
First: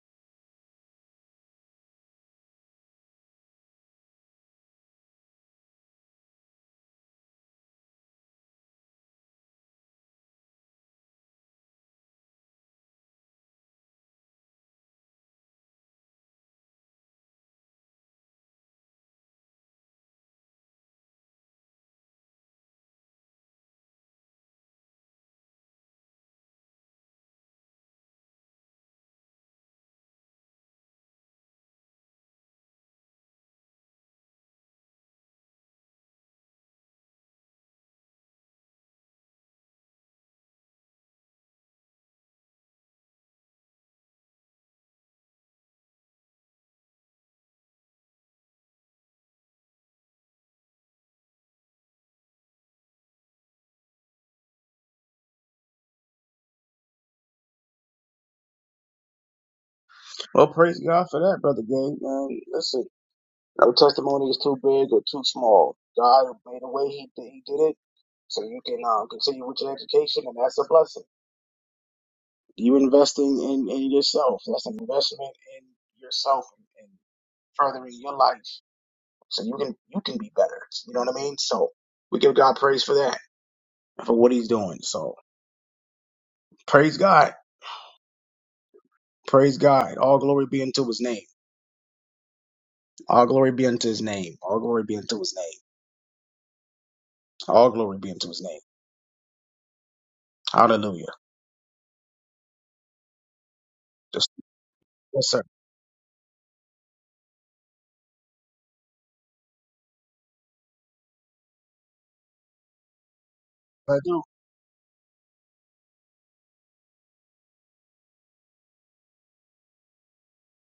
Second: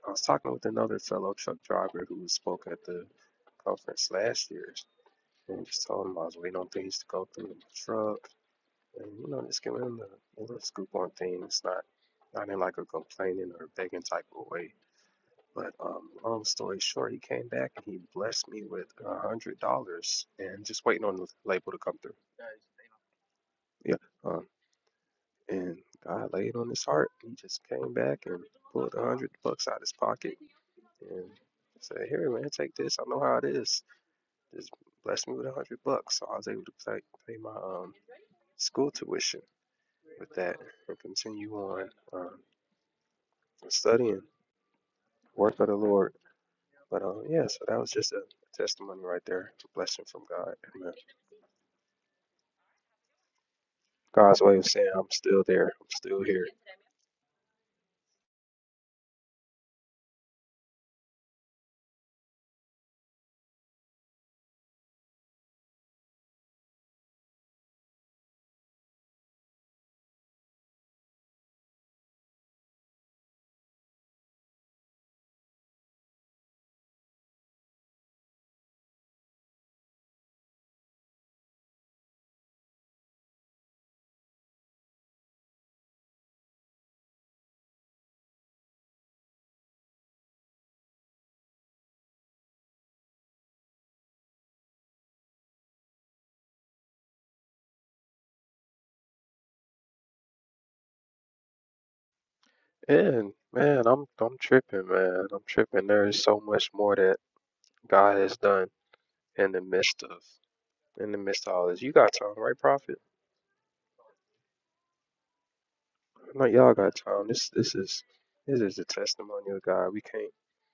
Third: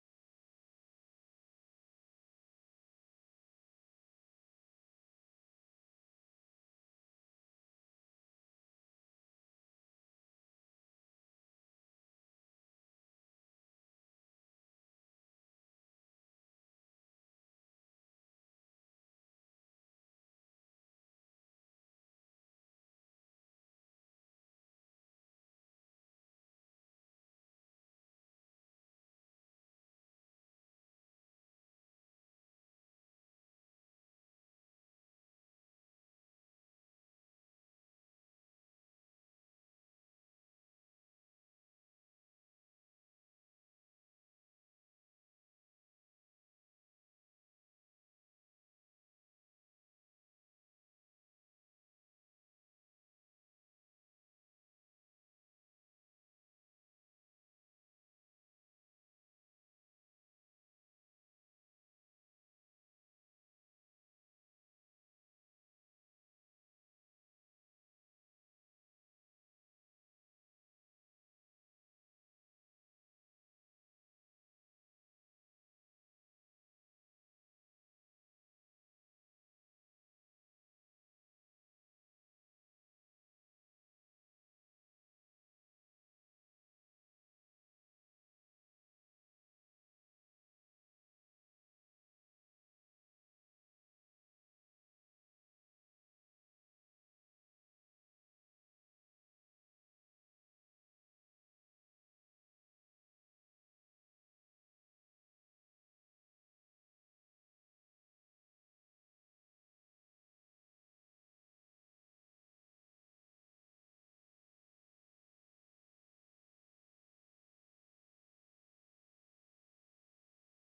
Speaker 2: I was talking with another fellow truck driver who spoke at the conference last year, and just told him I was waiting on things to go through in the truck And you know, just giving them the, the scoop on things, not not in like a complaining or begging type of way. But um, long story short, he came back and he blessed me with a hundred dollars, and just waiting on the label to come through. Yeah. Um, and God laid on his heart. He just came back and pulled a hundred bucks out of his pocket and said, "Here, man, take this. I know how it is. Just bless me with a hundred bucks." So I was able to pay, pay my um school tuition with that and continue on. um, and studying, work of the Lord. But um, yeah, so that was just a testimony right there, a blessing from God. Amen. God's way of saying I'm still there, I'm still here.
Speaker 1: Well, praise God for that, brother Gang, Man, listen, no testimony is too big or too small. God made a way; He did, he did it, so you can uh, continue with your education, and that's a blessing. You're investing in, in yourself. That's an investment in yourself and, and furthering your life. So you can you can be better. You know what I mean? So we give God praise for that, for what he's doing. So praise God. Praise God be unto his name. All glory be unto his name. All glory be unto his all glory be unto his name. Hallelujah.
Speaker 2: And man, I'm
Speaker 1: Just,
Speaker 2: I'm tripping,
Speaker 1: yes,
Speaker 2: man.
Speaker 1: sir.
Speaker 2: I'm tripping. There is so much more that God has done in the midst of in the midst of all this. You got time, right, Prophet?
Speaker 1: I do.
Speaker 2: I know y'all got time. This this is this is a testimony of God. We can't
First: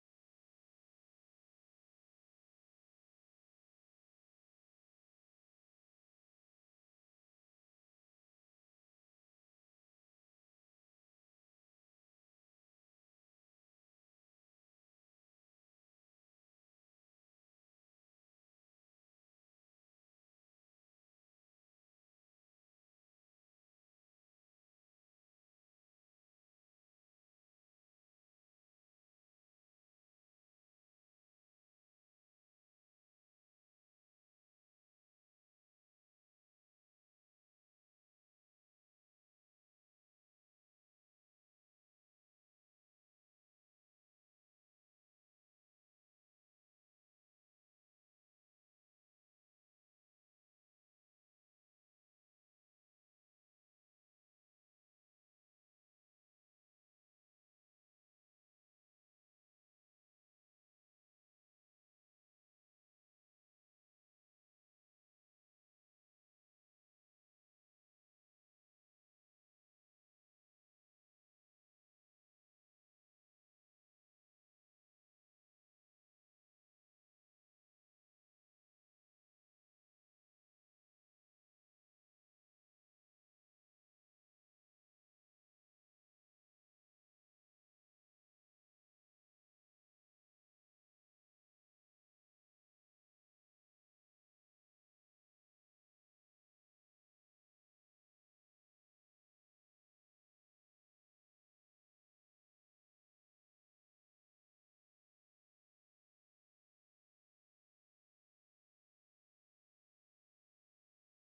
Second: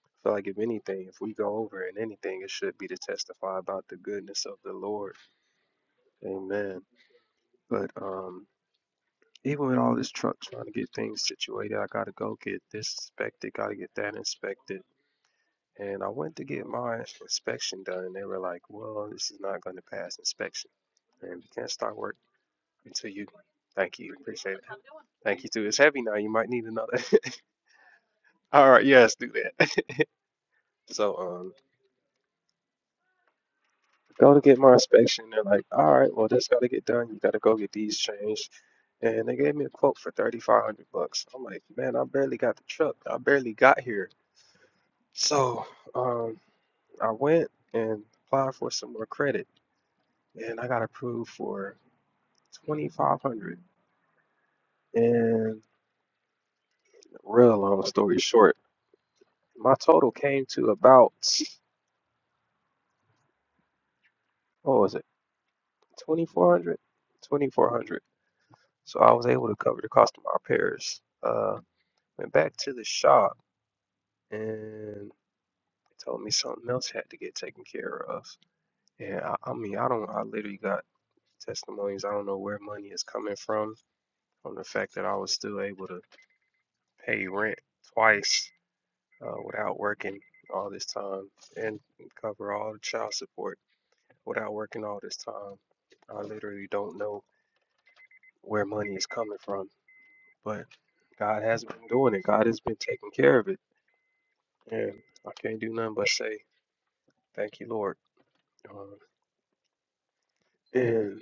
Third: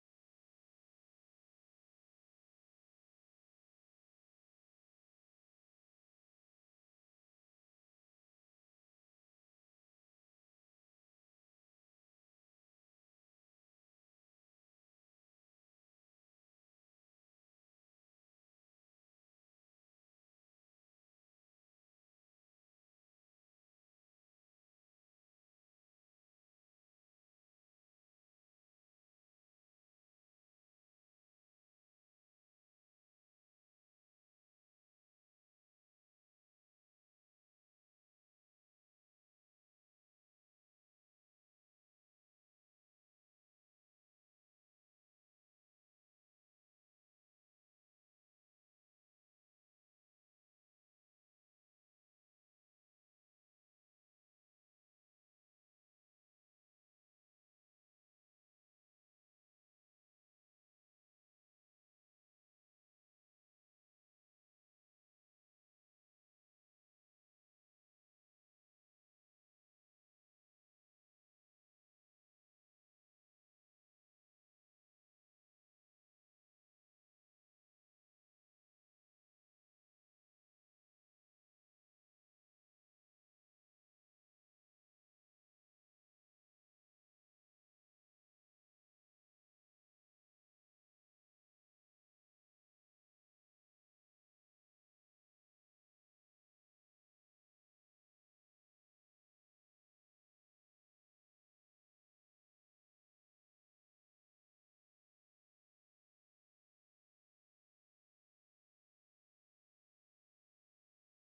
Speaker 2: I feel like if anything, if we go over in anything, it should be to testify about the goodness of the Lord. Amen. But um even with all this truck trying to get things situated, I gotta go get this inspected, gotta get that inspected. And I went to get my inspection done, and they were like, "Well, this is not going to pass inspection, and we can't start work until you." Thank you, appreciate it. Thank you too. It's heavy now. You might need another. All right, yes, do that. So, um, go to get my inspection. They're like, "All right, well, this got to get done. You got to go get these changed." and they gave me a quote for 3500 bucks. I'm like, man, I barely got the truck. I barely got here. So um, I went and applied for some more credit, and I got approved for 2,500. And real long story short, my total came to about, what was it, 2,400? 2,400. So I was able to cover the cost of my repairs. Uh, went back to the shop, and they told me something else had to get taken care of. And I, I mean, I don't, I literally got testimonies. I don't know where money is coming from from the fact that I was still able to pay rent twice uh, without working all this time and cover all the child support without working all this time. I literally don't know where money is coming from, but God has been doing it. God has been taking care of it, and I can't do nothing but say thank you, Lord. Uh, and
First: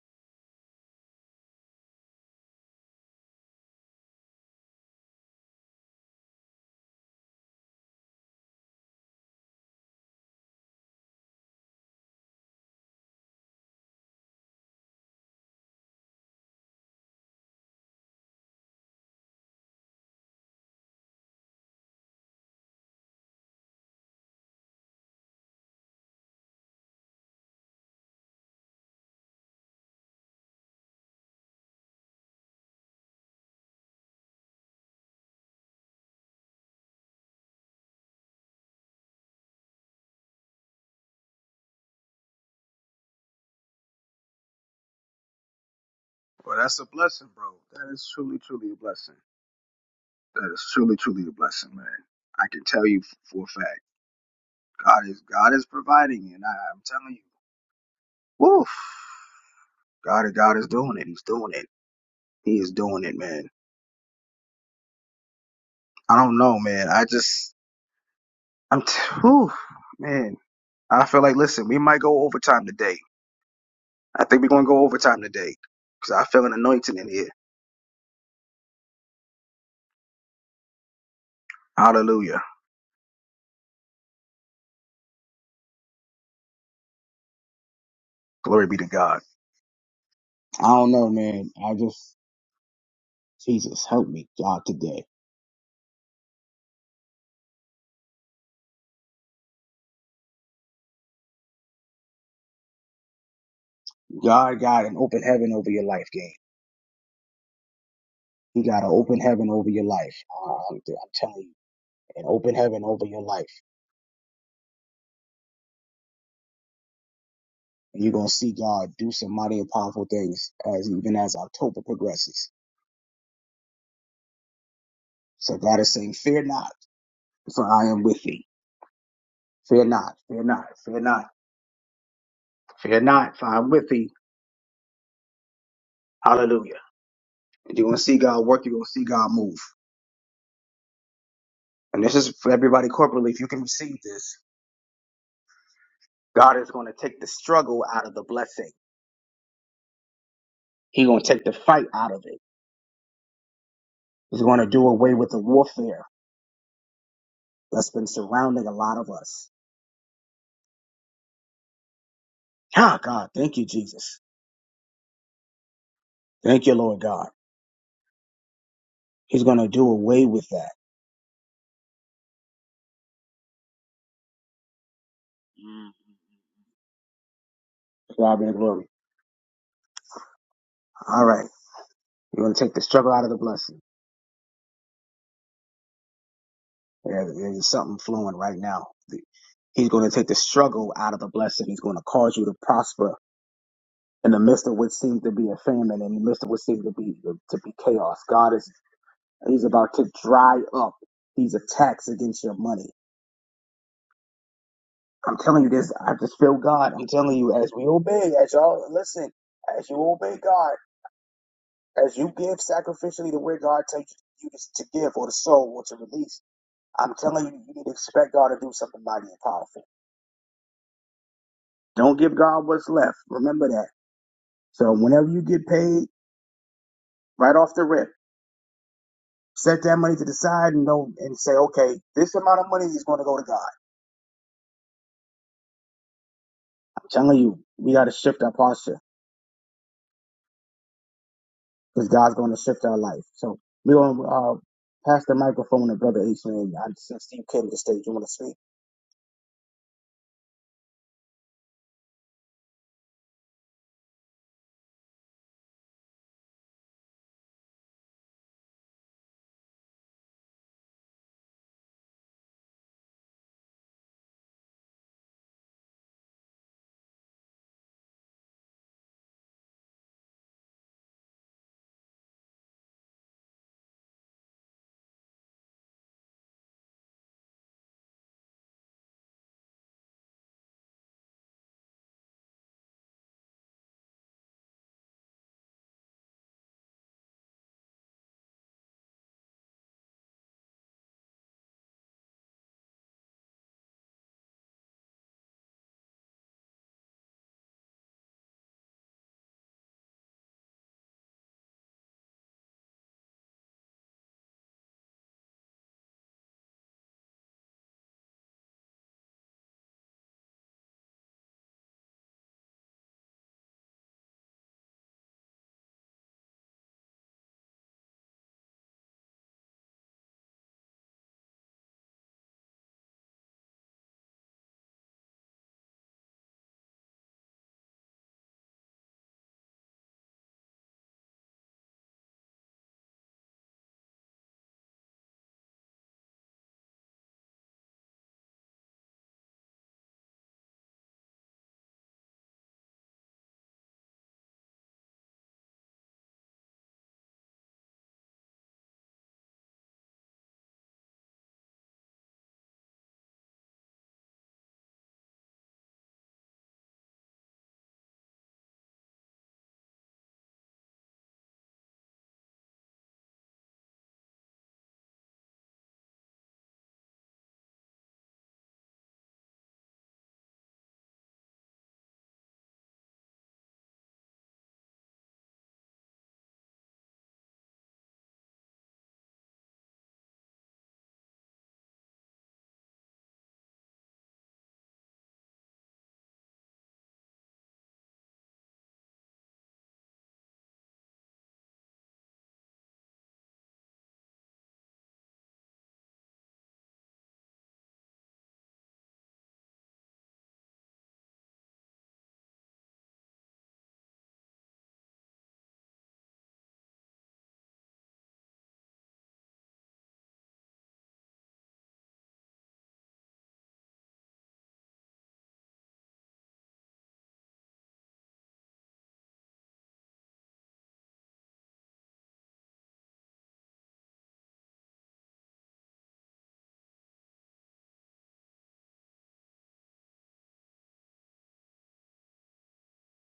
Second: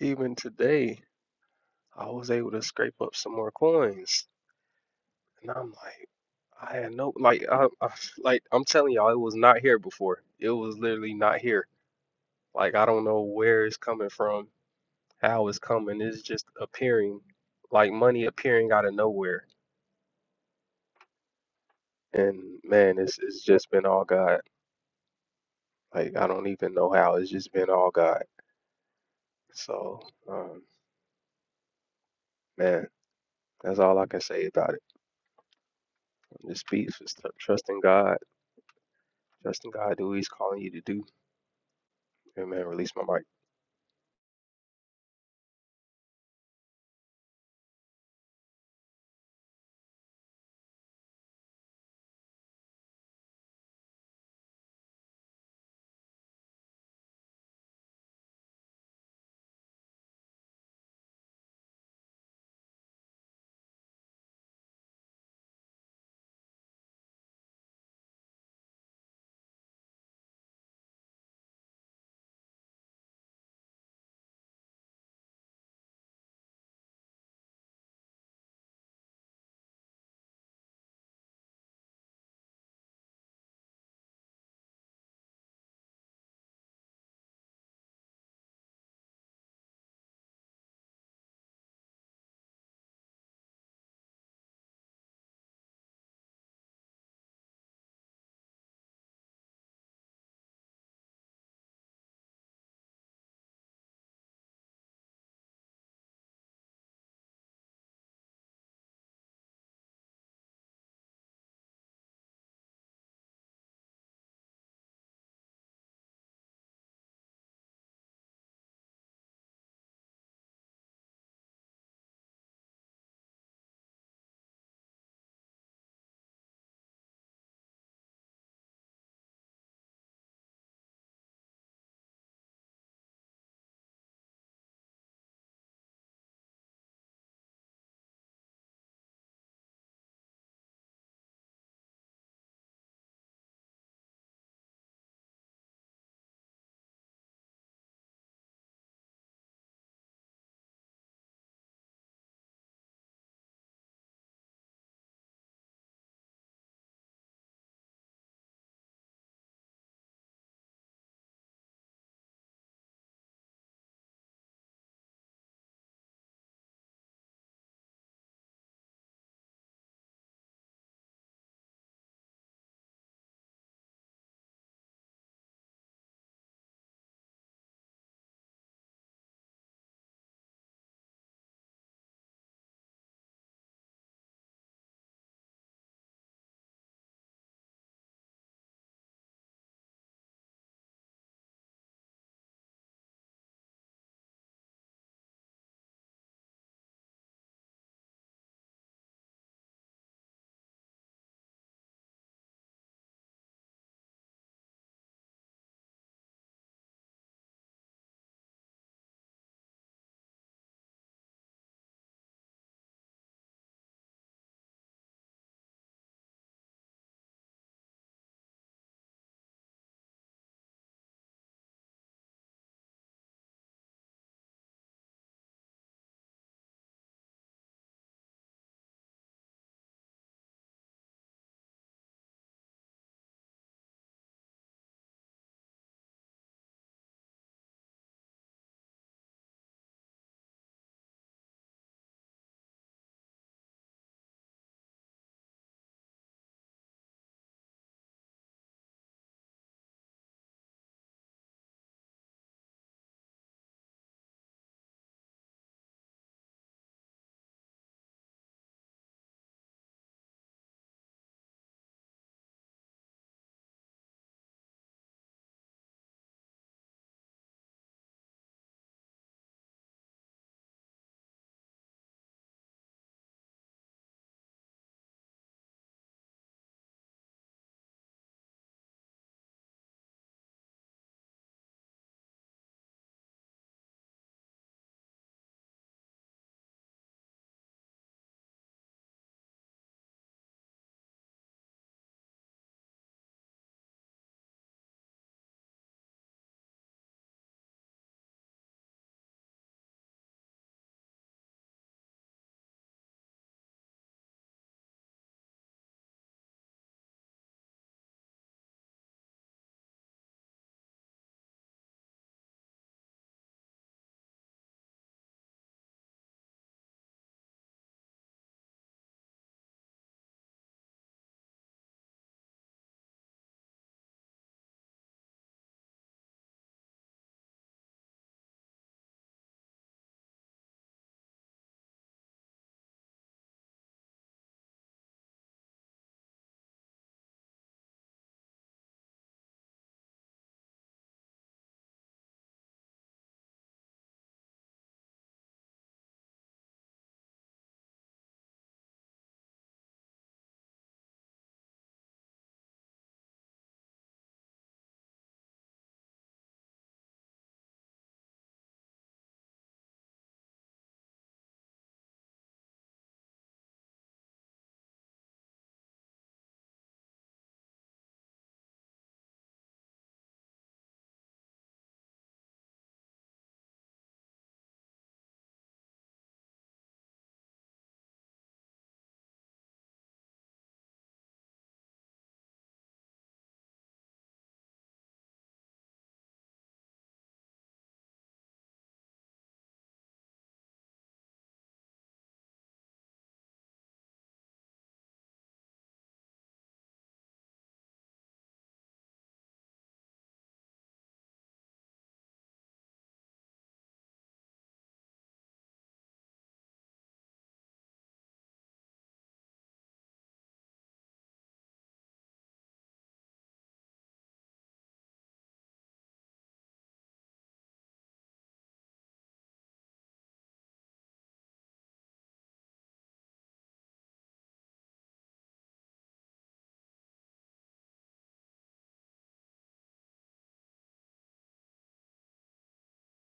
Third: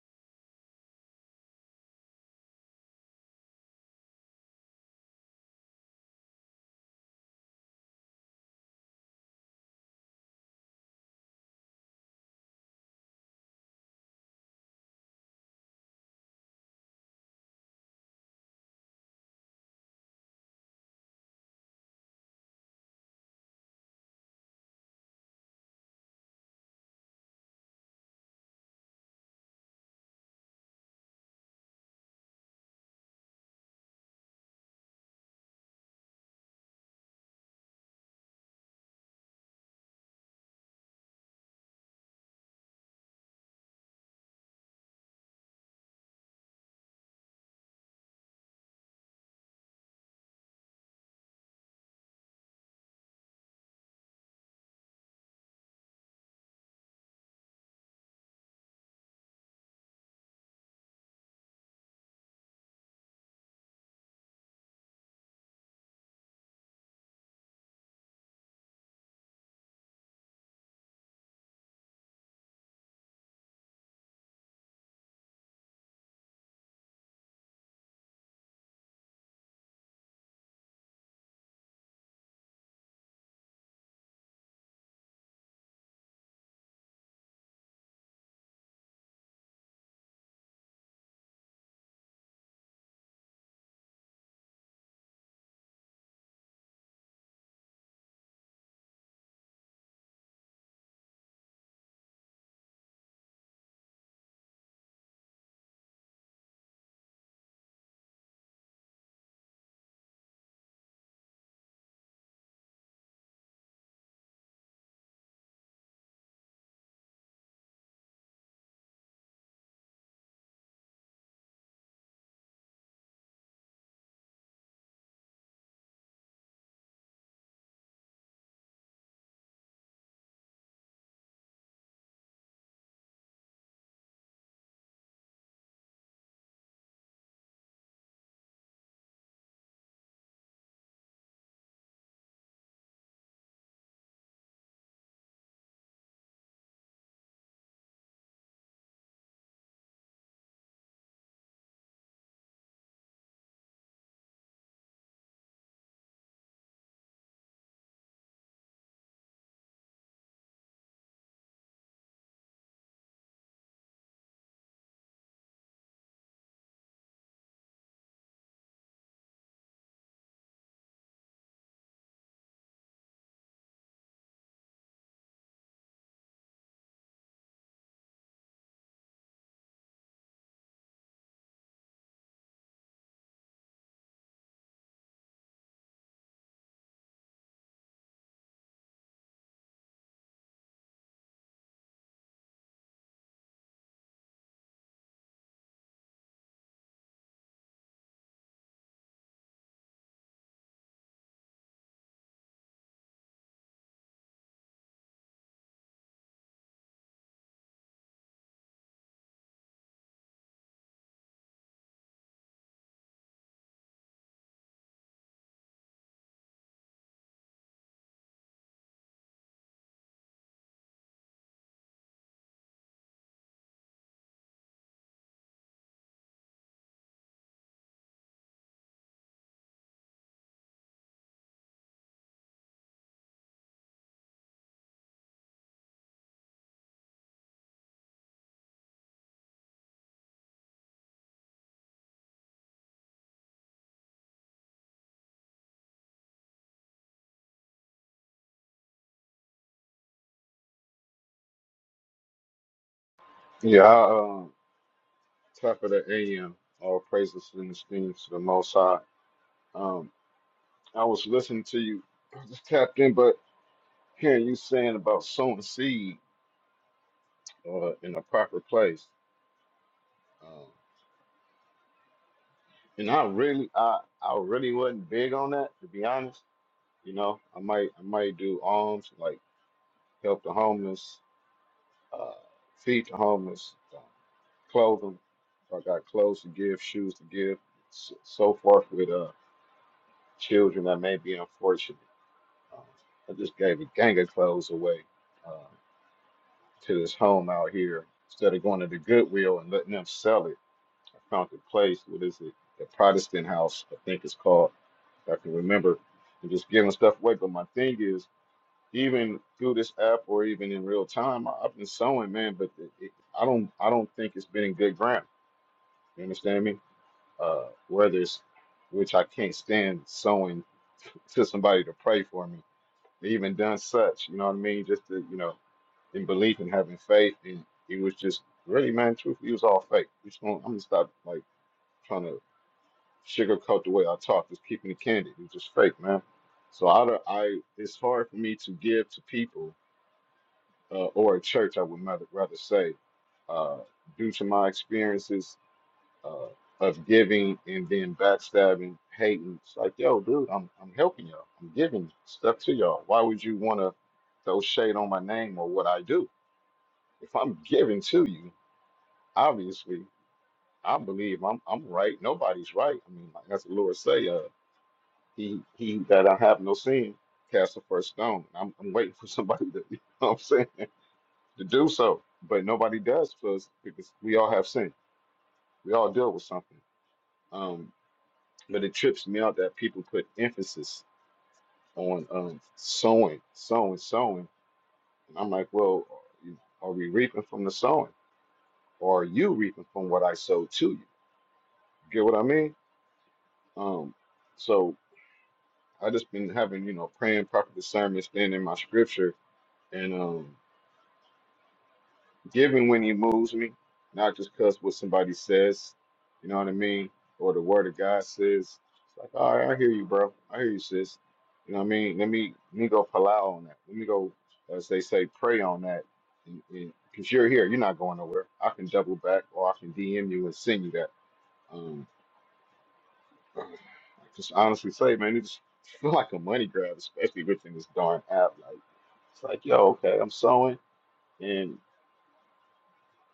Speaker 2: even today, I was able to scrape up some more coins And I'm like, I had no like I, I like I'm telling y'all, it was not here before. It was literally not here. Like I don't know where it's coming from, how it's coming. It's just appearing, like money appearing out of nowhere. And man, it's it's just been all God. Like I don't even know how. It's just been all God. So um, man, that's all I can say about it. I'm just peace, just trusting God, trusting God, do what He's calling you to do. Amen. Release my mic.
Speaker 1: Well, that's a blessing, bro. That is truly, truly a blessing. That is truly, truly a blessing, man. I can tell you f- for a fact, God is God is providing, and I, I'm telling you. Woof. God, God is doing it. He's doing it. He is doing it, man. I don't know, man. I just, I'm, t- whew, man. I feel like, listen, we might go overtime today. I think we're going to go overtime today because I feel an anointing in here. Hallelujah. Glory be to God. I don't know, man. I just, Jesus, help me, God, today. God got an open heaven over your life, gang. He got an open heaven over your life. Uh, I'm, I'm telling you, an open heaven over your life. and you're gonna see God do some mighty and powerful things as even as October progresses. So God is saying, Fear not, for I am with thee. Fear not, fear not, fear not, fear not, for I'm with thee. Hallelujah. And you're gonna see God work, you're gonna see God move. And this is for everybody corporately. If you can receive this, God is gonna take the struggle out of the blessing. He's gonna take the fight out of it. He's gonna do away with the warfare that's been surrounding a lot of us. Ah, God, thank you, Jesus. Thank you, Lord God. He's gonna do away with that. Mm. To God be the glory. All you We're going to take the struggle out of the blessing. There- There's something flowing right now. The- He's going to take the struggle out of the blessing. He's going to cause you to prosper in the midst of what seems to be a famine, in the midst of what seems to be to be chaos. God is He's about to dry up these attacks against your money. I'm telling you this. I just feel God. I'm telling you, as we obey, as y'all listen, as you obey God, as you give sacrificially to where God tells you to to give or to sow or to release I'm telling you, you need to expect God to do something mighty and powerful. Don't give God what's left. Remember that. So whenever you get paid, right off the rip, set that money to the side and know and say, okay, this amount of money is going to go to God. I'm telling you, we got to shift our posture because God's going to shift our life. So we're going to uh, pass the microphone to Brother H. Man. I, since you came to the stage, you want to speak?
Speaker 3: Yeah, I, um, top of the AM, all praises and esteem to the Most High. Um, I was listening to you, I just tapped in, but hearing you saying about sowing seed uh, in a proper place, um, and I really, I, I really wasn't big on that to be honest. You know, I might, I might do alms like help the homeless, uh, feed the homeless, uh, clothe them. If I got clothes to give, shoes to give, so, so forth with uh children that may be unfortunate. Uh, I just gave a gang of clothes away uh, to this home out here. Instead of going to the Goodwill and letting them sell it, I found a place. What is it? The Protestant House, I think it's called. If I can remember. And just giving stuff away. But my thing is, even through this app or even in real time, I, I've been sewing, man. But it, it, I don't, I don't think it's been in good ground. You understand me? Uh, where there's, which I can't stand sewing to somebody to pray for me They even done such, you know what I mean? Just to, you know, in belief and having faith. And it was just really, man, truthfully, it was all fake. We just gonna, I'm going to stop, like, trying to sugarcoat the way I talk, just keeping it candid. It was just fake, man. So I, don't- I it's hard for me to give to people uh, or a church, I would rather, rather say, uh, due to my experiences uh, of giving and then backstabbing, hating. It's like, yo, dude, I'm I'm helping y'all. I'm giving stuff to y'all. Why would you want to throw shade on my name or what I do? If I'm giving to you, obviously, I believe I'm I'm right. Nobody's right. I mean, like, that's the Lord say, uh, he he that I have no sin cast the first stone. I'm I'm waiting for somebody to, you know what I'm saying, to do so. But nobody does because because we all have sin. We all deal with something. Um. But it trips me out that people put emphasis on um, sowing, sowing, sowing. And I'm like, well, you- are we reaping from the sowing? Or are you reaping from what I sowed to you? Get what I mean? Um, so I just been having, you know, praying proper discernment, staying in my scripture, and um, Giving when he moves me, not just because what somebody says, you know what I mean, or the word of God says. It's like, all right, I hear you, bro. I hear you, sis. You know what I mean? Let me let me go palau on that. Let me go, as they say, pray on that. Because you're here, you're not going nowhere. I can double back, or I can DM you and send you that. Um, I just honestly say, man, it just feel like a money grab, especially within this darn app. Like, it's like, yo, okay, I'm sewing, and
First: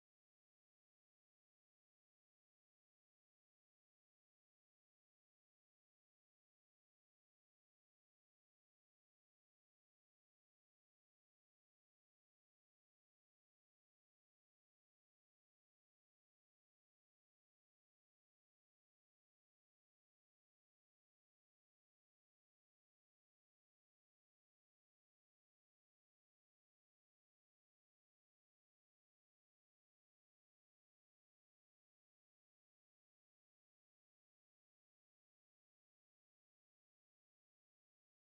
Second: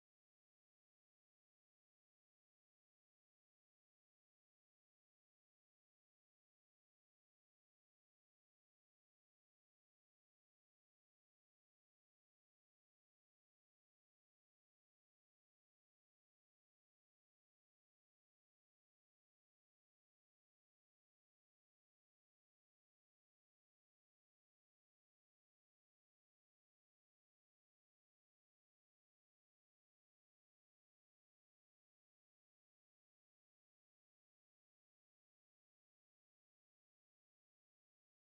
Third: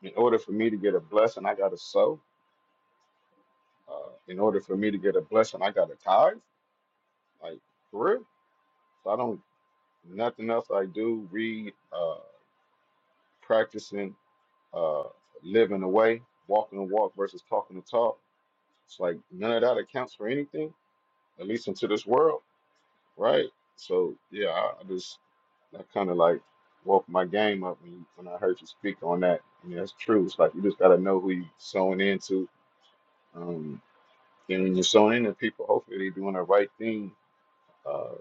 Speaker 3: In order for me to get a blessing, I gotta sow. Uh, in order for me to get a blessing, I gotta tithe. Like for real. So I don't nothing else I do. Read, uh, practicing, uh, living the way, walking the walk versus talking the talk. It's like none of that accounts for anything, at least into this world, right? So yeah, I, I just I kind of like woke my game up when, you, when I heard you speak on that. I mean, that's true. It's like you just gotta know who you sowing into. Um, And when you're sowing into people, hopefully they're doing the right thing, uh,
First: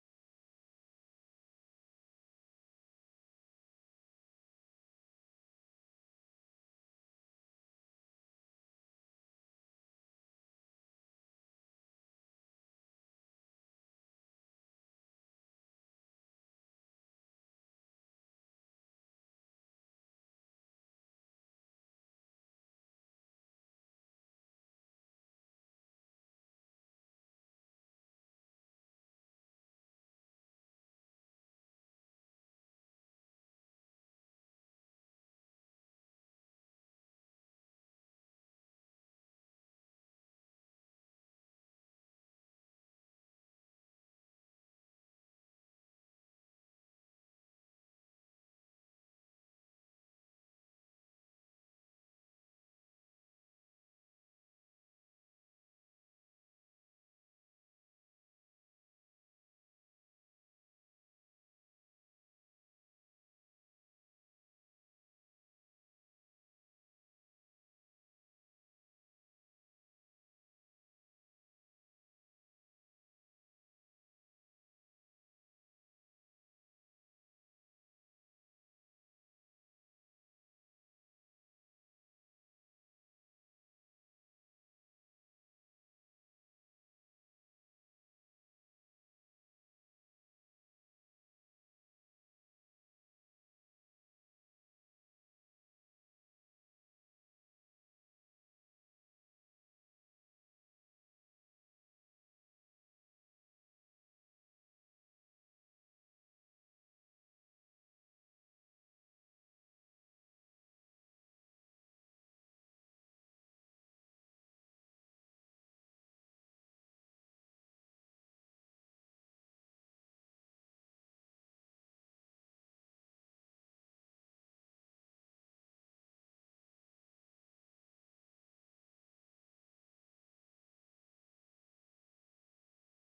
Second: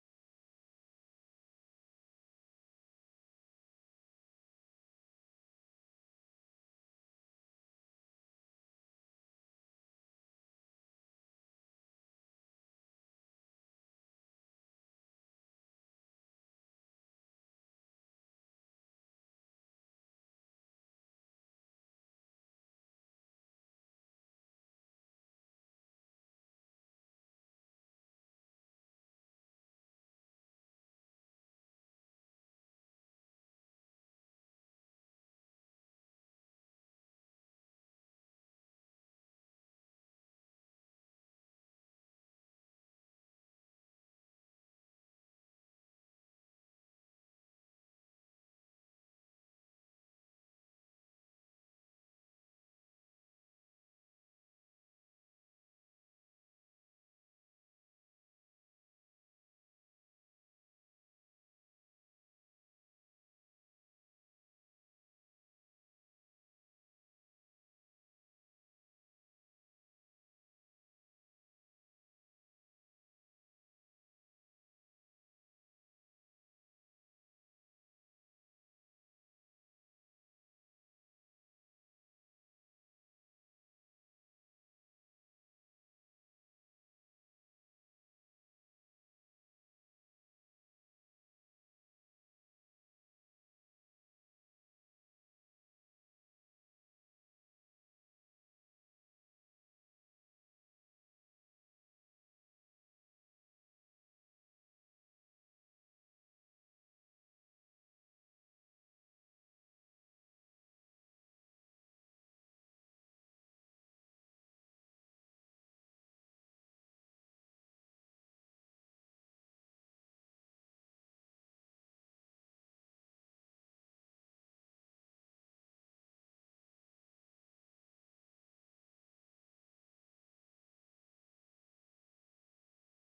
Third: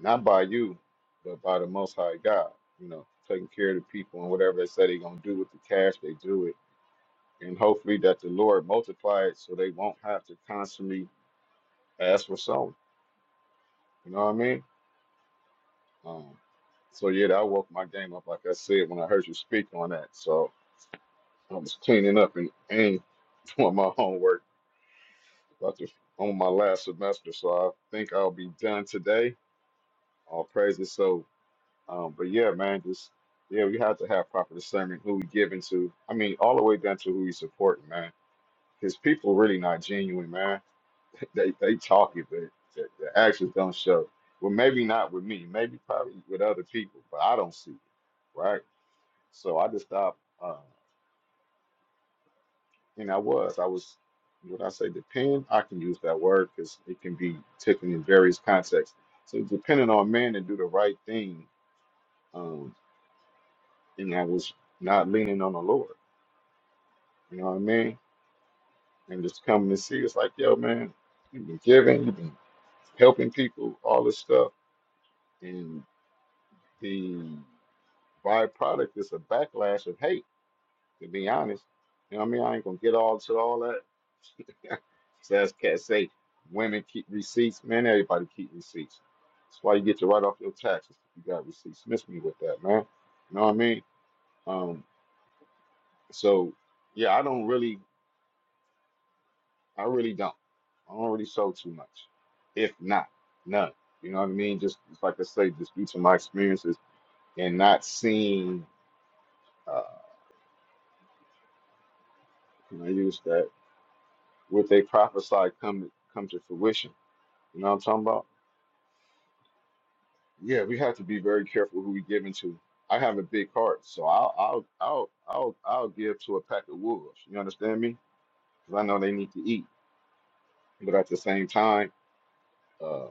Speaker 3: not by you, but by the Most High God. You know, taking care of the people and whatever they say they're gonna do with the cash, they do it, and hopefully that the Lord multiply it so they won't have to constantly ask for sowing. You know what I mean? Um, so yeah, I woke my game up, like I said, when I heard you speak on that. So I was cleaning up and, and doing my homework about to, on my last semester. So I think I'll be done today. All praises. So Um, but yeah, man, just yeah, we have to have proper discernment who we giving to. I mean, all the way down to who we supporting, man. Because people really not genuine, man. They they talk it, but the, the actions don't show. Well, maybe not with me, maybe probably with other people, but I don't see it, right? So I just stopped. Uh, and I was, I was, when I say depend, I can use that word because it can be taken in various contexts. So depending on men to do the right thing, um, and I was not leaning on the Lord. You know what I mean? And just coming to see, it's like, yo, man, you've been giving, you've been helping people, all this stuff. And the byproduct is a backlash of hate, to be honest. You know what I mean? I ain't gonna get all to all that. so as cats say, women keep receipts, man, everybody keep receipts. That's why you get to write off your taxes if you got receipts. Miss me with that, man. You know what I mean? Um, so yeah, I don't really I really don't. I don't really show too much, if not none. You know what I mean? Just, just like I say, just due to my experiences and not seeing, uh, can I use that? What they prophesy come come to fruition. You know what I'm talking about? Yeah, we have to be very careful who we give into. I have a big heart, so I'll I'll I'll I'll, I'll give to a pack of wolves. You understand me? Because I know they need to eat, but at the same time. uh,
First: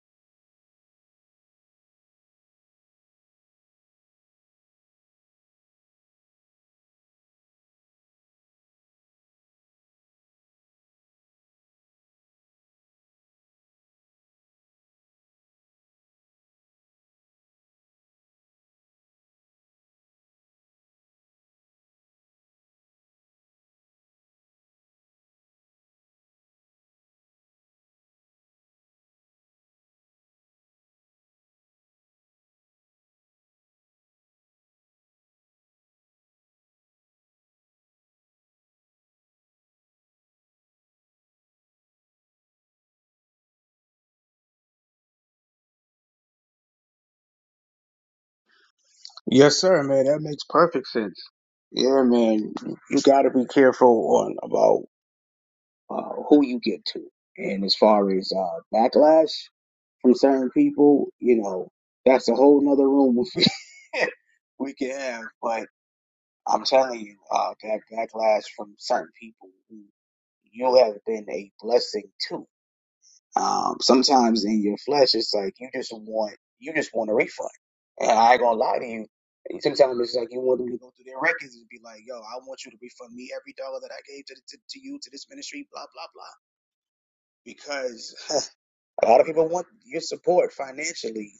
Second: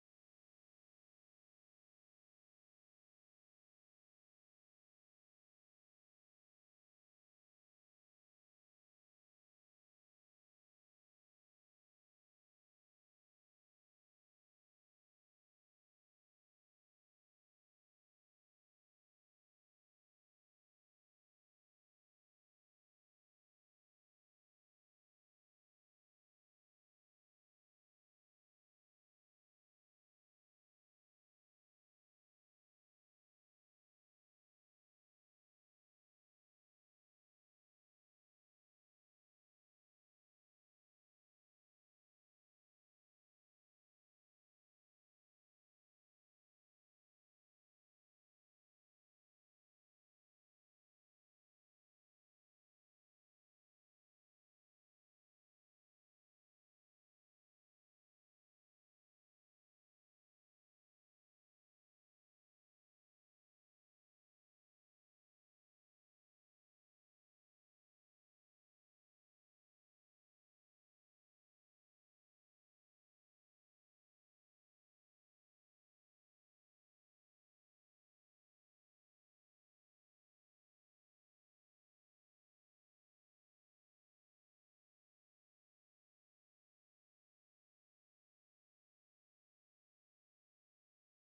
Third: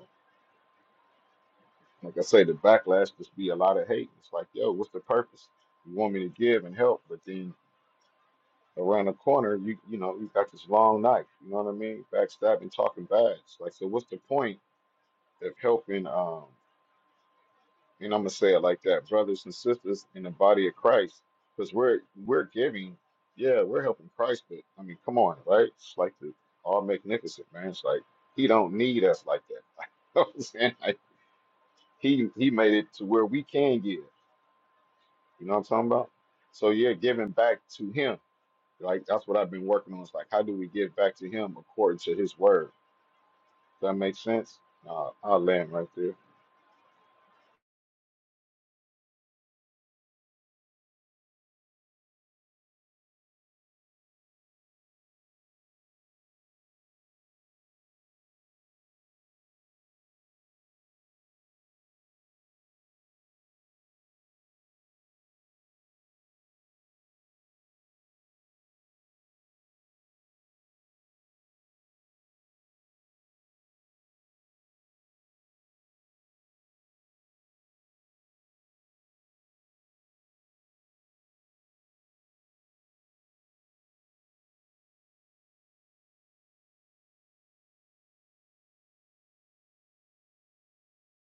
Speaker 3: Like I say, the backlash just be a lot of hate. It's like, yo, what's the purpose? You want me to give and help, but then around the corner, you you know, you got this long knife. You know what I mean? Backstabbing, talking bad. It's like, so what's the point of helping? Um, and I'm gonna say it like that, brothers and sisters in the body of Christ, because we're we're giving. Yeah, we're helping Christ, but I mean, come on, right? It's like the all magnificent man. It's like he don't need us like that. Like, you know what I'm saying? Like, he he made it to where we can give. You know what I'm talking about? So yeah, giving back to him. Like that's what I've been working on. It's like how do we give back to him according to his word? Does that make sense? Uh, I'll land right there.
Speaker 1: Yes, sir, man. That makes perfect sense. Yeah, man. You got to be careful on about uh, who you get to. And as far as uh, backlash from certain people, you know, that's a whole nother room we can we can have. But I'm telling you, uh, that backlash from certain people who you have been a blessing to. Um, sometimes in your flesh, it's like you just want you just want a refund. And I ain't gonna lie to you. Sometimes it's like you want them to go through their records and be like, "Yo, I want you to refund me every dollar that I gave to, to, to you to this ministry." Blah blah blah because a lot of people want your support financially,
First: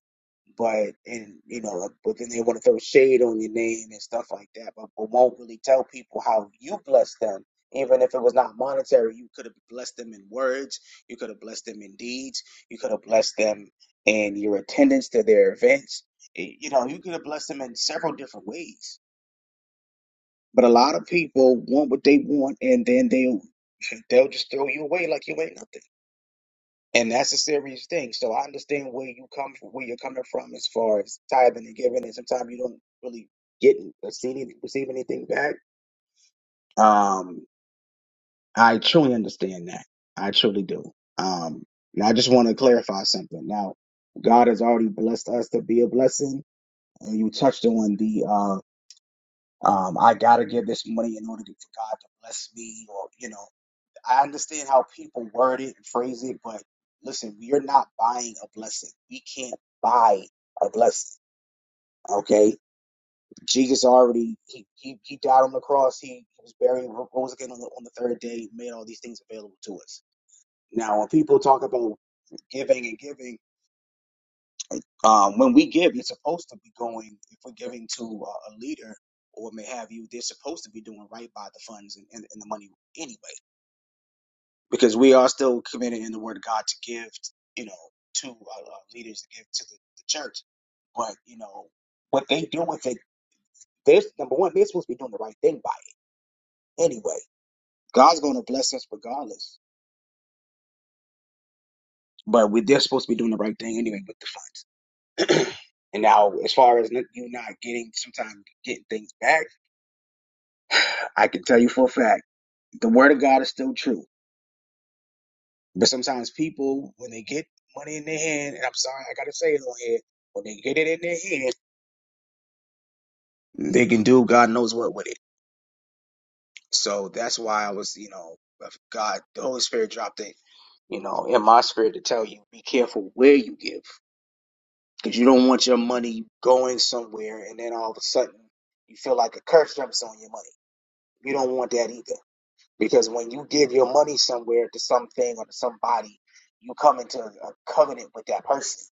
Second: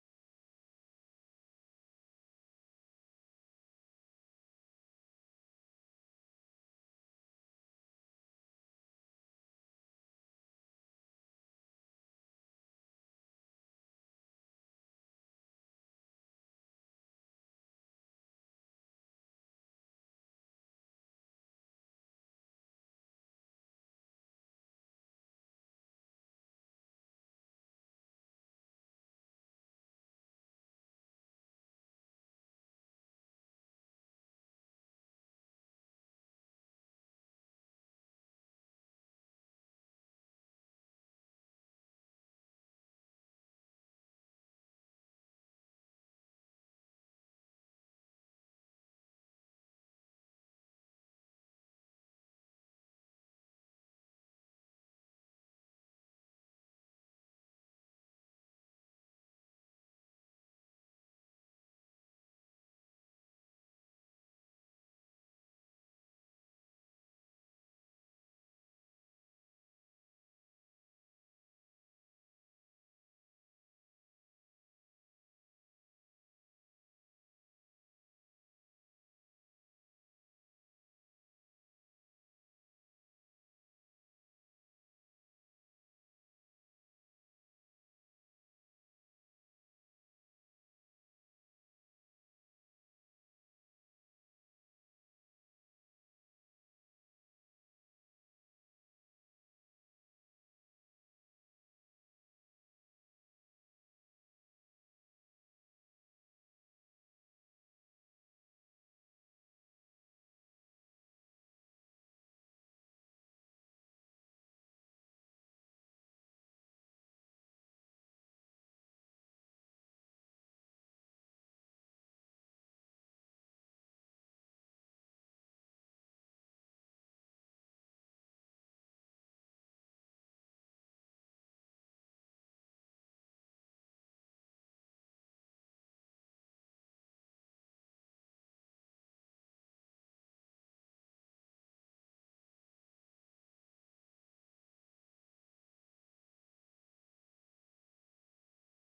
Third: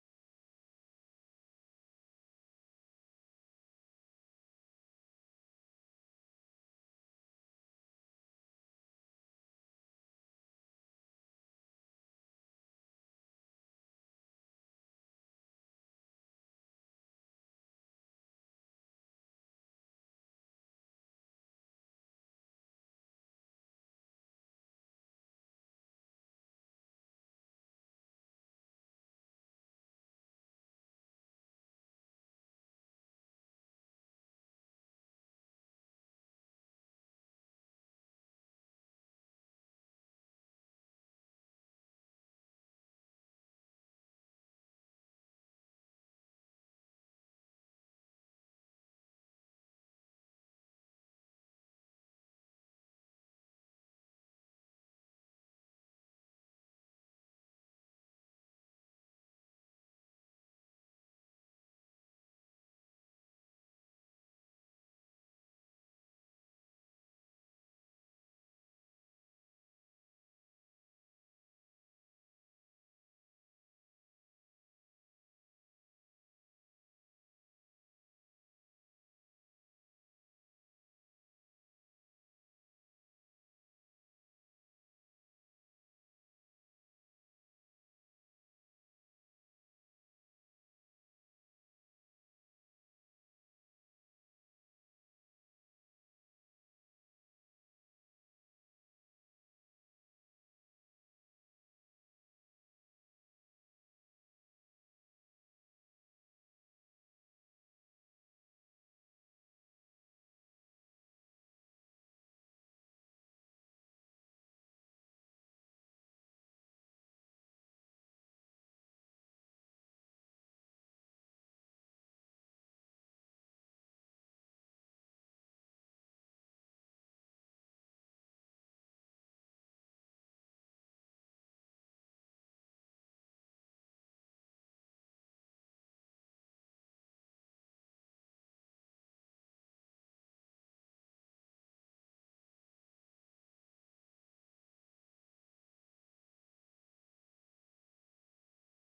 Speaker 1: but and you know, like, but then they want to throw shade on your name and stuff like that, but, but won't really tell people how you blessed them. Even if it was not monetary, you could have blessed them in words, you could have blessed them in deeds, you could have blessed them in your attendance to their events. Y- You know, you could have blessed them in several different ways. But a lot of people want what they want, and then they they'll they'll just throw you away like you ain't nothing. And that's a serious thing. So I understand where you come from, where you're coming from as far as tithing and giving, and sometimes you don't really get or see any, receive anything back. Um, I truly understand that. I truly do. Um, now I just want to clarify something. Now, God has already blessed us to be a blessing, and you touched on the uh, um, I gotta give this money in order for God to bless me, or you know. I understand how people word it and phrase it, but listen, we are not buying a blessing. We can't buy a blessing. Okay, Jesus already he he, he died on the cross. He, he was buried, rose again on the, on the third day, made all these things available to us. Now, when people talk about giving and giving, um, when we give, it's supposed to be going. If we're giving to uh, a leader or may have you, they're supposed to be doing right by the funds and, and, and the money anyway. because we are still committed in the Word of God to give, you know, to uh, uh, leaders to give to the, the church. But you know what they do with it. They're number one. They're supposed to be doing the right thing by it anyway. God's going to bless us regardless. But we, they're supposed to be doing the right thing anyway with the funds. and now, as far as you not getting sometimes getting things back, I can tell you for a fact the Word of God is still true But sometimes people, when they get money in their hand, and I'm sorry, I gotta say it on here, when they get it in their hand, they can do God knows what with it. So that's why I was, you know, if God, the Holy Spirit dropped it, you know, in my spirit to tell you, be careful where you give, because you don't want your money going somewhere, and then all of a sudden you feel like a curse jumps on your money. You don't want that either, because when you give your money somewhere to something or to somebody, you come into a covenant with that person.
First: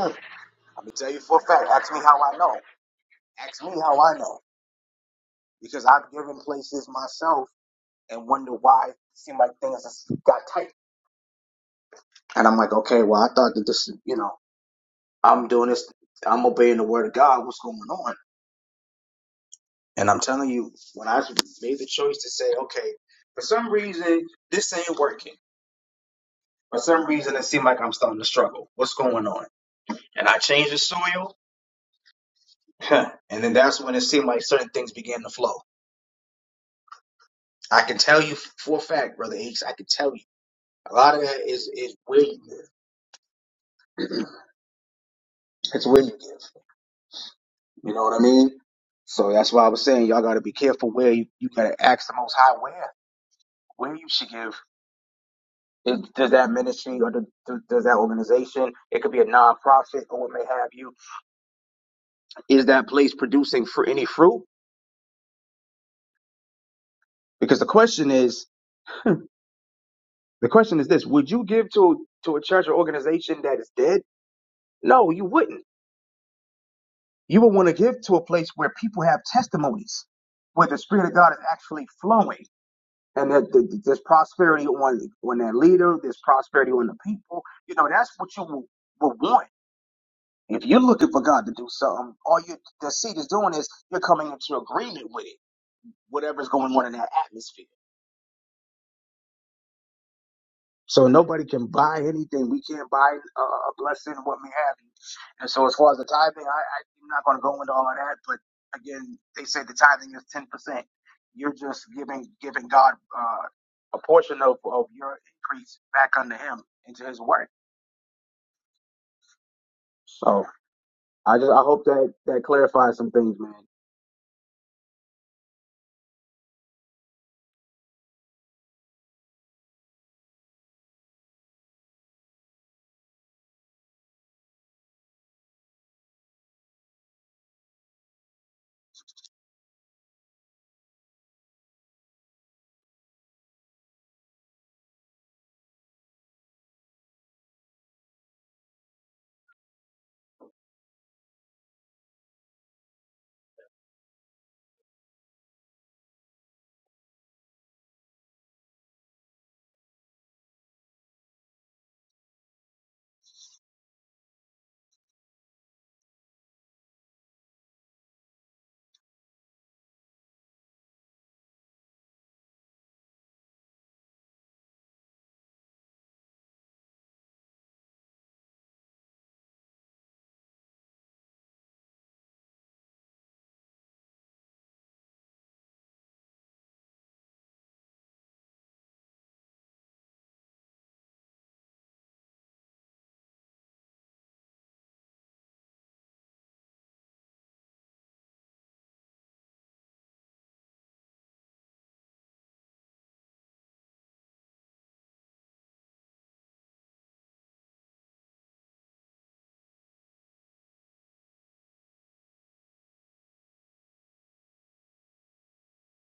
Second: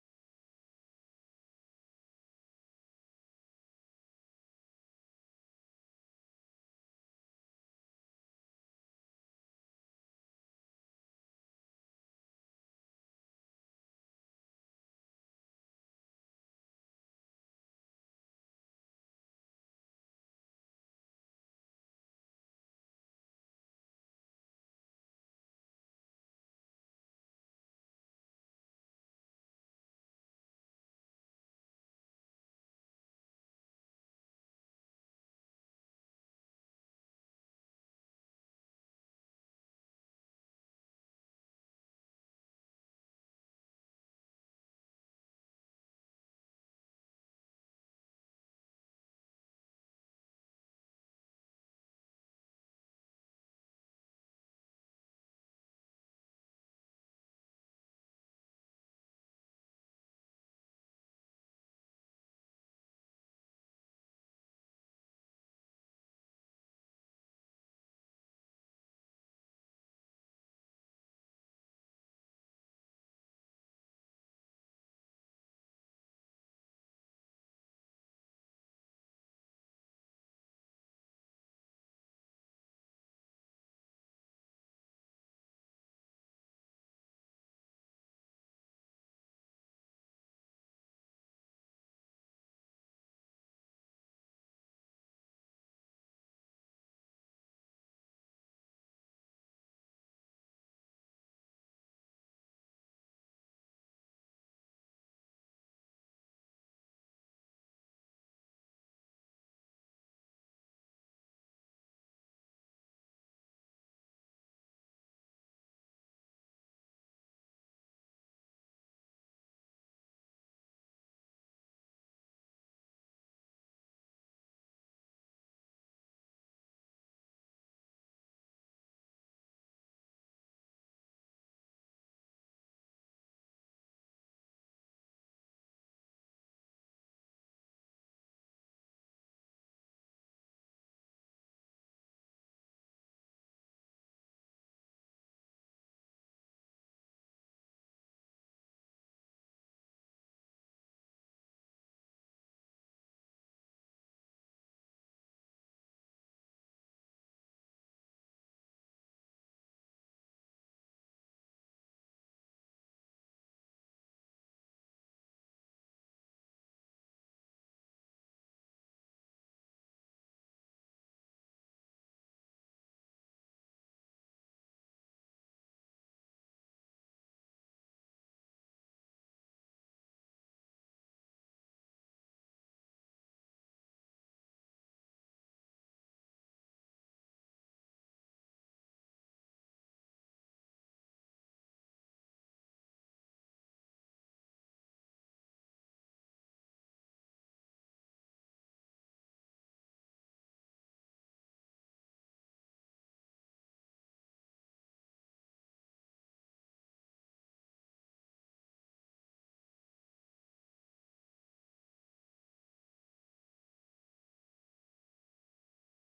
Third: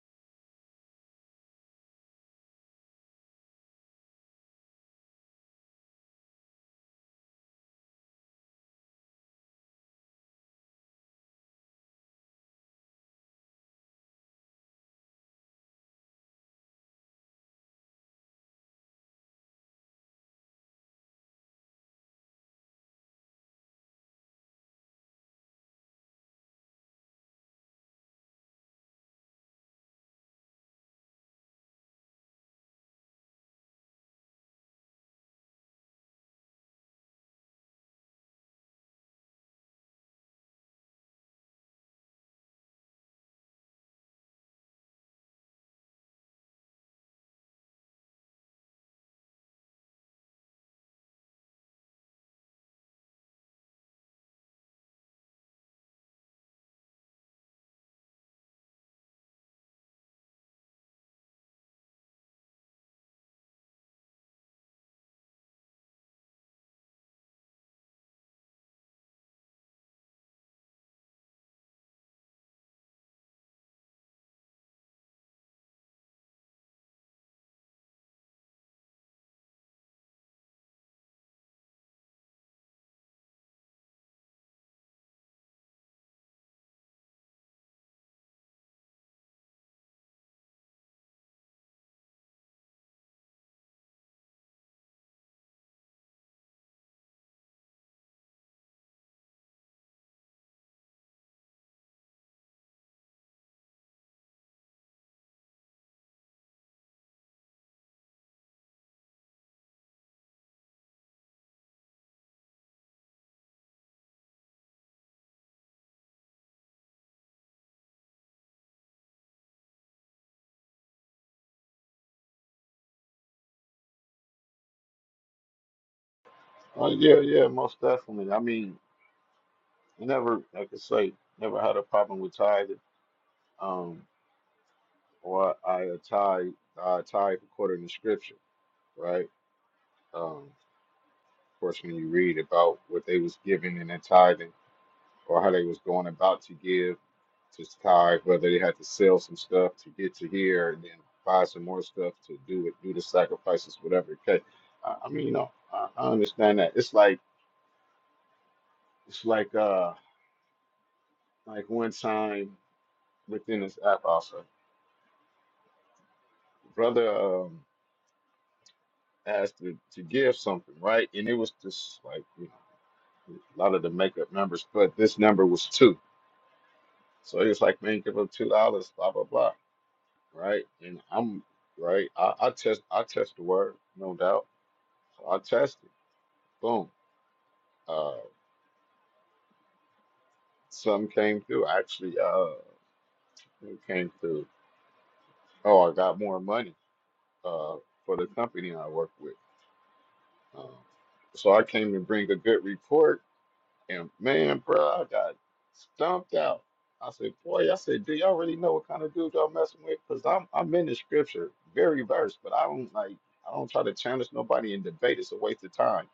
Speaker 1: I'm gonna tell you for a fact. Ask me how I know. Ask me how I know. Because I've given places myself and wonder why it seemed like things just got tight. And I'm like, okay, well, I thought that this, you know, I'm doing this, I'm obeying the word of God. What's going on? And I'm telling you, when I made the choice to say, okay, for some reason, this ain't working. For some reason, it seemed like I'm starting to struggle. What's going on? And I changed the soil. Huh. and then that's when it seemed like certain things began to flow. I can tell you for a fact, Brother Aches, I can tell you. A lot of that is is where you live. It's where you live. You know what I mean? So that's why I was saying y'all got to be careful where you, you got to ask the Most High where where you should give. Is, does that ministry or do, do, does that organization? It could be a nonprofit or what may have you. Is that place producing for any fruit? Because the question is the question is this: Would you give to to a church or organization that is dead? No, you wouldn't. You would want to give to a place where people have testimonies, where the Spirit of God is actually flowing and that th- th- there's prosperity on on that leader. There's prosperity on the people. You know, that's what you will, will want. If you're looking for God to do something, all you the seed is doing is you're coming into agreement with it, whatever's going on in that atmosphere. So nobody can buy anything. We can't buy a, a blessing, what we have. you. And so as far as the tithing, I, I, I'm not going to go into all of that. But again, they say the tithing is 10%. You're just giving giving God uh, a portion of, of your increase back unto Him into His work. So I just I hope that that clarifies some things, man.
Speaker 3: Oh yeah, yeah, most definitely. I mean, never like I say, never had a problem with tithing. Um, or I tithe, I tithe according to scripture, right? Um, of course, when you read about what they was giving and their tithing, or how they was going about to give Just tired, whether they had to sell some stuff to get to here and then buy some more stuff to do it, do the sacrifices, whatever it takes. I, I mean, you know, I, I understand that. It's like it's like uh like one time within this app also, brother um asked to, to give something, right? And it was just like, you know, a lot of the makeup numbers, but this number was two. So he was like, man, give up two dollars, blah blah blah. Right. And I'm right. I, I test I test the word, no doubt. So I tested. boom. Uh, some came through. Actually, uh, who came through? Oh, I got more money uh, for the company I work with. Um, so I came to bring a good report, and man, bro, I got stumped out. I said, boy, I said, do y'all really know what kind of dude y'all messing with? Because I'm I'm in the scripture, very verse, but I don't like I don't try to challenge nobody in debate. It's a waste of time,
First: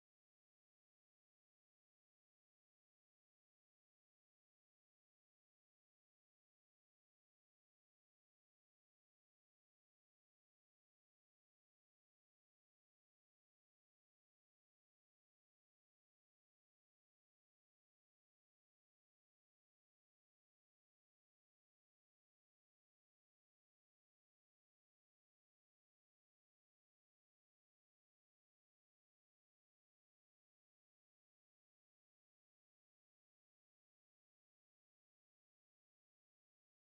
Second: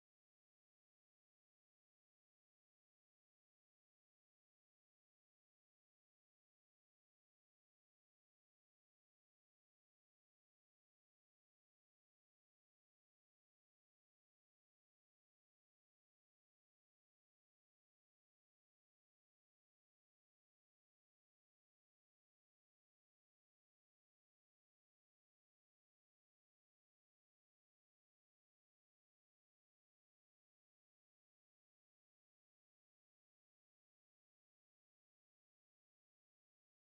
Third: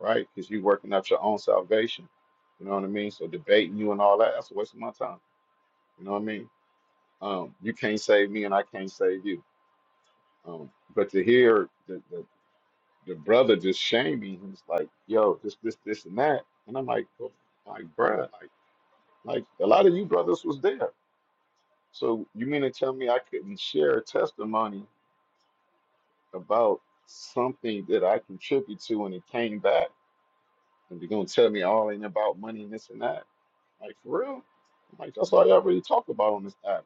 Speaker 3: right? Because you working up your own salvation. You know what I mean? So debating you and all that, that's a waste of my time. You know what I mean? Um, you can't save me, and I can't save you. Um, but to hear the, the the brother just shaming, he's like, "Yo, this this this and that," and I'm like, well, "Like, bruh, like, like a lot of you brothers was there. So you mean to tell me I couldn't share a testimony about something that I contribute to, and it came back, and you're gonna tell me all ain't about money and this and that? Like, for real?" Like that's all y'all really talk about on this app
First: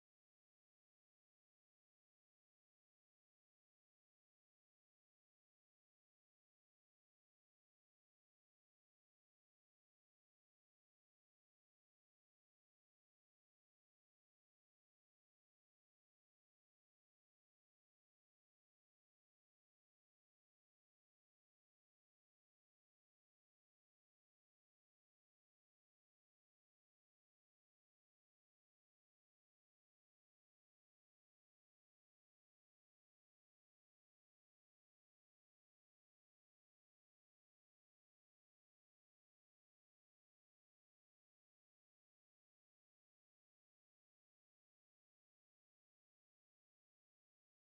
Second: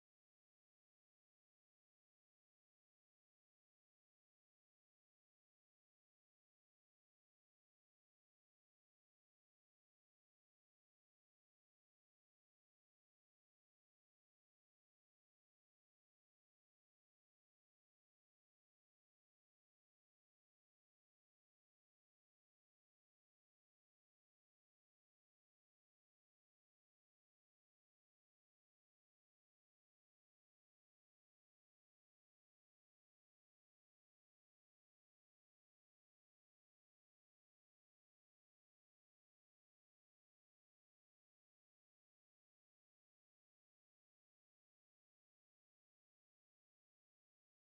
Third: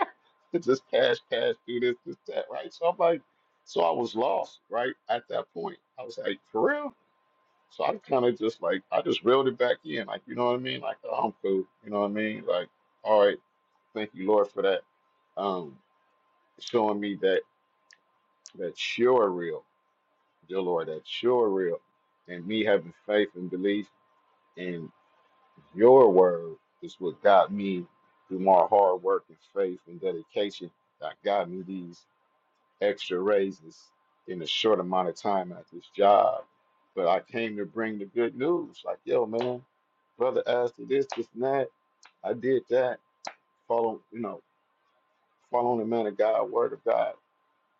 Speaker 3: just cash, cash, do this, this, that, right? So I'm like, so I was lost, right? At that point, I was like, for real? So I kind of just like, I just reeled it back in, like, you know what I mean? Like, oh, I'm cool, you know what I mean? Like, all right, thank you, Lord, for that, um, showing me that that you're real, dear Lord, that you're real, and me having faith and belief in your word is what got me through my hard work and faith and dedication that got me these. extra raises in a short amount of time at this job. But I came to bring the good news. Like, yo, man, brother asked for this, this, and that. I did that. Follow, you know, following the man of God, word of God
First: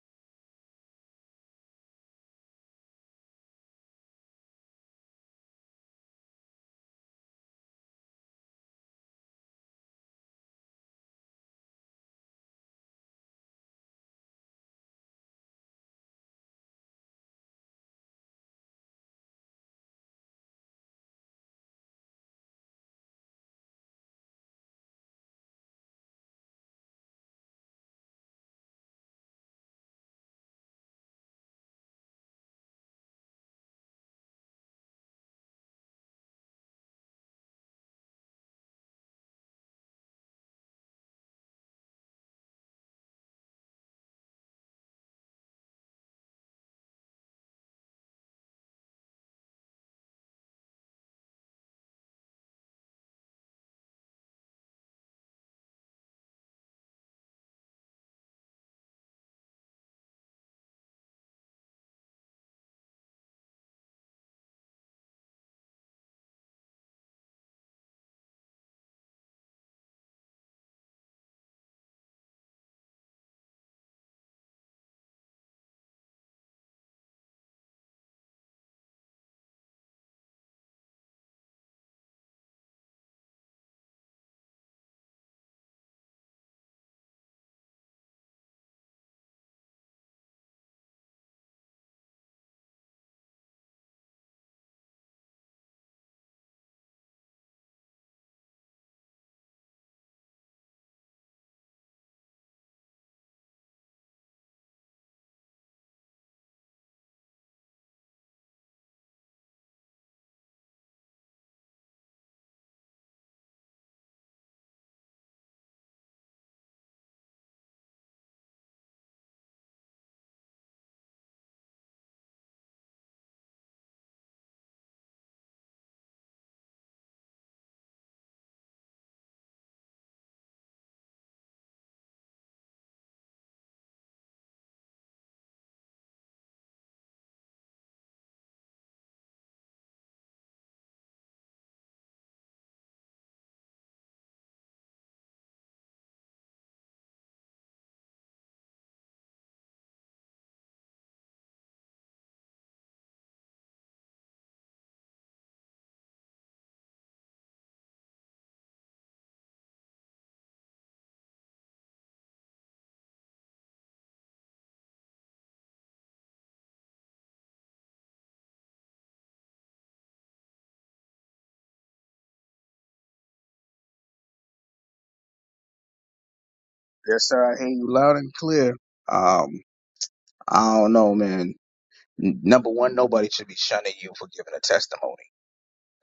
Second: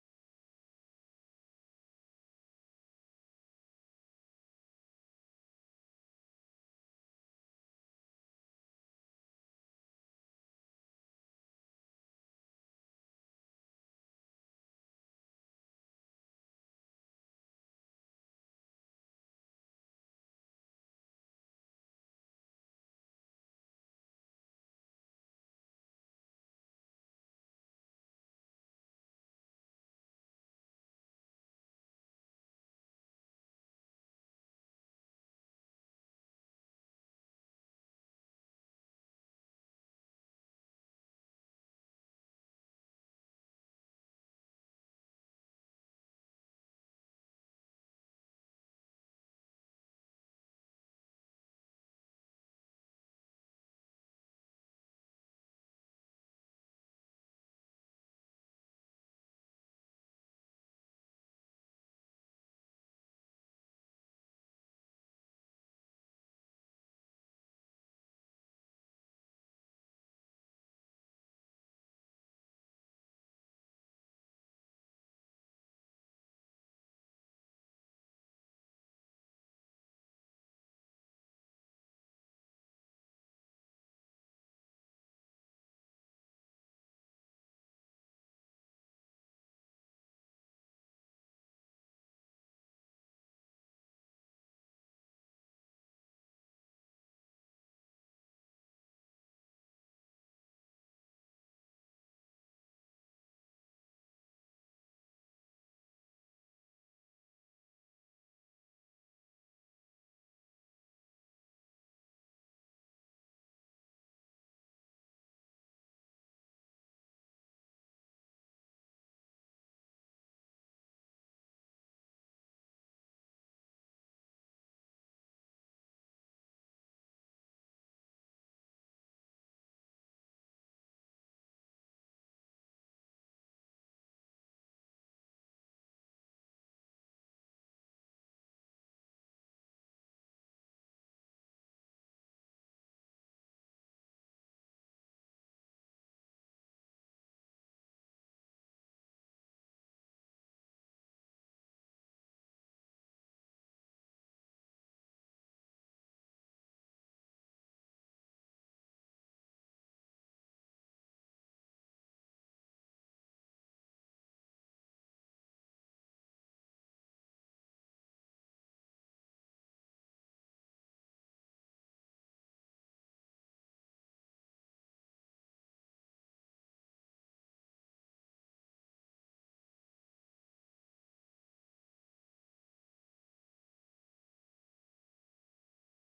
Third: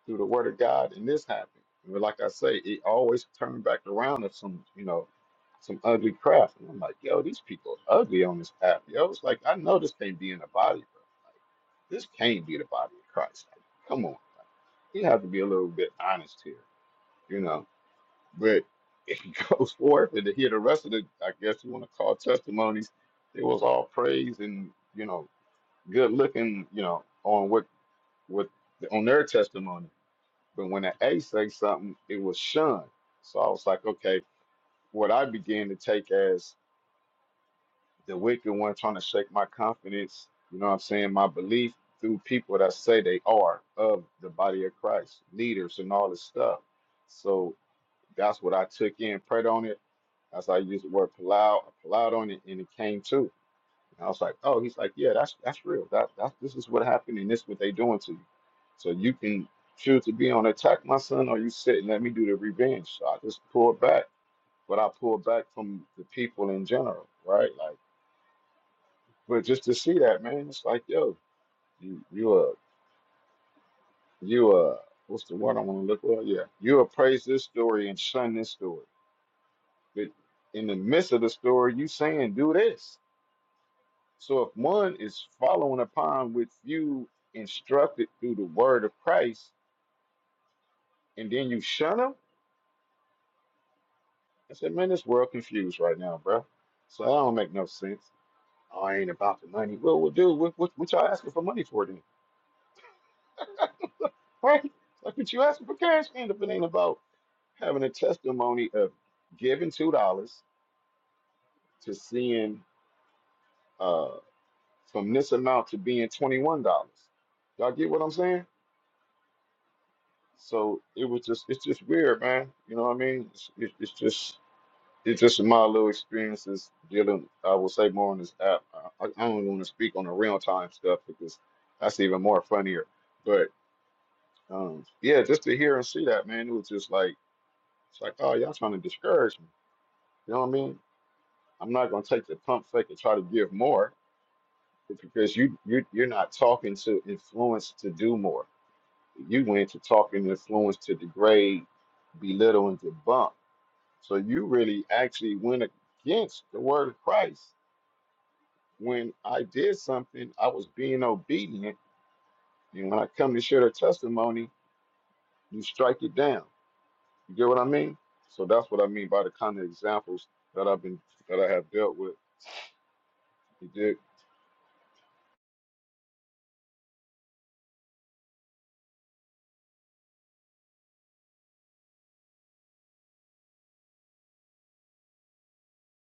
Speaker 3: through the word of God, and this happened. But like I say, it always turned back around to some, you know, some ugly crap. And I'm like, yo, these people are ugly on this app. Yo, it's like I know this can't be in the body, bro. Like, this can't be the body of Christ. Like, come on, like, you have to be a little bit honest here, you know. But it goes forth, and to hear the rest of the, I guess you want to call testimonies, it was all praise and you know, good looking, you know, on what what on their testimony but when an A say something, it was shunned. So I was like, okay, what I began to take as the wicked one trying to shake my confidence, you know what I'm saying, my belief through people that say they are of the body of Christ, leaders and all this stuff. So that's what I took in, prayed on it. That's how I used the word palau, I palaued on it, and it came too. And I was like, oh, he's like, yeah, that's that's real. That that this is what happened, and this is what they doing to you. So you can choose to be on attack, my son, or you sit and let me do the revenge. So I just pulled back, but I pulled back from the people in general, right? Like, but just to see that, man, it's like, yo, you you uh you uh what's the word I want to look for? Yeah, you appraise this story and shun this story, but in the midst of the story, you saying do this. So if one is following upon what you instructed through the word of Christ, and then you shun him, I said, man, this world confused right now, bro. So that don't make no sense. Oh, I ain't about the money. Well, well, dude, what, what, what y'all asking for money for then? Right? Like, what you asking for cash then if it ain't about having a testimony of giving $2 to seeing uh, from this amount to being $21? Y'all get what I'm saying? So it was just, it's just weird, man. You know what I mean? It's, it, it's just, it's just my little experiences dealing. I will say more on this app. I, I don't want to speak on the real time stuff because that's even more funnier. But um, yeah, just to hear and see that, man, it was just like, it's like, oh, y'all trying to discourage me. You know what I mean? I'm not gonna take the pump fake and try to give more because you you you're not talking to influence to do more. You went to talking to influence to degrade, belittle, and debunk So you really actually went against the word of Christ. When I did something, I was being obedient. And when I come to share the testimony, you strike it down. You get what I mean? So that's what I mean by the kind of examples that I've been that I have dealt with. You did.
Speaker 1: I hear you. Um, I don't know, man. N- Number one, nobody should be shunning you for giving a testimony.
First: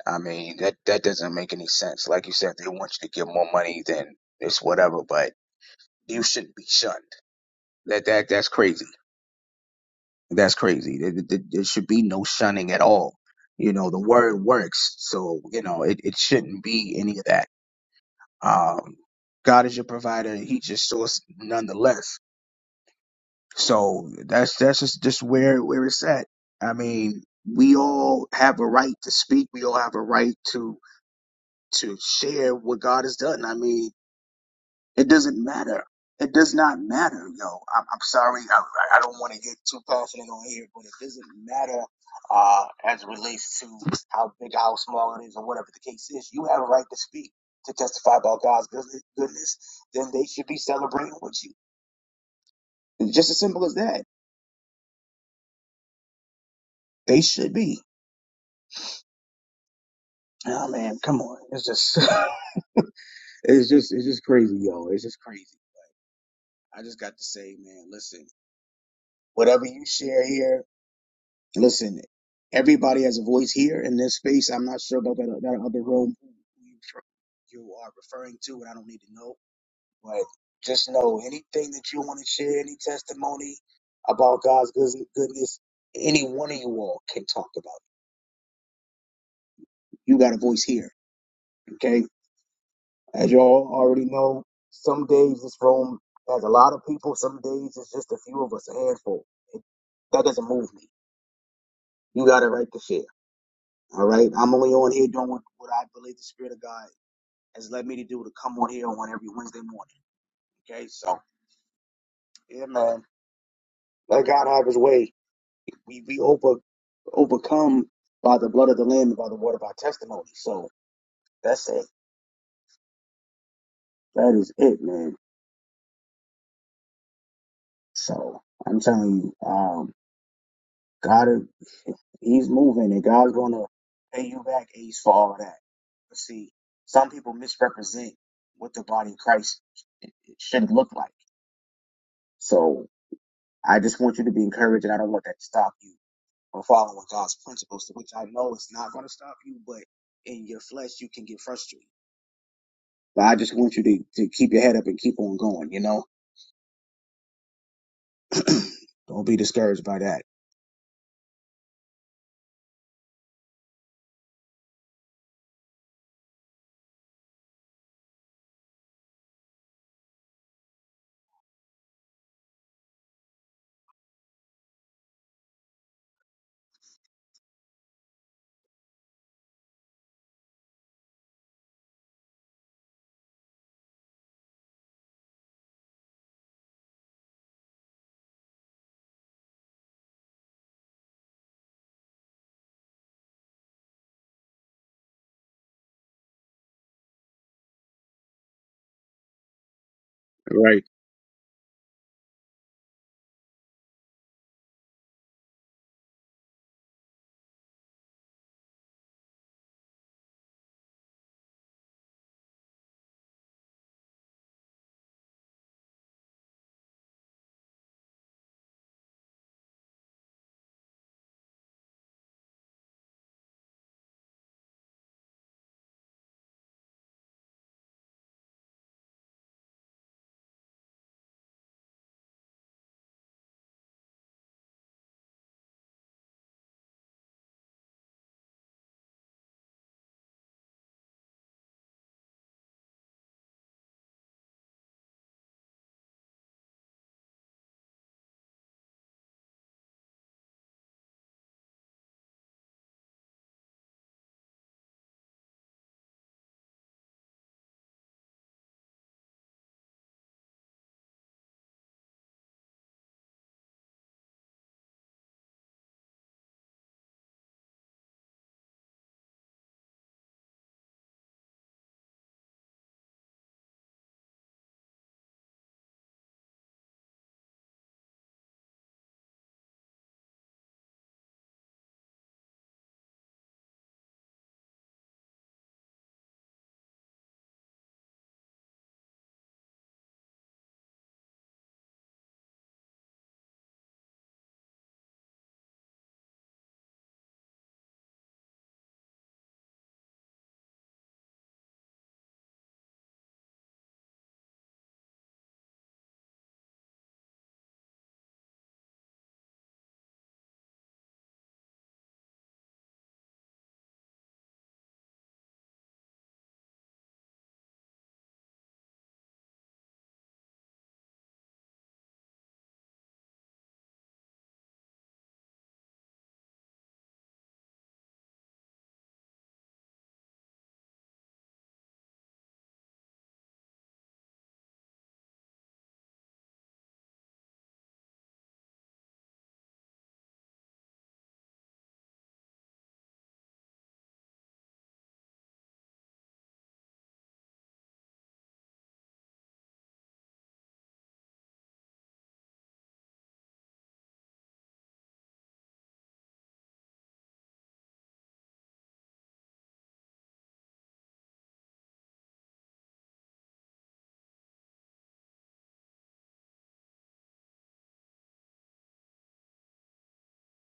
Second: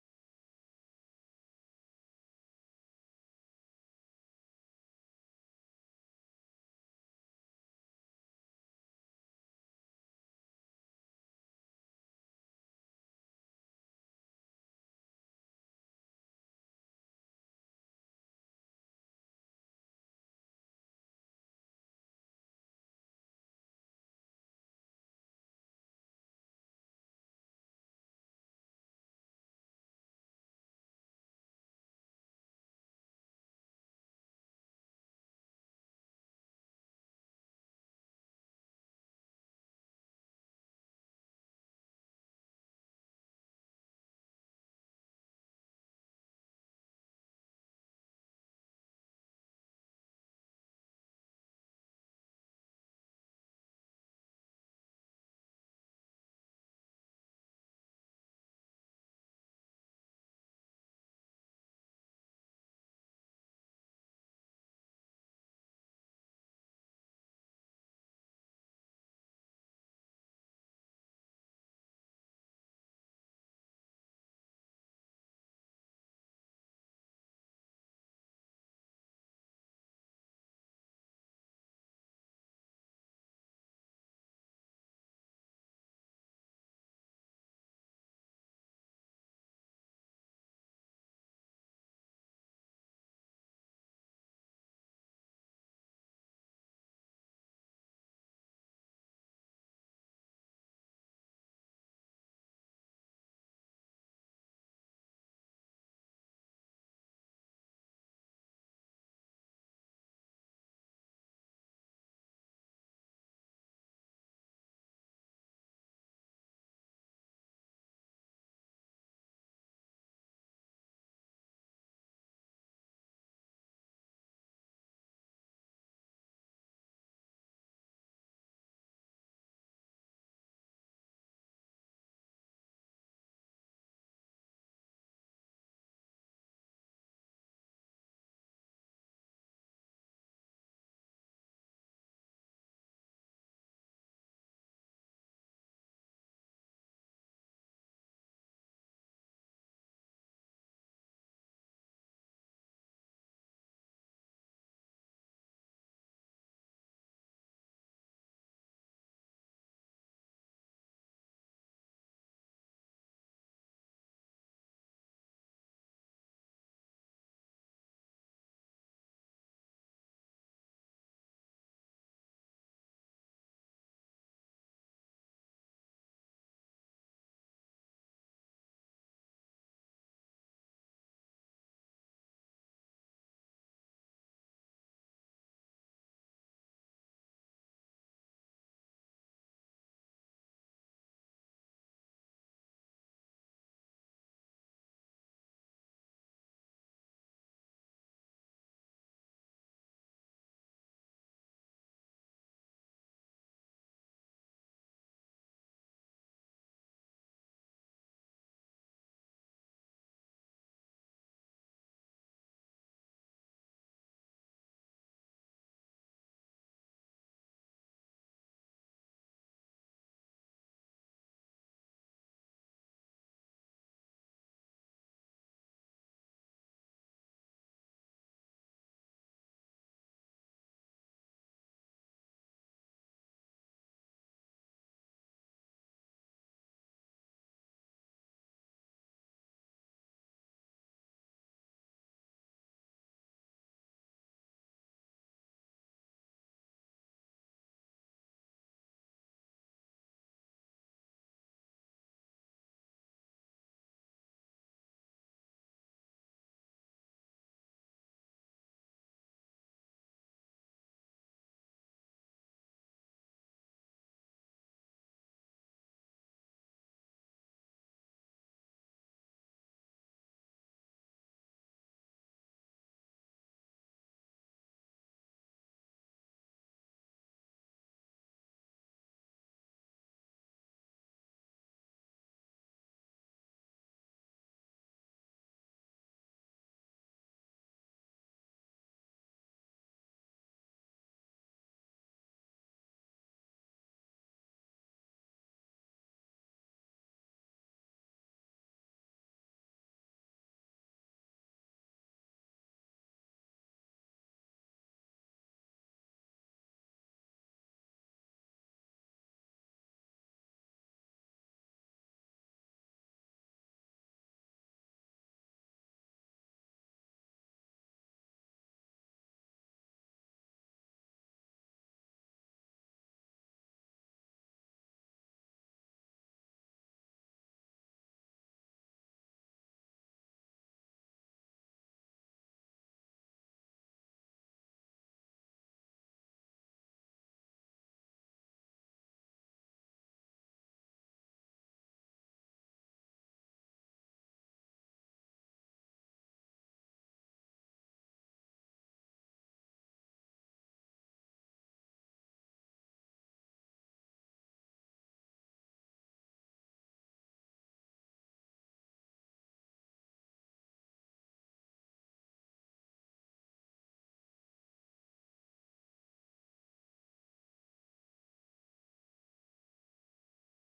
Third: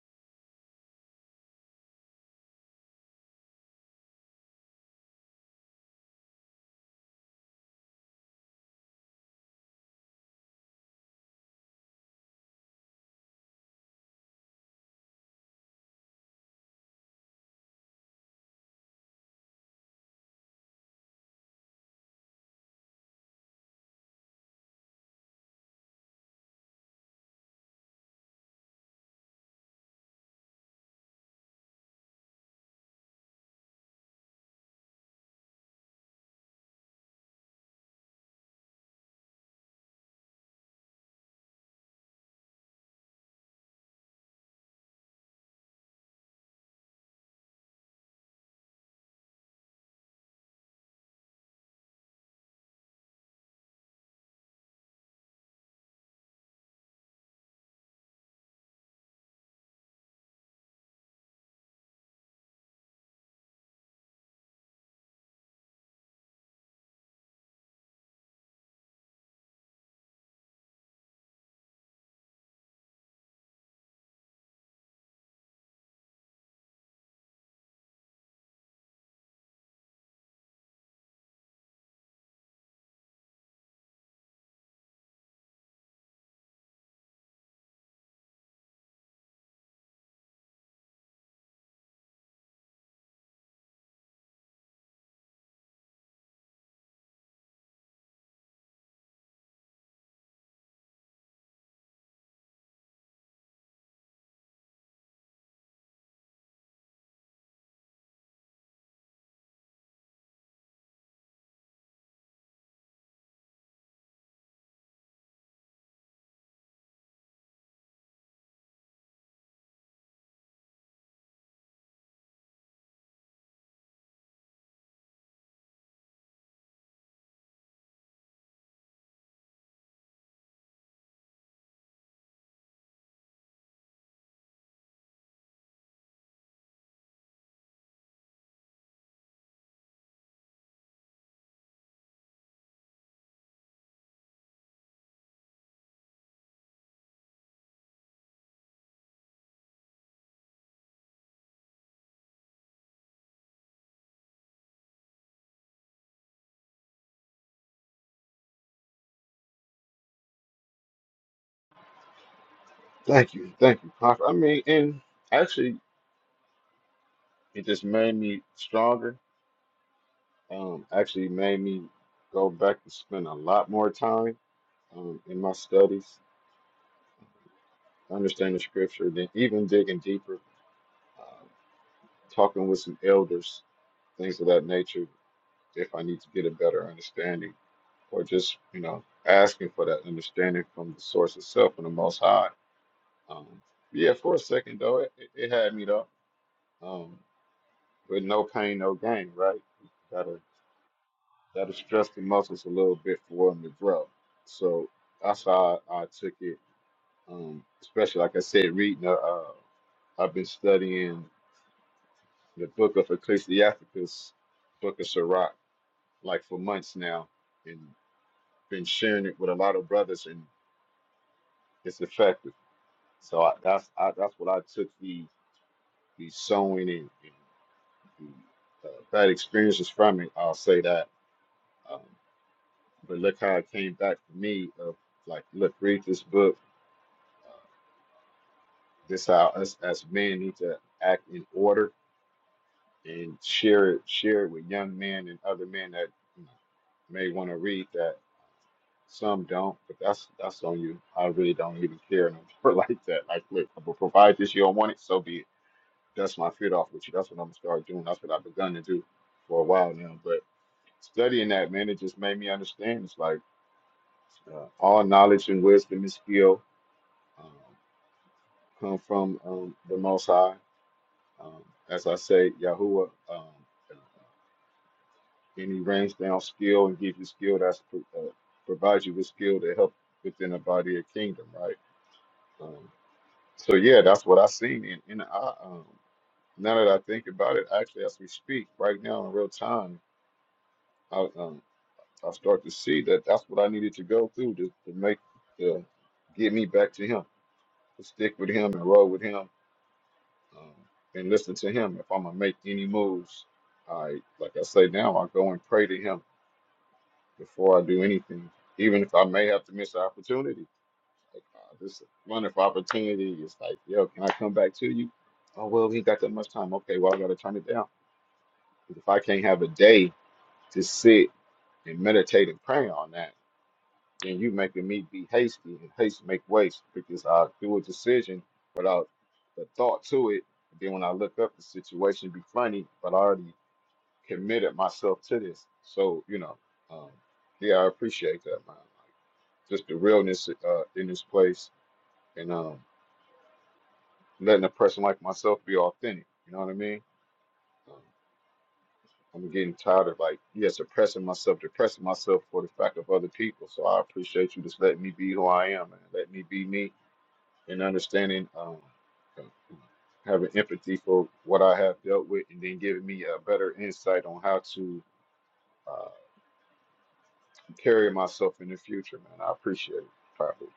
Speaker 1: I mean, that that doesn't make any sense. Like you said, if they want you to give more money, then it's whatever. But you shouldn't be shunned. That that that's crazy. That's crazy. There, there there should be no shunning at all. You know, the word works, so you know it, it shouldn't be any of that. Um, God is your provider. He just source nonetheless. So that's that's just just where where it's at. I mean, we all have a right to speak. We all have a right to to share what God has done. I mean, it doesn't matter. It does not matter, yo. I'm, I'm sorry. I, I I don't want to get too passionate on here, but it doesn't matter uh, as it relates to how big, how small it is, or whatever the case is. You have a right to speak, to testify about God's goodness. goodness then they should be celebrating with you. It's just as simple as that. They should be. Oh man, come on. It's just it's just it's just crazy, yo. It's just crazy. I just got to say, man, listen, whatever you share here, listen, everybody has a voice here in this space. I'm not sure about that that other room you you are referring to, and I don't need to know. But just know anything that you want to share, any testimony about God's good- goodness, any one of you all can talk about. it. You got a voice here. okay? As y'all already know, some days this room has a lot of people. Some days it's just a few of us, a handful. It, that doesn't move me. You got a right to share. All right. I'm only on here doing what, what I believe the Spirit of God has led me to do to come on here on every Wednesday morning. Okay. So, yeah, man. Let God have his way. We, we over, overcome by the blood of the Lamb and by the word of our testimony. So that's it. That is it, man. So I'm telling you. Um, God, is- He's moving, and God's gonna pay you back Ace for all of that. But see, some people misrepresent what the body of Christ should look like. So I just want you to be encouraged, and I don't want that to stop you from following God's principles, which I know it's not gonna stop you, but in your flesh you can get frustrated. But I just want you to, to keep your head up and keep on going. You know, don't be discouraged by that.
Speaker 3: Thank you. Thank you. Prof. I mean, and actually it just made me stronger. Um, actually made me go back and spend a lot more time um, in my studies understanding scripture, then even digging deeper, uh, talking with some elders, things of that nature, if I need to get a better understanding, or just, you know, asking for that understanding from the source itself and the Most High. Um, yeah, for a second, though, it, it it had me, though. Um, with no pain, no gain, right? Gotta,
Speaker 1: Right.
Speaker 3: gotta stress the muscles a little bit for them to grow. So that's how I, I took it, um, especially, like I said, reading, uh, uh, I've been studying. the book of Ecclesiasticus, book of Sirach, like for months now, and been sharing it with a lot of brothers, and it's effective. So I, that's I, that's what I took the the sewing and, and the, uh, bad experiences from it. I'll say that. Um, but look how it came back to me of like, look, read this book. Uh, this how us as men need to act in order and share it share it with young men and other men that you know, may want to read that Some don't, but that's that's on you. I really don't even care no more like that. Like, look, I to provide this, you don't want it, so be it. That's my feet off with you. That's what I'm gonna start doing. That's what I've begun to do for a while now. But studying that, man, it just made me understand. It's like uh, all knowledge and wisdom and skill um, come from um, the Most High. Um, as I say, Yahuwah, um, and He rains down skill and gives you skill that's pro- uh, provides you with skill to help within the body of kingdom, right? Um, So yeah, that's what I seen. And, and I, um, now that I think about it, actually, as we speak right now in real time, I, um, I start to see that that's what I needed to go through to, to make to get me back to Him, to stick with Him and roll with Him, um, and listen to Him. If I'm gonna make any moves, I like I say now, I go and pray to Him before I do anything, even if I may have to miss an opportunity. Like, uh, this is a wonderful opportunity. It's like, yo, can I come back to you? Oh, well, we ain't got that much time. Okay, well, I got to turn it down. 'Cause if I can't have a day to sit and meditate and pray on that, then you making me be hasty and haste make waste because I do a decision without the thought to it. then when I look up, the situation be funny, but I already committed myself to this. So, you know, um, yeah, I appreciate that, man. Like, just the realness uh, in this place. and um. letting a person like myself be authentic. You know what I mean? Um, I'm getting tired of like, yeah, suppressing myself, depressing myself for the fact of other people. So I appreciate you just letting me be who I am and let me be me and understanding, um, having empathy for what I have dealt with and then giving me a better insight on how to uh, carry myself in the future, man. I appreciate it. Properly.